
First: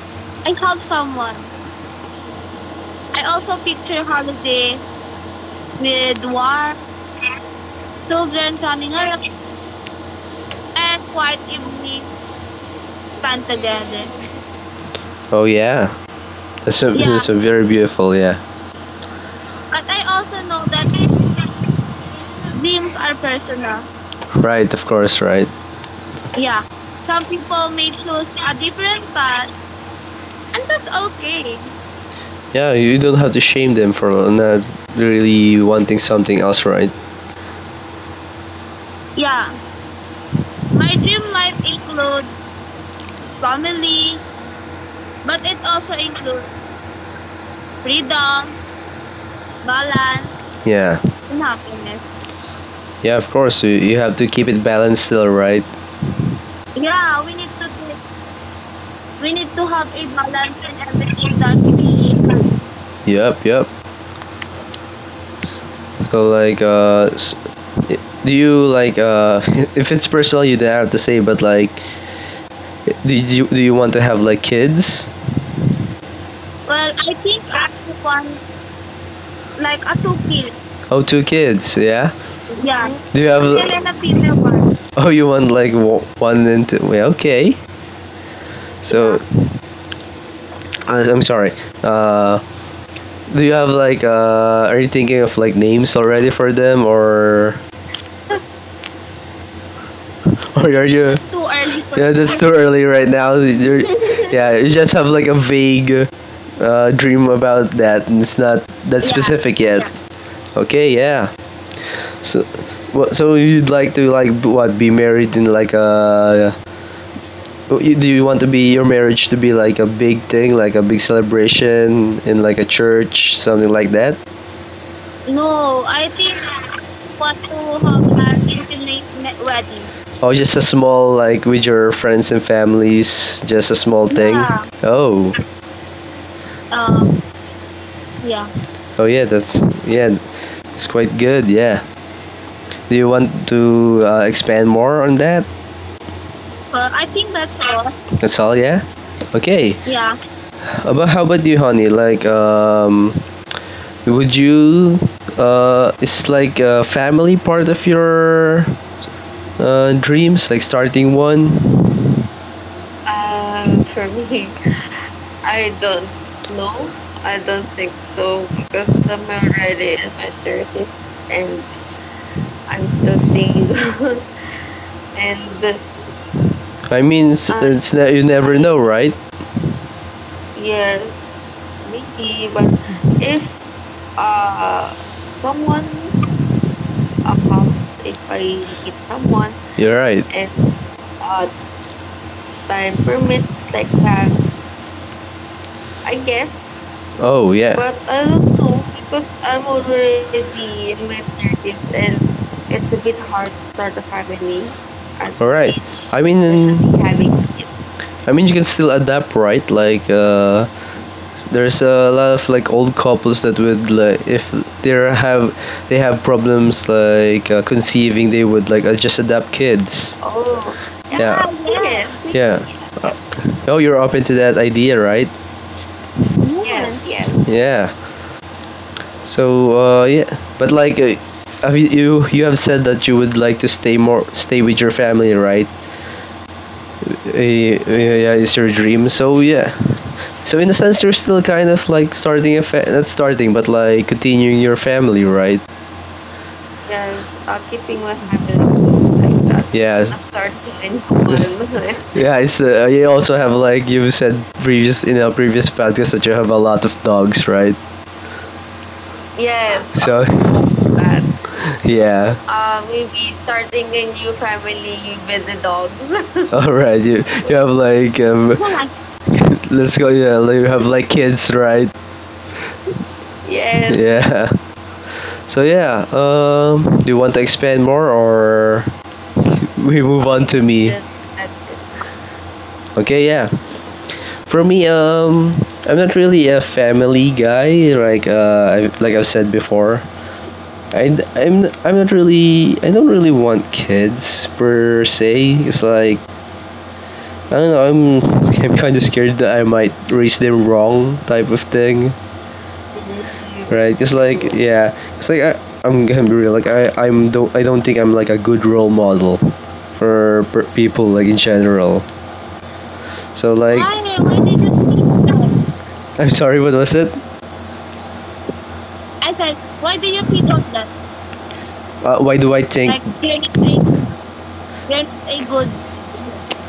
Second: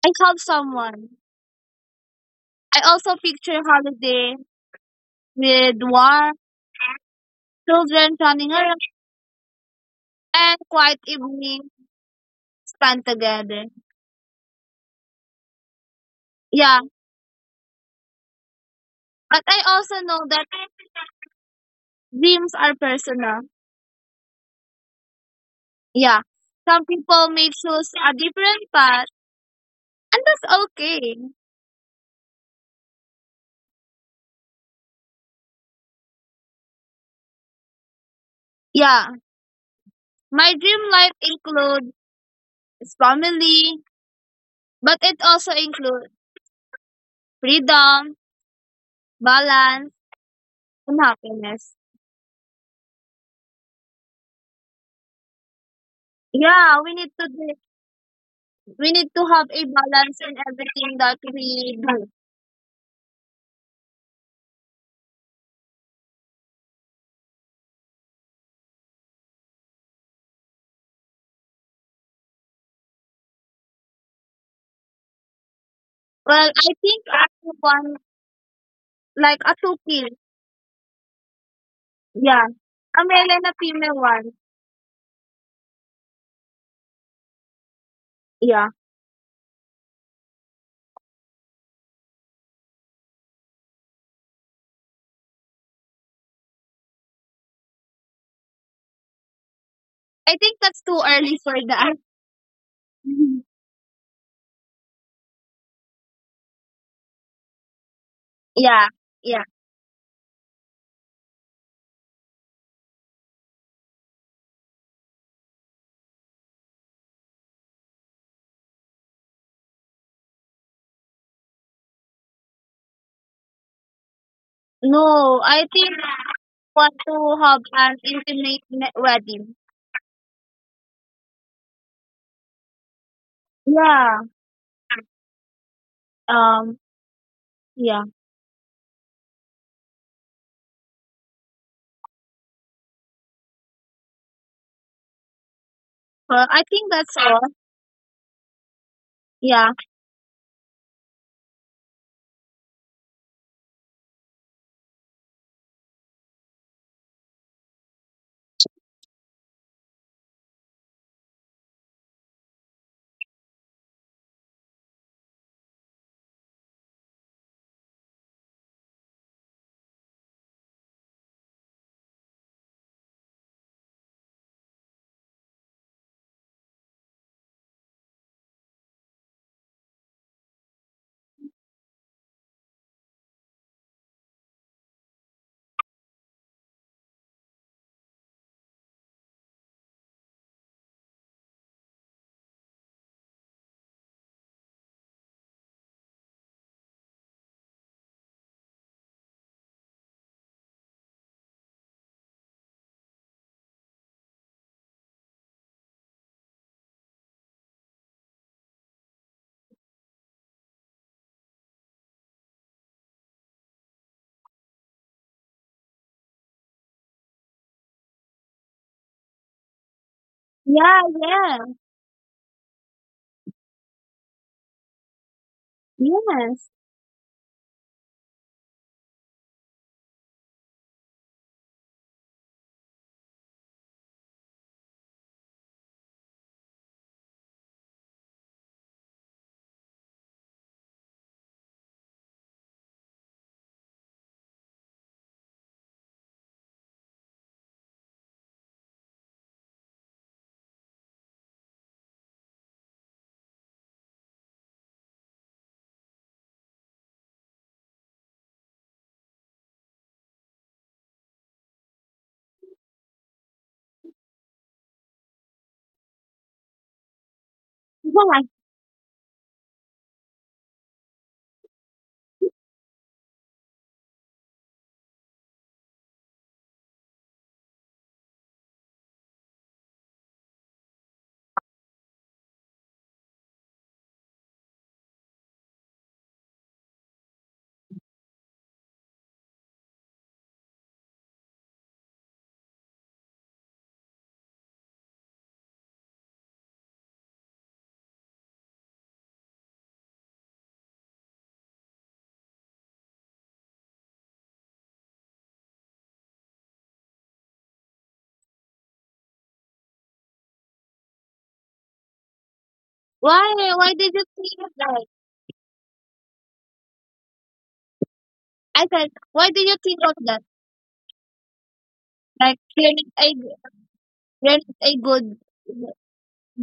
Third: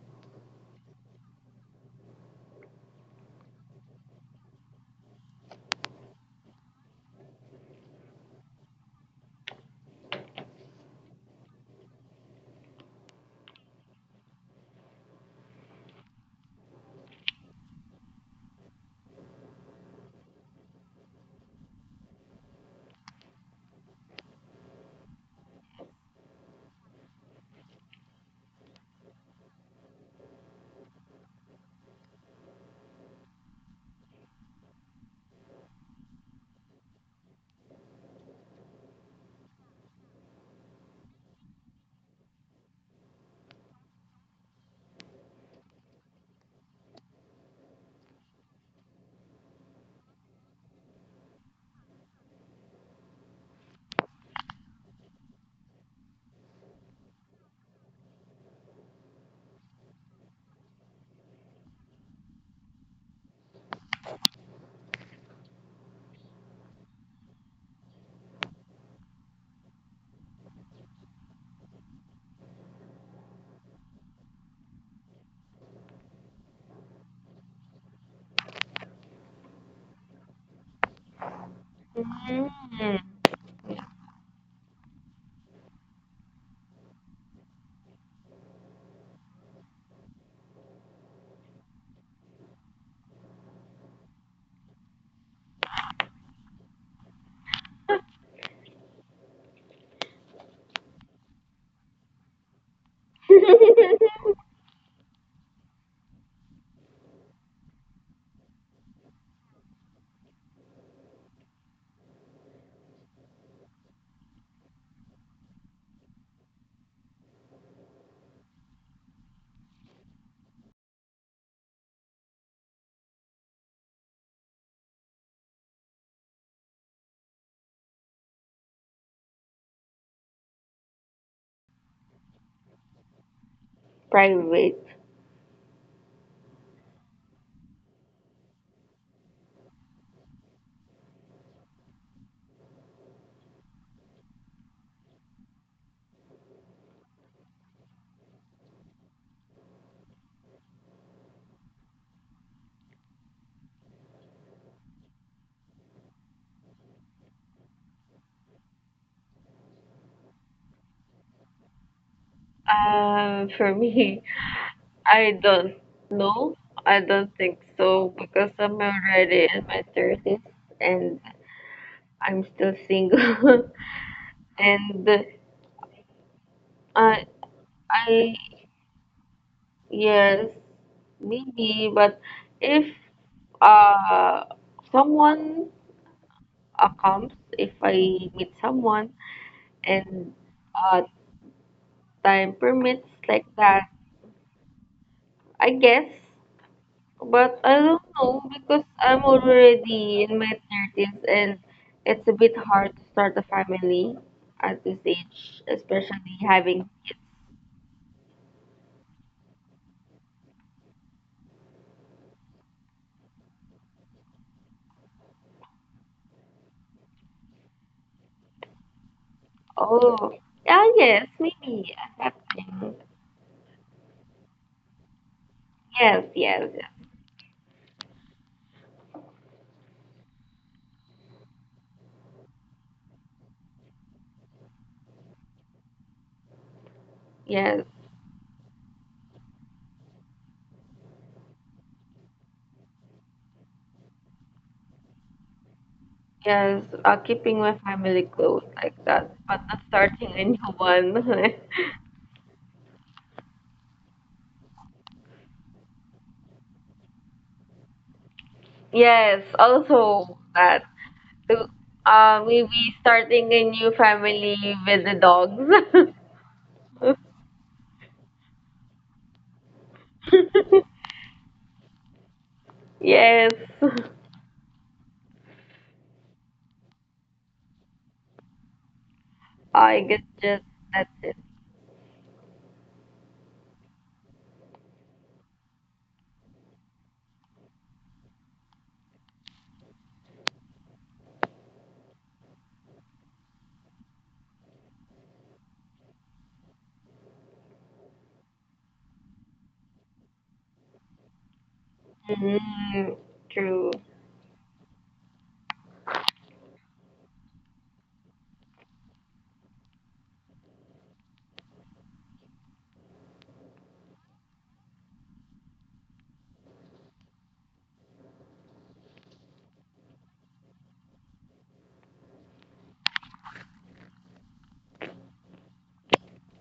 Speaker 2: I have someone.
Speaker 1: someone.
Speaker 2: I also picture
Speaker 1: Picture
Speaker 2: holiday
Speaker 1: holiday,
Speaker 2: with warm children running around and quiet evening
Speaker 1: evening
Speaker 2: spent together.
Speaker 1: together. Oh yeah,
Speaker 2: Yeah,
Speaker 1: it's a, yeah, it's a very beautiful, yeah.
Speaker 2: but I
Speaker 1: But
Speaker 2: also
Speaker 1: I
Speaker 2: know
Speaker 1: also
Speaker 2: that
Speaker 1: know that
Speaker 2: dreams are
Speaker 1: dreams are
Speaker 2: personal.
Speaker 1: personal. Right, of course, right.
Speaker 2: Yeah, some people may
Speaker 1: People may
Speaker 2: choose a
Speaker 1: choose
Speaker 2: different
Speaker 1: different.
Speaker 2: path
Speaker 1: That's
Speaker 2: and that's okay.
Speaker 1: okay. Yeah, you don't have to shame them for not really wanting something else, right?
Speaker 2: Yeah, my dream
Speaker 1: My
Speaker 2: life
Speaker 1: dream life
Speaker 2: includes
Speaker 1: includes
Speaker 2: family,
Speaker 1: family,
Speaker 2: but it also
Speaker 1: so
Speaker 2: includes
Speaker 1: includes
Speaker 2: freedom, balance,
Speaker 1: yeah,
Speaker 2: and happiness.
Speaker 1: happiness. Yeah, of course, you have to keep it balanced still, right?
Speaker 2: Yeah, we need to
Speaker 1: We need
Speaker 2: do,
Speaker 1: to
Speaker 2: we need to
Speaker 1: we
Speaker 2: have
Speaker 1: need to
Speaker 2: a balance in
Speaker 1: embrace
Speaker 2: everything that
Speaker 1: everything that
Speaker 2: we do.
Speaker 1: we yep, yep. So like, do you like [LAUGHS] if it's personal, you don't have to say, but like, do you want to have like kids?
Speaker 2: Well, I think I have one like a two
Speaker 1: A
Speaker 2: kids.
Speaker 1: two kids. Oh, two kids, yeah.
Speaker 2: Yeah,
Speaker 3: Mm.
Speaker 2: a
Speaker 1: Do you
Speaker 2: male
Speaker 1: male
Speaker 2: and a
Speaker 1: have? Male and
Speaker 2: female
Speaker 1: a
Speaker 2: one.
Speaker 1: female one. Oh, you want like one and two? Yeah, okay.
Speaker 2: Yeah,
Speaker 1: So I'm sorry. Uh, do you have like are you thinking of like names already for them or?
Speaker 2: I
Speaker 1: [LAUGHS]
Speaker 2: think
Speaker 1: Or
Speaker 2: that's
Speaker 1: are
Speaker 2: too
Speaker 1: you? It's
Speaker 2: early
Speaker 1: too
Speaker 2: for
Speaker 1: early
Speaker 2: that.
Speaker 1: for yeah, that's too early right now.
Speaker 2: [LAUGHS]
Speaker 1: You're, [LAUGHS]
Speaker 3: [LAUGHS]
Speaker 1: yeah, you just have like a vague dream about that, and it's not
Speaker 2: yeah,
Speaker 1: that yeah,
Speaker 2: yeah.
Speaker 1: specific yet, yeah. Okay, yeah. So, what? So you'd like to like what? Be married in like a? Oh, do you want to be your marriage to be like a big thing, like a big celebration in like a church, something like that?
Speaker 2: No, I
Speaker 1: Oh,
Speaker 2: think I
Speaker 1: I think
Speaker 2: want to have
Speaker 1: of
Speaker 2: an
Speaker 1: an
Speaker 2: intimate
Speaker 1: intimate.
Speaker 2: wedding.
Speaker 1: Oh, just a small like with your friends and families, just a small
Speaker 2: Yeah.
Speaker 1: thing. Yeah.
Speaker 3: Private.
Speaker 1: Oh,
Speaker 2: Um.
Speaker 1: Um,
Speaker 2: Yeah.
Speaker 1: yeah. Oh yeah, that's yeah, it's quite good. Yeah. Do you want to expand more on that?
Speaker 2: Well, I
Speaker 1: Well,
Speaker 2: think
Speaker 1: I
Speaker 2: that's
Speaker 1: think
Speaker 2: all.
Speaker 1: that's all. Yeah.
Speaker 2: Yeah.
Speaker 1: Okay, yeah. About how about you, honey? Like, would you? Is like a family part of your dreams, like starting one.
Speaker 3: For
Speaker 1: Um,
Speaker 3: me, I don't know. I don't
Speaker 1: I
Speaker 3: think
Speaker 1: don't
Speaker 3: so
Speaker 1: though,
Speaker 3: because I'm
Speaker 1: because I'm
Speaker 3: already in my
Speaker 1: already in my
Speaker 3: 30s
Speaker 1: 30s
Speaker 3: and
Speaker 1: and
Speaker 3: I'm still
Speaker 1: I'm still
Speaker 3: single.
Speaker 1: single.
Speaker 3: [LAUGHS] And,
Speaker 1: [LAUGHS] And I mean,
Speaker 3: I
Speaker 1: it's you
Speaker 3: I
Speaker 1: never know, right?
Speaker 3: yes,
Speaker 1: Yes,
Speaker 3: maybe, but
Speaker 1: maybe, but
Speaker 3: if
Speaker 1: if
Speaker 3: uh
Speaker 1: uh,
Speaker 3: someone
Speaker 1: someone
Speaker 3: uh, comes,
Speaker 1: about
Speaker 3: if I
Speaker 1: it
Speaker 3: meet
Speaker 1: by
Speaker 3: someone
Speaker 1: someone you're right,
Speaker 3: and
Speaker 1: and the
Speaker 3: uh time
Speaker 1: time
Speaker 3: permits
Speaker 1: permits
Speaker 3: like
Speaker 1: like
Speaker 3: that,
Speaker 1: that,
Speaker 3: I guess.
Speaker 1: oh
Speaker 3: But
Speaker 1: yeah.
Speaker 3: I
Speaker 1: But
Speaker 3: don't
Speaker 1: I
Speaker 3: know
Speaker 1: don't know.
Speaker 3: because I'm already in my
Speaker 1: In my
Speaker 3: thirties and
Speaker 1: 30s and
Speaker 3: it's a bit hard to start a
Speaker 1: hard to start
Speaker 3: family
Speaker 1: family.
Speaker 3: at this
Speaker 1: All
Speaker 3: age,
Speaker 1: right. I
Speaker 3: especially
Speaker 1: mean,
Speaker 3: having
Speaker 1: having I mean, you can still adapt, right? Like, there's a lot of like old couples that would like if they have they have problems like conceiving, they would like just adopt kids.
Speaker 3: oh yeah,
Speaker 2: Yeah.
Speaker 3: yes,
Speaker 2: Yeah.
Speaker 3: maybe at
Speaker 1: Yes,
Speaker 3: that
Speaker 1: yeah.
Speaker 3: time.
Speaker 1: Oh, you're open to that idea, right?
Speaker 3: Yes,
Speaker 2: Yes.
Speaker 3: yes, yes,
Speaker 1: Yes, yes. Yeah. So, yeah. But like, have you, you have said that you would like to stay with your family, right?
Speaker 3: yes.
Speaker 1: Yeah, it's your dream. So yeah. So in a sense, you're still kind of like starting a not starting, but like continuing your family, right?
Speaker 3: Yes, keeping my family close like that, but
Speaker 1: Like
Speaker 3: not
Speaker 1: yeah,
Speaker 3: starting [LAUGHS] a new one.
Speaker 1: yes.
Speaker 3: [LAUGHS]
Speaker 1: Yeah. It's you also have like you said previous in a previous podcast that you have a lot of dogs, right?
Speaker 3: Yes,
Speaker 1: Yes, so
Speaker 3: also that. So,
Speaker 1: [LAUGHS] yeah.
Speaker 3: maybe starting a new family with the dogs.
Speaker 1: All right, you have like
Speaker 2: [LAUGHS] Why?
Speaker 1: [LAUGHS] let's go. Yeah, like, you have
Speaker 3: [LAUGHS]
Speaker 1: like kids, right?
Speaker 3: Yes,
Speaker 1: Yes. Yeah. So yeah. Do you want to expand more or? We
Speaker 3: I
Speaker 1: move
Speaker 3: guess
Speaker 1: on to
Speaker 3: just
Speaker 1: me.
Speaker 3: that's it.
Speaker 1: Okay, yeah. For me, I'm not really a family guy. Like, I, like I've said before, I'm not really, I don't really want kids per se. It's like, I don't know. I'm, [LAUGHS] I'm kind of scared that I might raise them wrong, type of thing.
Speaker 3: Mm,
Speaker 1: Right?
Speaker 3: true.
Speaker 1: It's like, yeah. It's like I, I'm gonna be real. Like, I don't think I'm like a good role model for per people like in general. So like,
Speaker 2: Why? Why
Speaker 1: Arnie,
Speaker 2: did you
Speaker 1: why did you
Speaker 2: think that?
Speaker 1: think that? I'm sorry, what was it?
Speaker 2: I said,
Speaker 1: I said,
Speaker 2: why do you
Speaker 1: why
Speaker 2: think
Speaker 1: do you
Speaker 2: of
Speaker 1: think
Speaker 2: that?
Speaker 1: of that? Why do I
Speaker 2: Like
Speaker 1: think? Like,
Speaker 2: hearing a
Speaker 1: Granny is
Speaker 2: good
Speaker 1: a good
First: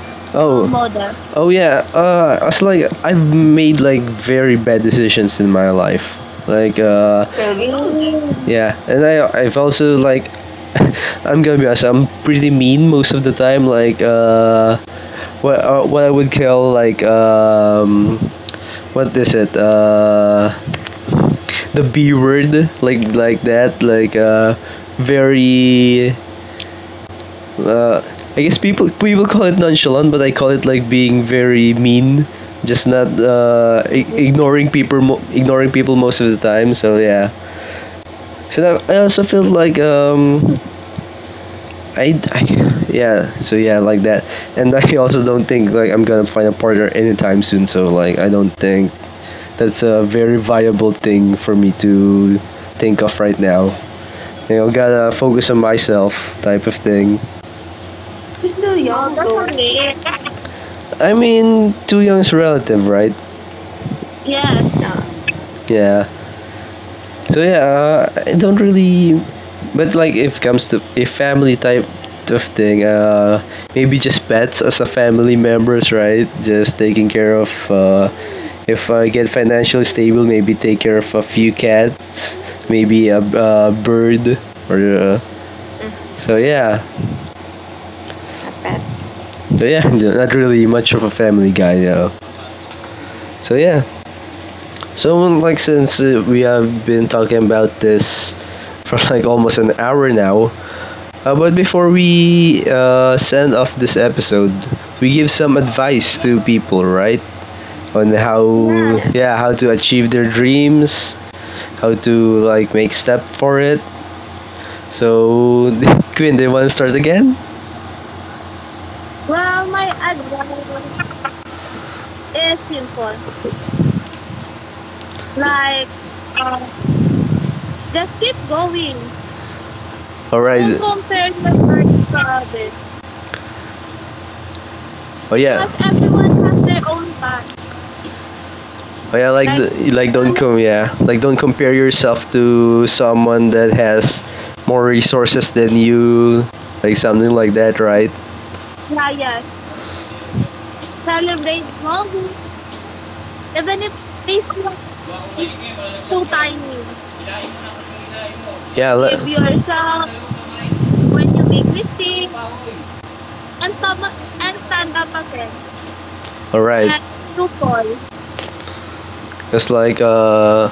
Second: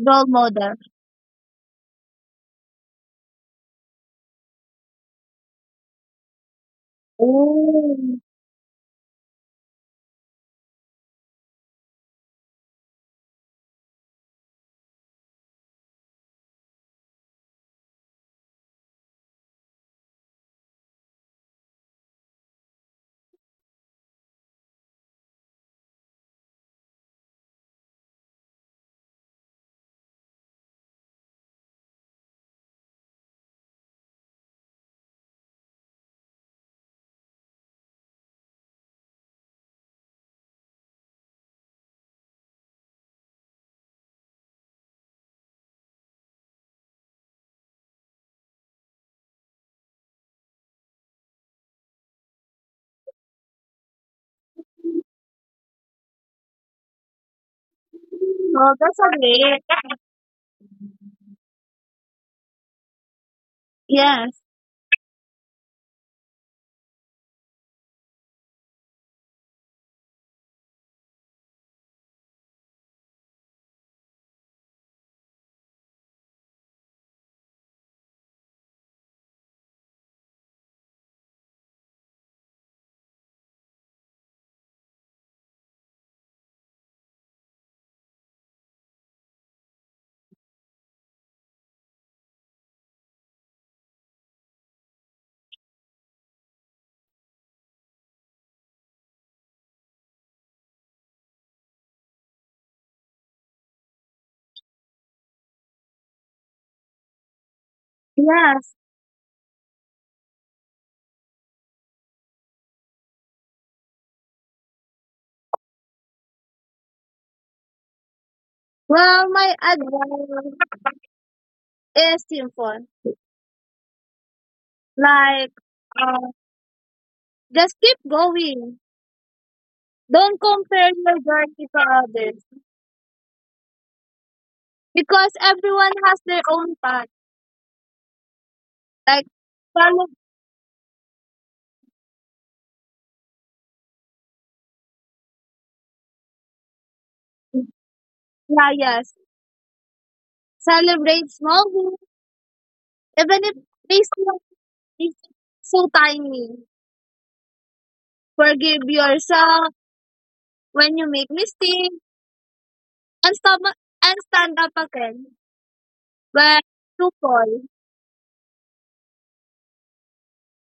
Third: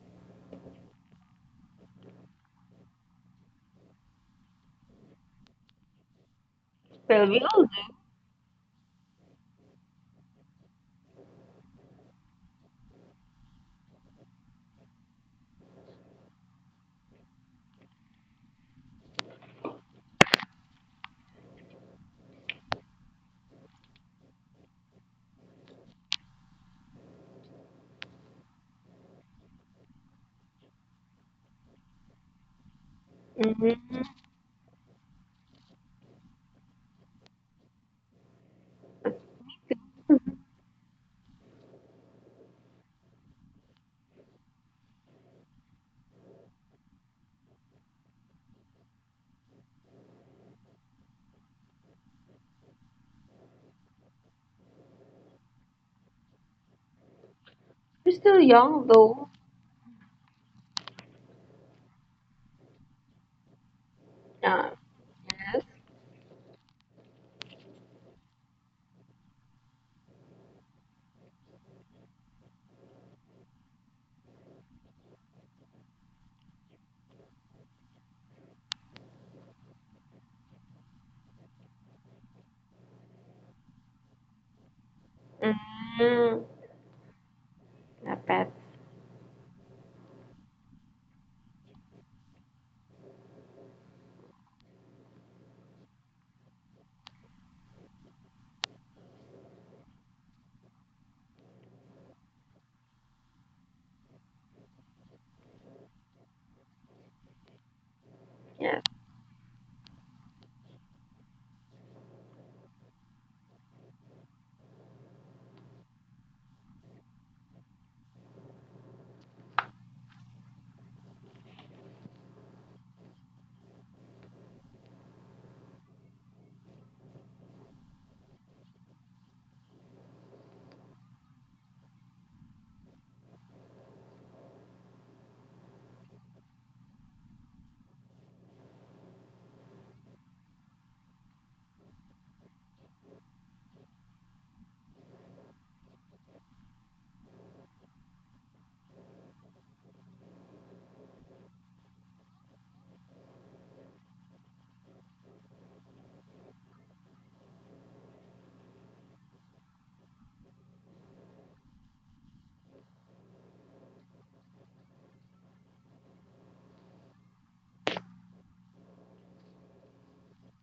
Speaker 2: role
Speaker 1: oh,
Speaker 2: model.
Speaker 1: model. Oh yeah. It's like I've made like very bad decisions in my life. Like
Speaker 3: Well, we all do.
Speaker 2: Oh,
Speaker 1: yeah, and I've also like, [LAUGHS] I'm gonna be honest. I'm pretty mean most of the time. Like what I would call like what is it? The B word, like that, like very uh I guess people call it nonchalant, but I call it like being very mean, just not
Speaker 3: Mm-hmm.
Speaker 1: ignoring people most of the time, so yeah. So that I also feel like I yeah, so yeah, like that. And I also don't think like I'm gonna find a partner anytime soon, so like I don't think that's a very viable thing for me to think of right now. You know, gotta focus on myself type of thing.
Speaker 3: We're still
Speaker 1: You're
Speaker 2: oh
Speaker 1: still
Speaker 3: young
Speaker 2: that's
Speaker 1: young,
Speaker 2: a
Speaker 3: though.
Speaker 1: though,
Speaker 2: great.
Speaker 1: okay. I mean, too young is relative, right?
Speaker 2: Yes,
Speaker 1: Yeah,
Speaker 3: Uh,
Speaker 1: it's not.
Speaker 3: yes.
Speaker 1: Yeah. So yeah, I don't really. But like, if it comes to a family type of thing, maybe just pets as a family members, right? Just taking care of. If I get financially stable, maybe take care of a few cats, maybe a bird, or so
Speaker 3: Mm-hmm.
Speaker 1: yeah.
Speaker 3: A pet.
Speaker 1: So yeah, [LAUGHS] not really much of a Family Guy though. So yeah, so like since we have been talking about this for [LAUGHS] like almost an hour now, but before we send off this episode, we give some advice to people, right? On how
Speaker 2: yes.
Speaker 3: Yes.
Speaker 1: yeah, how to achieve their dreams, how to like make step for it. So [LAUGHS] Quinn, do you want to start again?
Speaker 2: Well, my advice is
Speaker 1: It's
Speaker 2: simple.
Speaker 1: simple.
Speaker 2: Like, uh,
Speaker 1: Um,
Speaker 2: just keep
Speaker 1: just
Speaker 2: going.
Speaker 1: going. All
Speaker 2: Don't
Speaker 1: right.
Speaker 2: compare
Speaker 1: Don't
Speaker 2: your
Speaker 1: right,
Speaker 2: journey
Speaker 1: compare your
Speaker 2: to others
Speaker 1: bag bag.
Speaker 2: because
Speaker 1: Oh yeah.
Speaker 2: everyone
Speaker 1: Because
Speaker 2: has
Speaker 1: everyone
Speaker 2: their
Speaker 1: has
Speaker 2: own
Speaker 1: their
Speaker 2: path.
Speaker 1: own bag. Oh
Speaker 2: Like,
Speaker 1: yeah. Like, the,
Speaker 2: follow,
Speaker 1: like don't com yeah. Like don't compare yourself to someone that has more resources than you. Like something like that, right?
Speaker 2: yeah, yes. Celebrate small wins, even if they seem they seem so
Speaker 1: That is so
Speaker 2: tiny.
Speaker 1: mean.
Speaker 2: Forgive
Speaker 1: Yeah. Like, give
Speaker 2: yourself
Speaker 1: yourself
Speaker 2: when you make
Speaker 1: when you make
Speaker 2: mistakes
Speaker 1: mistake.
Speaker 2: and stop and stand up again when
Speaker 1: All right.
Speaker 2: you
Speaker 1: And
Speaker 2: fall.
Speaker 1: it's like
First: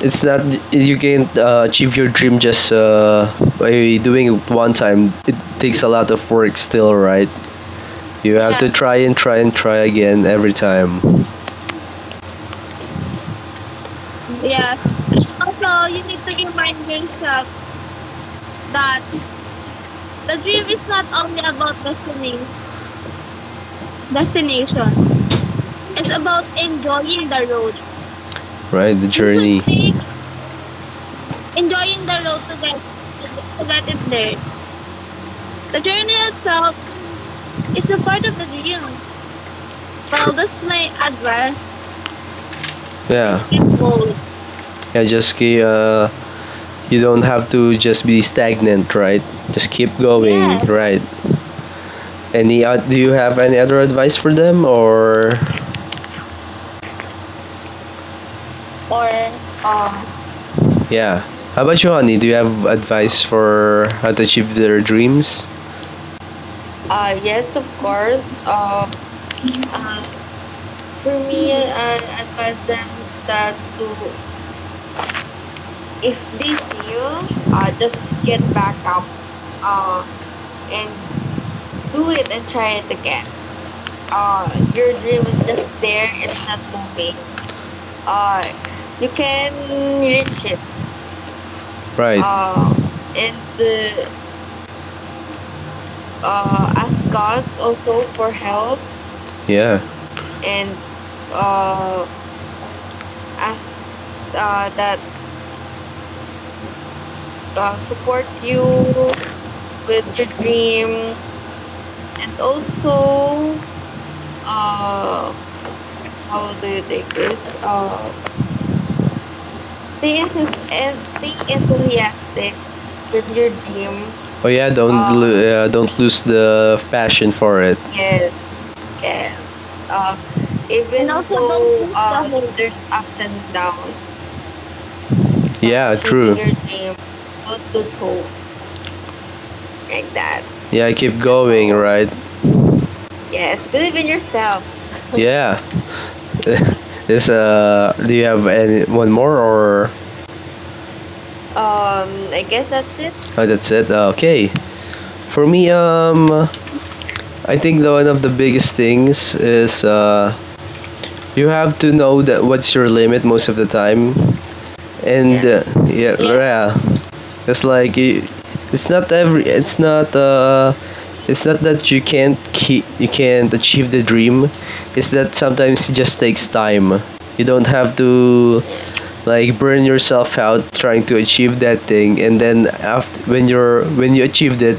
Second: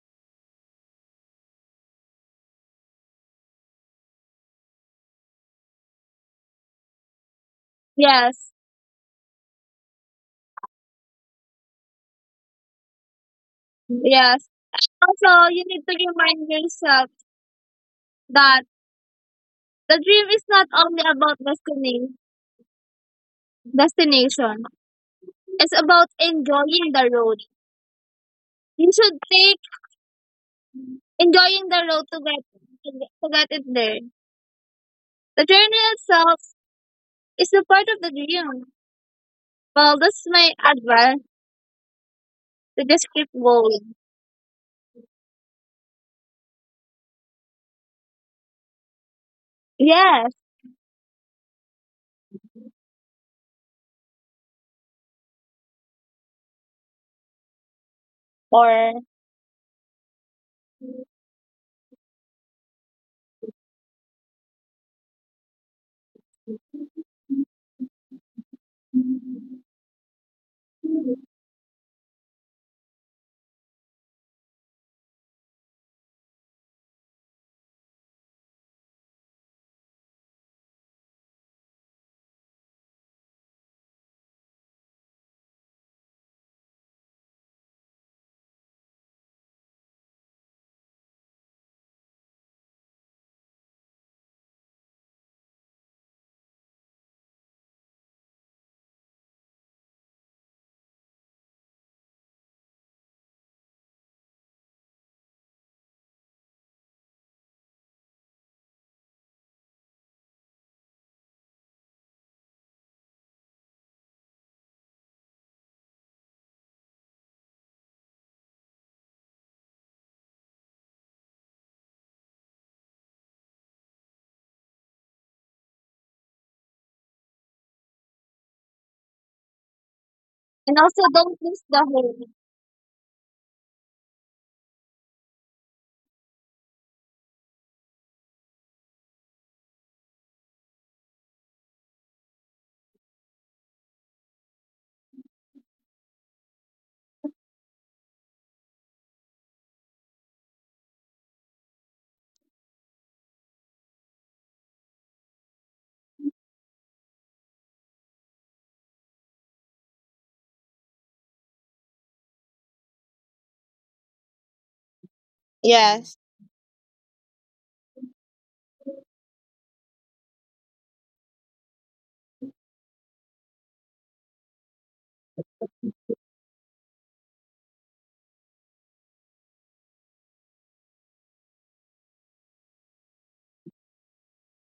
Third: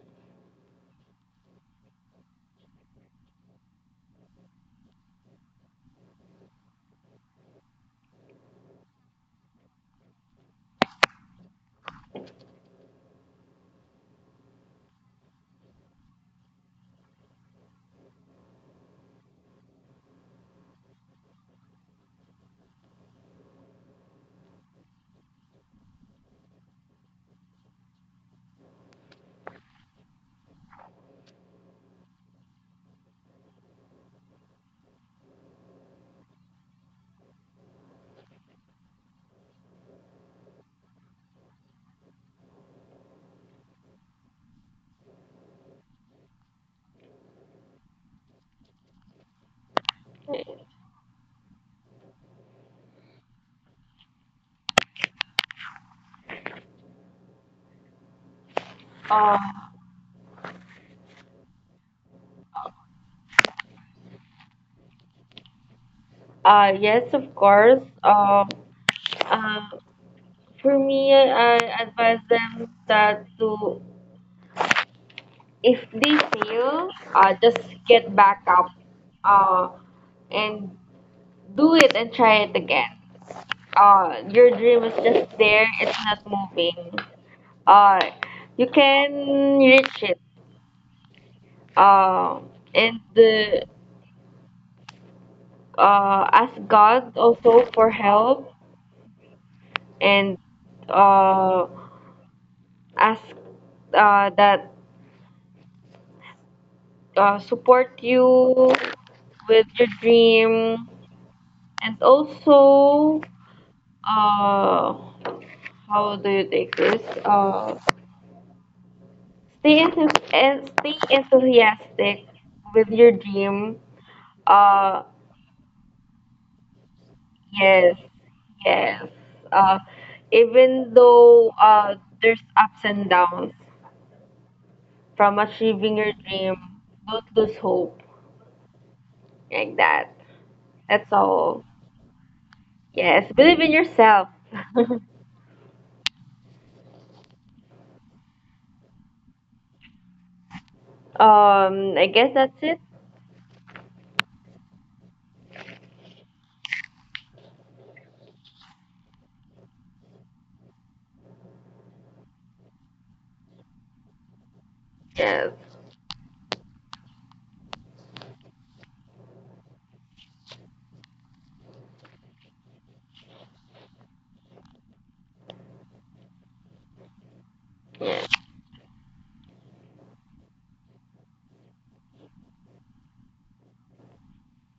Speaker 1: it's not you can't achieve your dream just by doing it one time. It takes a lot of work still, right? You
Speaker 2: Yes,
Speaker 1: have to yeah, try and try and try again every time.
Speaker 2: yes.
Speaker 1: uh,
Speaker 2: Also, you need to
Speaker 1: You need to
Speaker 2: remind
Speaker 1: remind
Speaker 2: yourself
Speaker 1: yourself
Speaker 2: that the dream is not only about
Speaker 1: to
Speaker 2: destination.
Speaker 1: destination.
Speaker 2: It's about enjoying the
Speaker 1: Enjoying
Speaker 2: road.
Speaker 1: the road.
Speaker 2: You
Speaker 1: Right, the you
Speaker 2: should
Speaker 1: should
Speaker 2: take
Speaker 1: journey, take
Speaker 2: enjoying the road
Speaker 1: taking the road
Speaker 2: to get it
Speaker 1: to get
Speaker 2: there.
Speaker 1: it there.
Speaker 2: The journey
Speaker 1: The journey
Speaker 2: itself
Speaker 1: itself
Speaker 2: is a part
Speaker 1: is
Speaker 2: of the
Speaker 1: not the
Speaker 2: dream.
Speaker 1: dream.
Speaker 2: Well, this
Speaker 1: But
Speaker 2: my
Speaker 1: it's my
Speaker 2: advice to just keep
Speaker 1: yeah, ultimate
Speaker 2: going.
Speaker 1: goal, yeah. Just you don't have to just be stagnant, right? Just keep
Speaker 2: Yes,
Speaker 1: going, yeah, right? Any do you have any other advice for them
Speaker 2: or
Speaker 1: or
Speaker 3: Uh,
Speaker 1: um yeah? How about you, honey? Do you have advice for how to achieve their dreams?
Speaker 3: yes, of
Speaker 1: Yes, of
Speaker 3: course.
Speaker 1: course.
Speaker 3: Um.
Speaker 1: um
Speaker 2: And
Speaker 3: Uh,
Speaker 1: uh,
Speaker 3: for me,
Speaker 1: for me,
Speaker 3: I
Speaker 1: I
Speaker 3: advise
Speaker 1: advise
Speaker 3: them
Speaker 1: them
Speaker 3: that
Speaker 1: that
Speaker 3: to,
Speaker 1: to
Speaker 3: if
Speaker 1: if
Speaker 3: they
Speaker 1: they
Speaker 3: fail,
Speaker 1: feel,
Speaker 3: just
Speaker 1: just
Speaker 3: get
Speaker 1: get
Speaker 3: back up,
Speaker 1: back up,
Speaker 3: uh,
Speaker 1: uh
Speaker 3: and
Speaker 1: and
Speaker 3: do it
Speaker 1: do
Speaker 3: and
Speaker 1: it
Speaker 3: try
Speaker 1: and
Speaker 3: it
Speaker 1: try
Speaker 3: again.
Speaker 1: it again. uh
Speaker 3: Your dream is
Speaker 1: your dream
Speaker 3: just
Speaker 1: is
Speaker 3: there;
Speaker 1: just
Speaker 3: it's
Speaker 1: there,
Speaker 3: not
Speaker 1: it's not
Speaker 3: moving.
Speaker 1: moving.
Speaker 3: Uh,
Speaker 1: uh,
Speaker 3: you
Speaker 1: you
Speaker 3: can
Speaker 1: can
Speaker 3: reach it.
Speaker 1: reach it. Right.
Speaker 3: Uh, and
Speaker 1: And
Speaker 3: the, ask
Speaker 1: ask
Speaker 3: God
Speaker 1: God
Speaker 3: also for
Speaker 1: also for
Speaker 3: help
Speaker 1: help, yeah.
Speaker 3: and,
Speaker 1: And
Speaker 3: uh,
Speaker 1: uh,
Speaker 3: ask,
Speaker 1: ask, uh,
Speaker 3: that,
Speaker 1: that
Speaker 3: support
Speaker 1: support you.
Speaker 3: you with your dream. And
Speaker 1: And
Speaker 3: also, uh,
Speaker 1: uh,
Speaker 3: how do you
Speaker 1: how
Speaker 3: take
Speaker 1: the
Speaker 3: this?
Speaker 1: it is
Speaker 3: Stay, enthu- and stay enthusiastic with your dream.
Speaker 1: Oh yeah.
Speaker 3: Uh,
Speaker 1: Don't lose the passion for it.
Speaker 3: yes, yes. Uh, Even
Speaker 2: also
Speaker 1: Even And also
Speaker 2: don't
Speaker 1: though
Speaker 3: though,
Speaker 2: miss the
Speaker 1: don't lose, the
Speaker 2: whole.
Speaker 3: there's
Speaker 1: hope. There's
Speaker 3: ups and
Speaker 1: ups
Speaker 3: downs
Speaker 1: and downs.
Speaker 3: from achieving
Speaker 1: Yeah.
Speaker 3: your
Speaker 1: True.
Speaker 3: dream, don't lose
Speaker 1: Don't lose
Speaker 3: hope
Speaker 1: hope.
Speaker 3: like that.
Speaker 1: Yeah, I
Speaker 3: That's
Speaker 1: keep
Speaker 3: all.
Speaker 1: going, right?
Speaker 3: Yes, believe in yourself. [LAUGHS]
Speaker 1: Yeah. [LAUGHS] This, do you have any one more? Or
Speaker 3: Um,
Speaker 1: Uh,
Speaker 3: I guess that's it.
Speaker 1: oh, that's it? Okay. For me, I think the one of the biggest things is, you have to know that what's your limit most of the time. And yeah.
Speaker 3: Yes.
Speaker 1: Uh, yeah,
Speaker 2: Yes.
Speaker 1: yeah. It's like you, it's not every, it's not It's not that you can't achieve the dream. It's that sometimes it just takes time. You don't have to like burn yourself out trying to achieve that thing, and then after, when you achieved it,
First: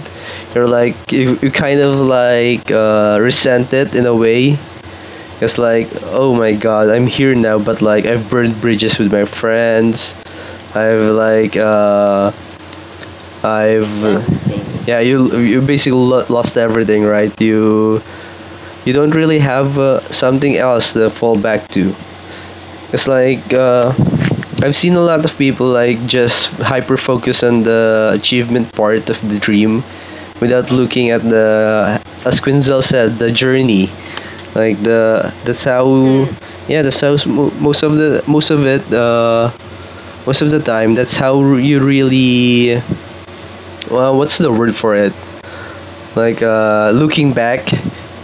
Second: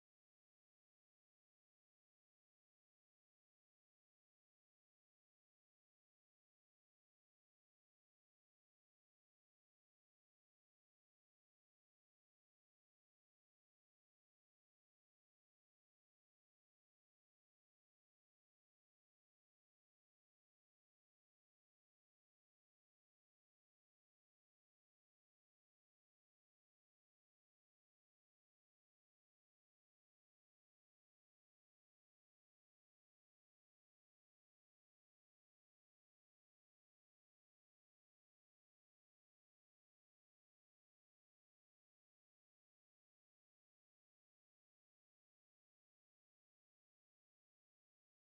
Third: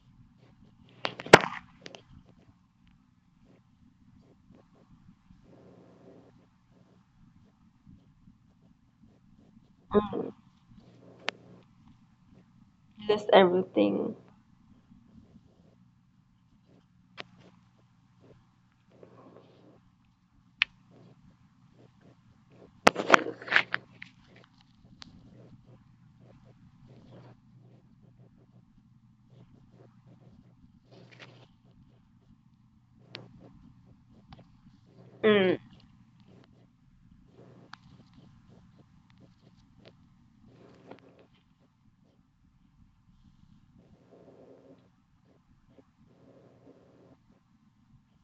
Speaker 1: you kind of resent it in a way. It's like, oh my god, I'm here now, but like I've burned bridges with my friends.
Speaker 3: Mm.
Speaker 1: I've like uh
Speaker 3: Just
Speaker 1: I've
Speaker 3: everything.
Speaker 1: yeah, you basically lost everything, right? You don't really have, something else to fall back to. It's like, I've seen a lot of people like just hyper focus on the achievement part of the dream, without looking at the, as Quinzel said, the journey. Like the
Speaker 3: Mm.
Speaker 1: that's how, Mm. yeah, that's how most of it, most of the time, that's how you really, well, what's the word for it, looking back,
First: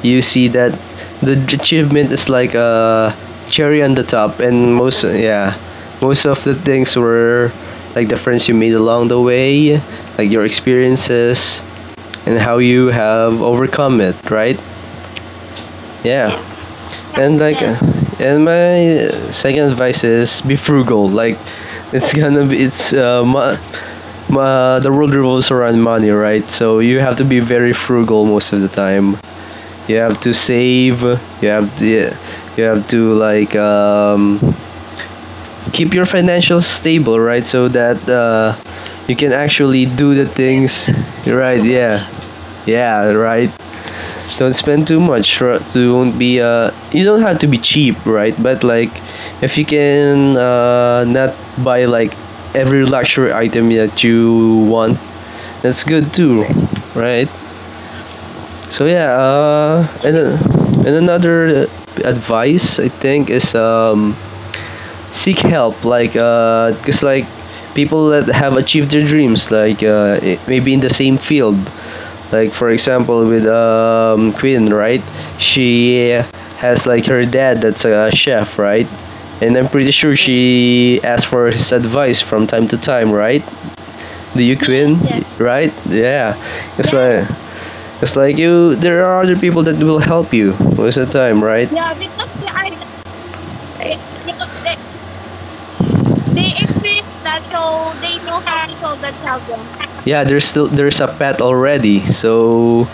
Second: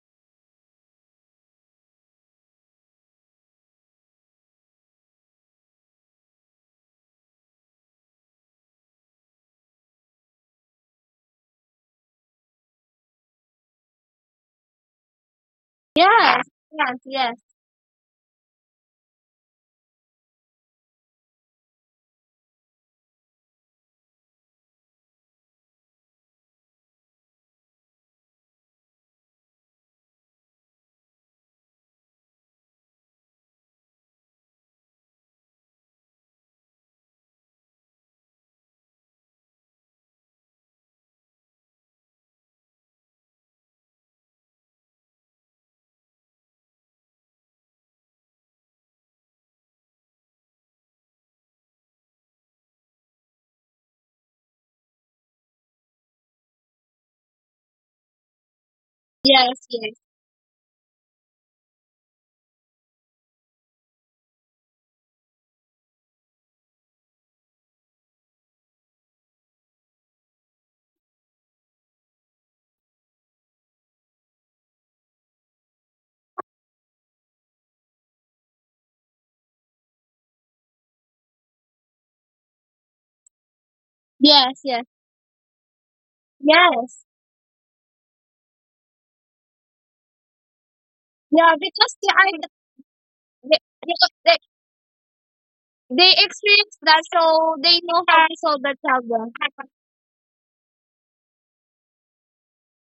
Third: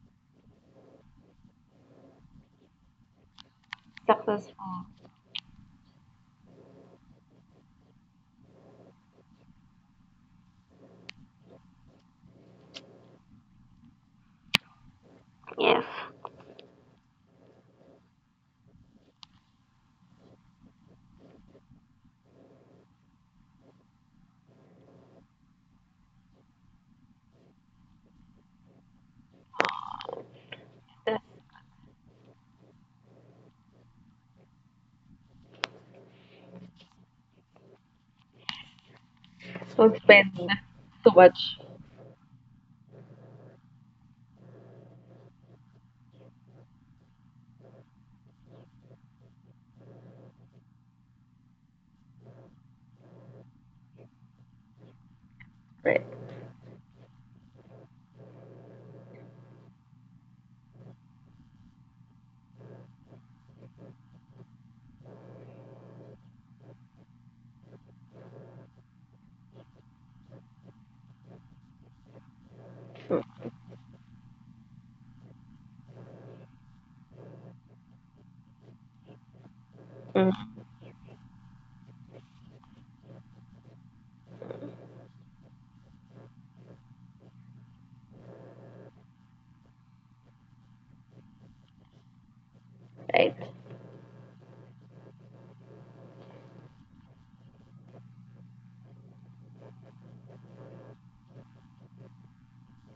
Speaker 1: you see that the achievement is like a cherry on the top, and
Speaker 3: Successful.
Speaker 1: most, yeah, most of the things were like the friends you made along the way, like your experiences, and how you have overcome it, right?
Speaker 3: Yes.
Speaker 1: Yeah.
Speaker 2: Yes, yes, yes,
Speaker 1: And my second advice is, be frugal. Like, it's gonna be, the world revolves around money, right? So you have to be very frugal most of the time. You have to save, you have to you have to like, keep your financials stable, right? So that, you can actually
Speaker 3: So
Speaker 1: do the
Speaker 3: spend
Speaker 1: things,
Speaker 3: so much.
Speaker 1: right? Yeah. Yeah, right. Don't spend too much, right? So won't be, you don't have to be cheap, right? But like, if you can, not buy like every luxury item that you want, that's good
Speaker 3: Right.
Speaker 1: too, right? So yeah,
Speaker 2: yes, yes,
Speaker 1: and another advice I think is, seek help. Like, cause like people that have achieved their dreams, like, maybe in the same field. Like for example, with, Queen, right? She has like her dad that's a chef, right? And I'm pretty sure
Speaker 3: Mm-mm.
Speaker 1: she asks for his advice from time to time, right? Do you,
Speaker 2: yes,
Speaker 1: yes,
Speaker 2: yes,
Speaker 1: Queen? Yes. Right? Yeah. It's, yes,
Speaker 2: yes.
Speaker 1: like, it's like you, there are other people that will help you most of the time,
Speaker 2: Yeah,
Speaker 1: right? Yeah,
Speaker 2: because they are
Speaker 3: Right.
Speaker 2: they, they,
Speaker 1: I-
Speaker 2: they,
Speaker 1: because
Speaker 2: they
Speaker 1: they
Speaker 2: experience that,
Speaker 1: experience that,
Speaker 2: so they
Speaker 1: so
Speaker 2: know
Speaker 1: they
Speaker 2: how to
Speaker 1: know
Speaker 2: solve
Speaker 1: how
Speaker 2: the
Speaker 1: to solve that
Speaker 2: problem.
Speaker 1: problem. Yeah, there's a pet already, so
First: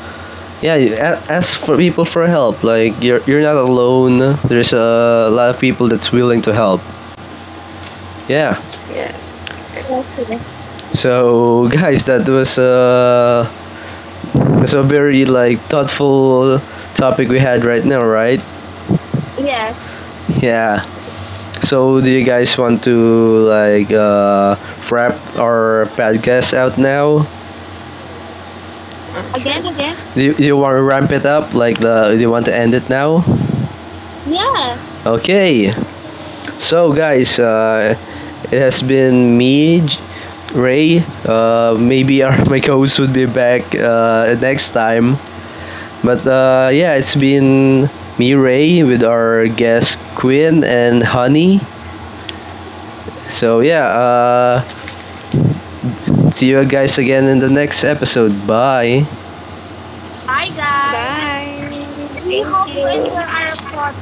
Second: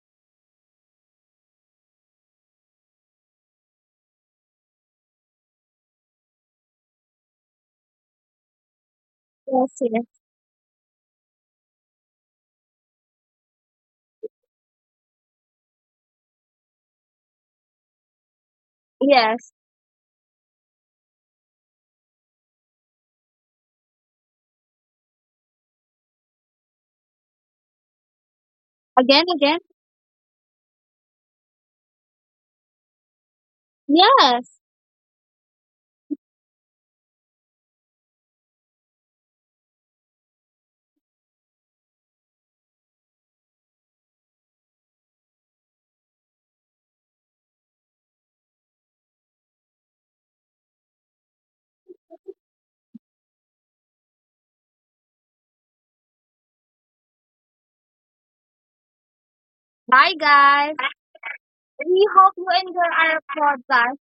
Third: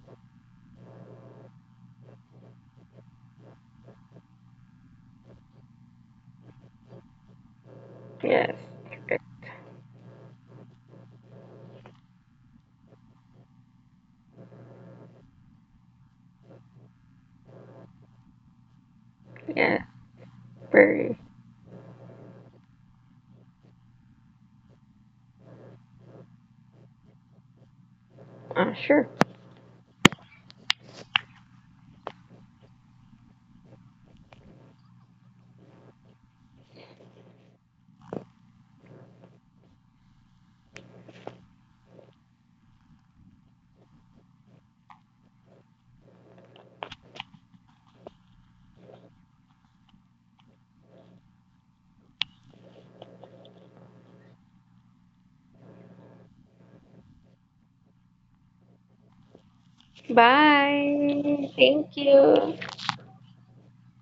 Speaker 1: yeah, you, ask for people for help. Like you're not alone. There's a lot of people that's willing to help.
Speaker 3: Yes.
Speaker 1: Yeah. Yeah,
Speaker 3: Correct.
Speaker 2: Yes,
Speaker 1: yes,
Speaker 2: yes,
Speaker 1: yes. So guys, that was, that's a very like thoughtful topic we had right now, right?
Speaker 2: yes.
Speaker 1: Yeah.
Speaker 3: Yeah.
Speaker 1: Yeah.
Speaker 3: Very.
Speaker 1: So do you guys want to like, wrap our podcast out now?
Speaker 3: Sure.
Speaker 2: Again, again.
Speaker 1: Again, do you, you want to ramp it up? Like the, do you want to end it now?
Speaker 2: Yes.
Speaker 1: Okay. So guys, it has been me, J- Ray. Maybe our [LAUGHS] my co-host would be back, next time. But yeah, it's been me, Ray, with our guest Quinn and Honey. So yeah. See you guys again in the next episode. Bye!
Speaker 2: Bye, guys.
Speaker 3: Bye. Thank
Speaker 2: We
Speaker 1: Bye!
Speaker 2: hope you
Speaker 3: you.
Speaker 2: enjoy our podcast.